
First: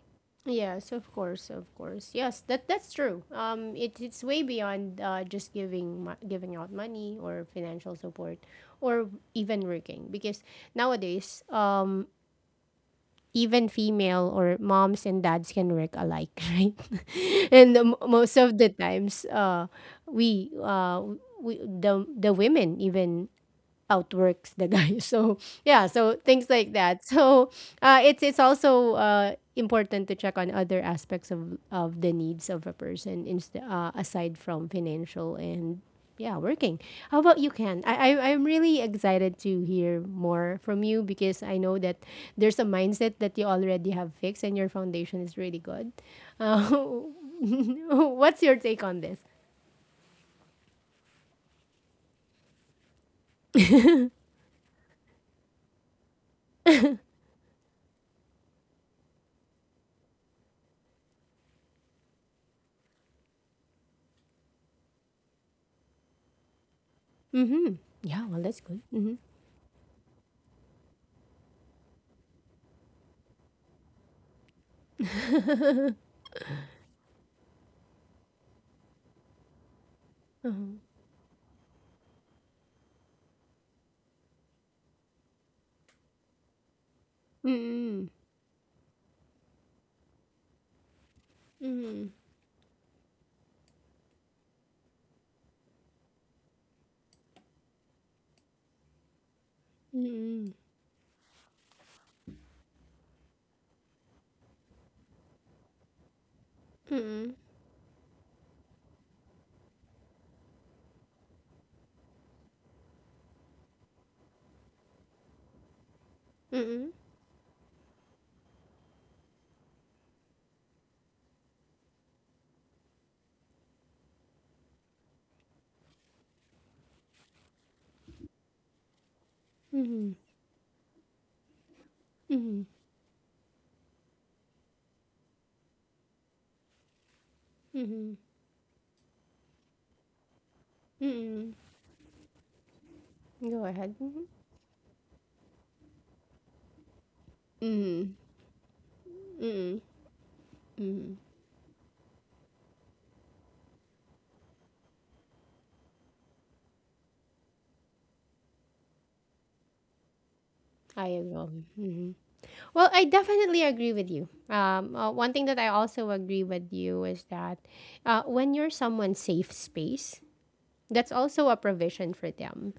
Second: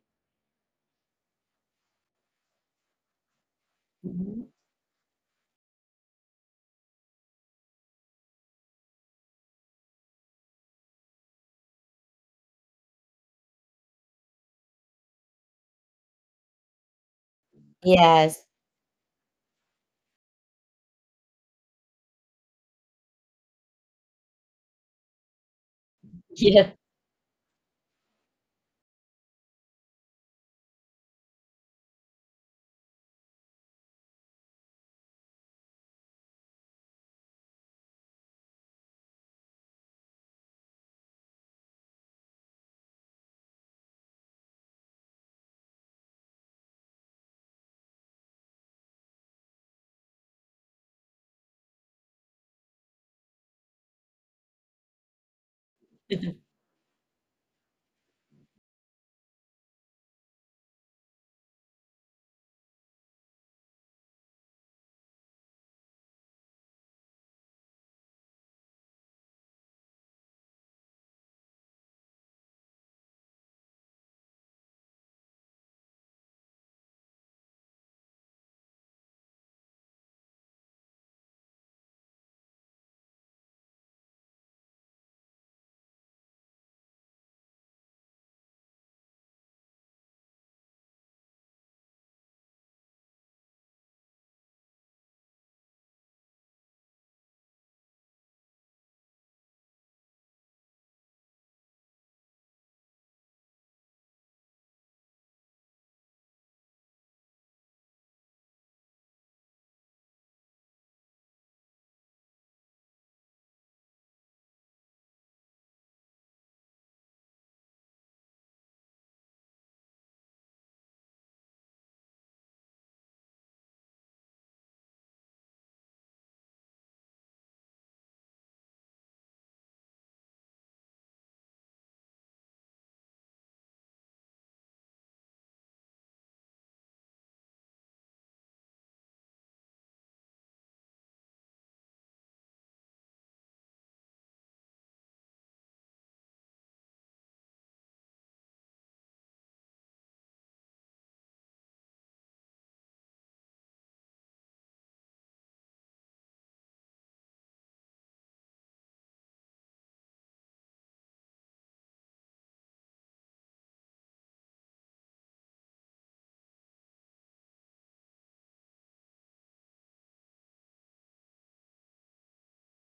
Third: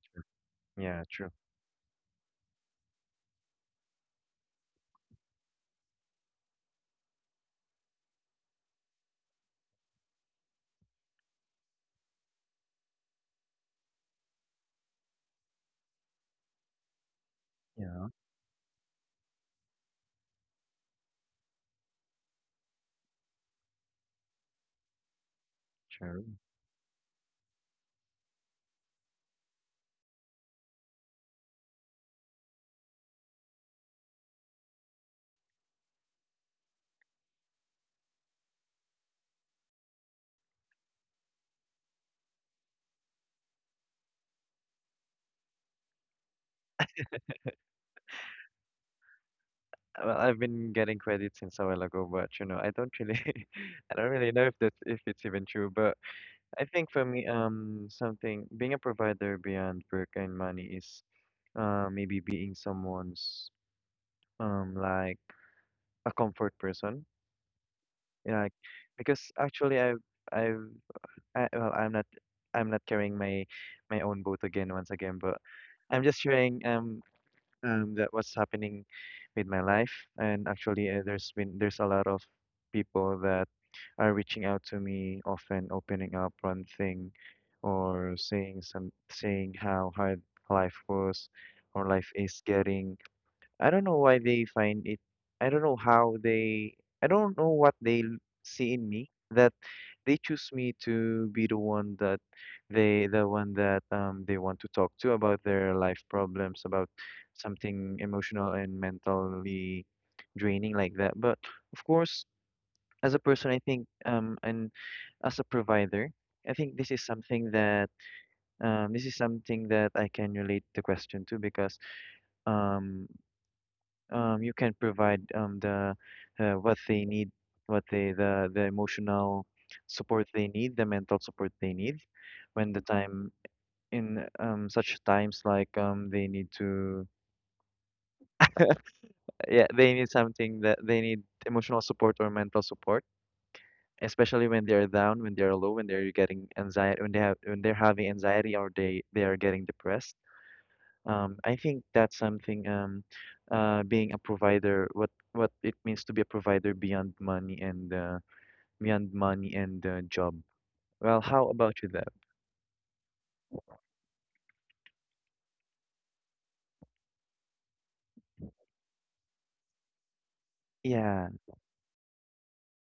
Yes,
Yeah,
of
true.
course, of course. Yes, that that's true. It's way
Mhm.
beyond just giving giving out money or financial support, or even working. Because nowadays, even female or moms and dads can work alike, right? And the,
Yeah,
most
Yes.
of the times, we, uh, we the women even outworks the guy. So yeah, so
true.
things
Yeah.
like that. So it's also important to check on other aspects of the needs of a person, aside from financial and yeah, working. How about you, Ken? I'm really excited to hear more from you because I know that there's a mindset that you already have fixed and your foundation is really good. Uh, what's your take on this?
Well, I've been getting credit since a while ago, but you know, I don't really, I don't really know if that, if it's even true. But I think for me, something being a provider beyond work and money is, maybe being someone's, like a comfort person.
Mm-hmm. Yeah, well,
Yeah, like,
that's good. Mm-hmm.
because actually, I've, well, I'm not carrying my, my own boat again once again, but I'm just sharing. That what's happening with my life. And
Uh-huh.
actually, there's a lot of people that are reaching out to me, often opening up one thing,
Mm-hmm.
or saying how hard life was, or
Mm-hmm.
life is getting. I don't know why they find it. I don't know how they. I don't know what they l- see in me that they choose
Mm-mm,
me to be the one that the one that they want to talk to about their life problems, about
mm-mm,
something emotional and mentally draining like that. But of course, as a person, I think and as a provider, I think
mm-mm,
this is something that this is something that I can relate the question to because um you can provide the what they need, what they the emotional
mhm,
support they need, the mental support they need
mhm,
when the time in such times, like they need to
mhm,
yeah, they need something, that they need
mm-mm.
emotional support or mental support,
Go ahead. Mhm.
especially when they're down, when they're low, when they're getting anxiety, when they're having
Mm,
anxiety, or they are getting
mm,
depressed.
mm.
I think that's something, being a provider, what it means to be a provider beyond money and job. Well,
I
how
agree.
about you, Deb?
Hmm. Well, I definitely agree with you. One thing that I also agree with you is that when you're someone's safe space, that's
Yeah,
also a provision for them,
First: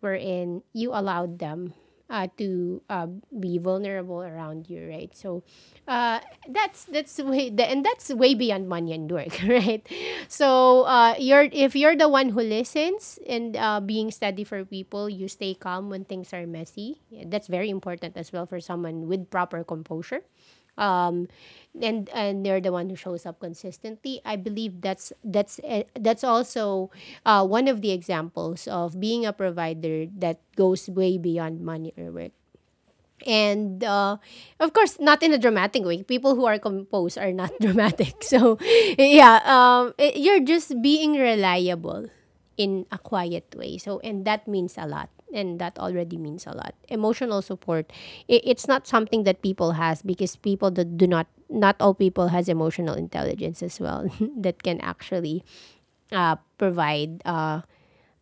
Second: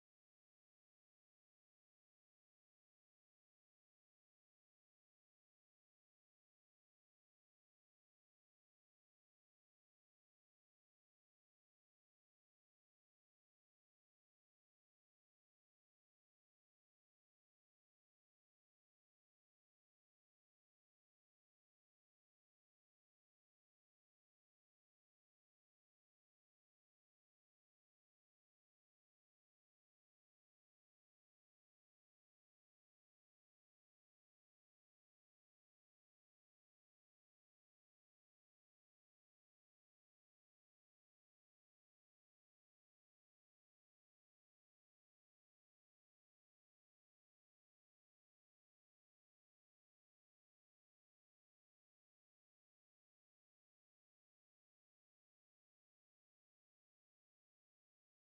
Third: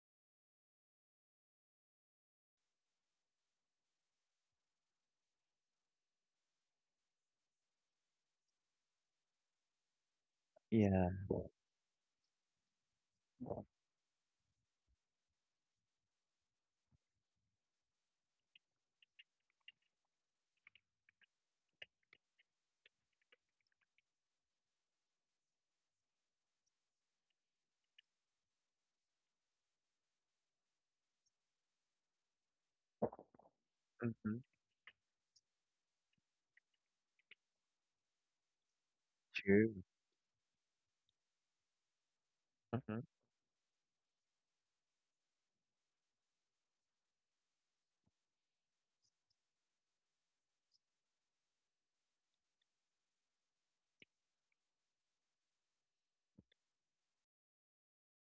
wherein you allowed them to be vulnerable around you, right? So uh, that's way the, and that's way beyond money and work, right? So
yeah.
you're if you're the one who listens, and being steady for people, you stay calm when things are messy. That's very important as well for someone with proper composure, um, and they're the one who shows up consistently. I believe that's that's also one of the examples of being a provider that goes way beyond money or work, and
Mm-hmm.
of course not in a dramatic way. People who are composed are not dramatic. So yeah,
True.
you're just being reliable in a
Mm-hmm.
quiet way. So, and that means a lot, and that already means a lot, emotional support. It's not something that people has because people that do not, not all people has emotional intelligence as well, that can actually provide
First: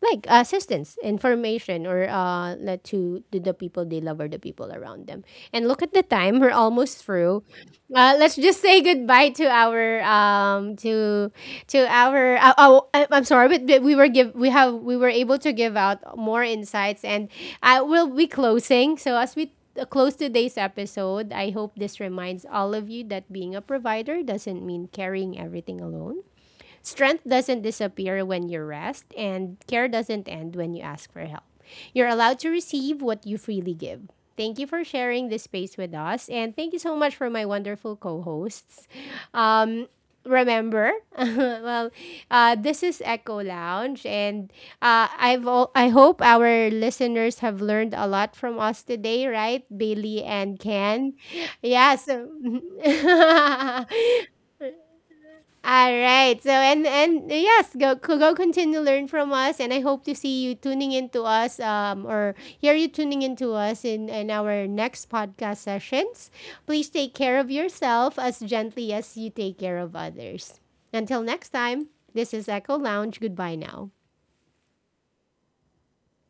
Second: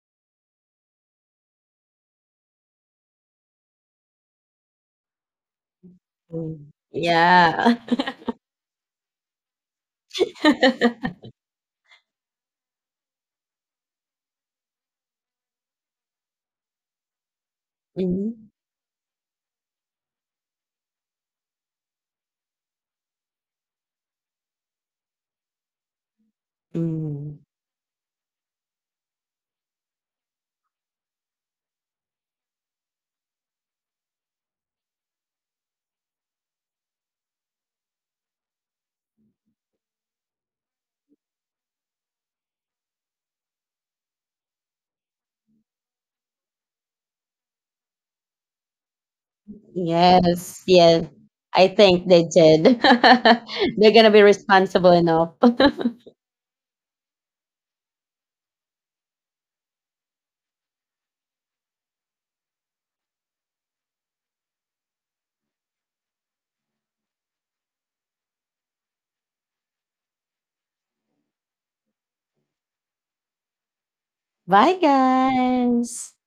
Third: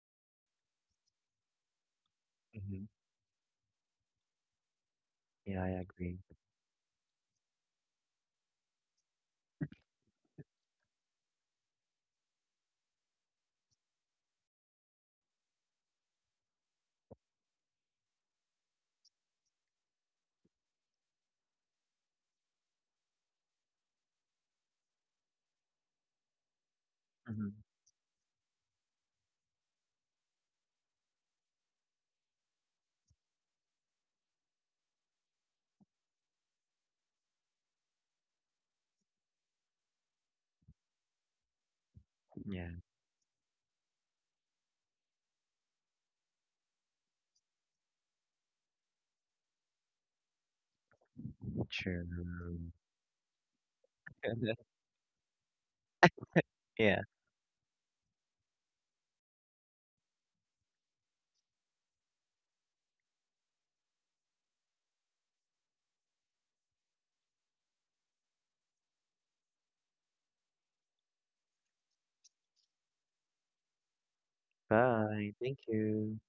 like assistance, information, or let
Mm-hmm.
to the people they love or the people around them.
Yeah,
And
I
look at the
agree.
time; we're
Mm.
almost through.
Yeah.
Let's just say goodbye to our oh, I'm sorry, but we were give we have we were able to give out more insights, and I will be
Mhm.
closing. So as we close today's episode, I hope this reminds all of you that being a provider doesn't mean carrying everything alone. Strength
Mm.
doesn't
Mm-hmm.
disappear when you rest, and care doesn't end when you ask for help. You're allowed to receive what you freely give. Thank you for sharing this space with us, and thank you so much for my wonderful co hosts. Um, Remember, well,
Yeah.
this is Echo Lounge, and I hope our listeners have learned a lot from us today, right, Bailey and
Yes, yes.
Ken?
I
Yeah,
True.
think they
so
did. They're gonna be responsible enough.
all right. So
Yeah.
and yes, go go continue to learn from us, and I hope to see you tuning into us, or hear you tuning into us in our next podcast sessions. Please take care of yourself as gently as you take care of others. Until next time, this is Echo Lounge. Goodbye now.
Bye,
Bye. Thank you.
guys.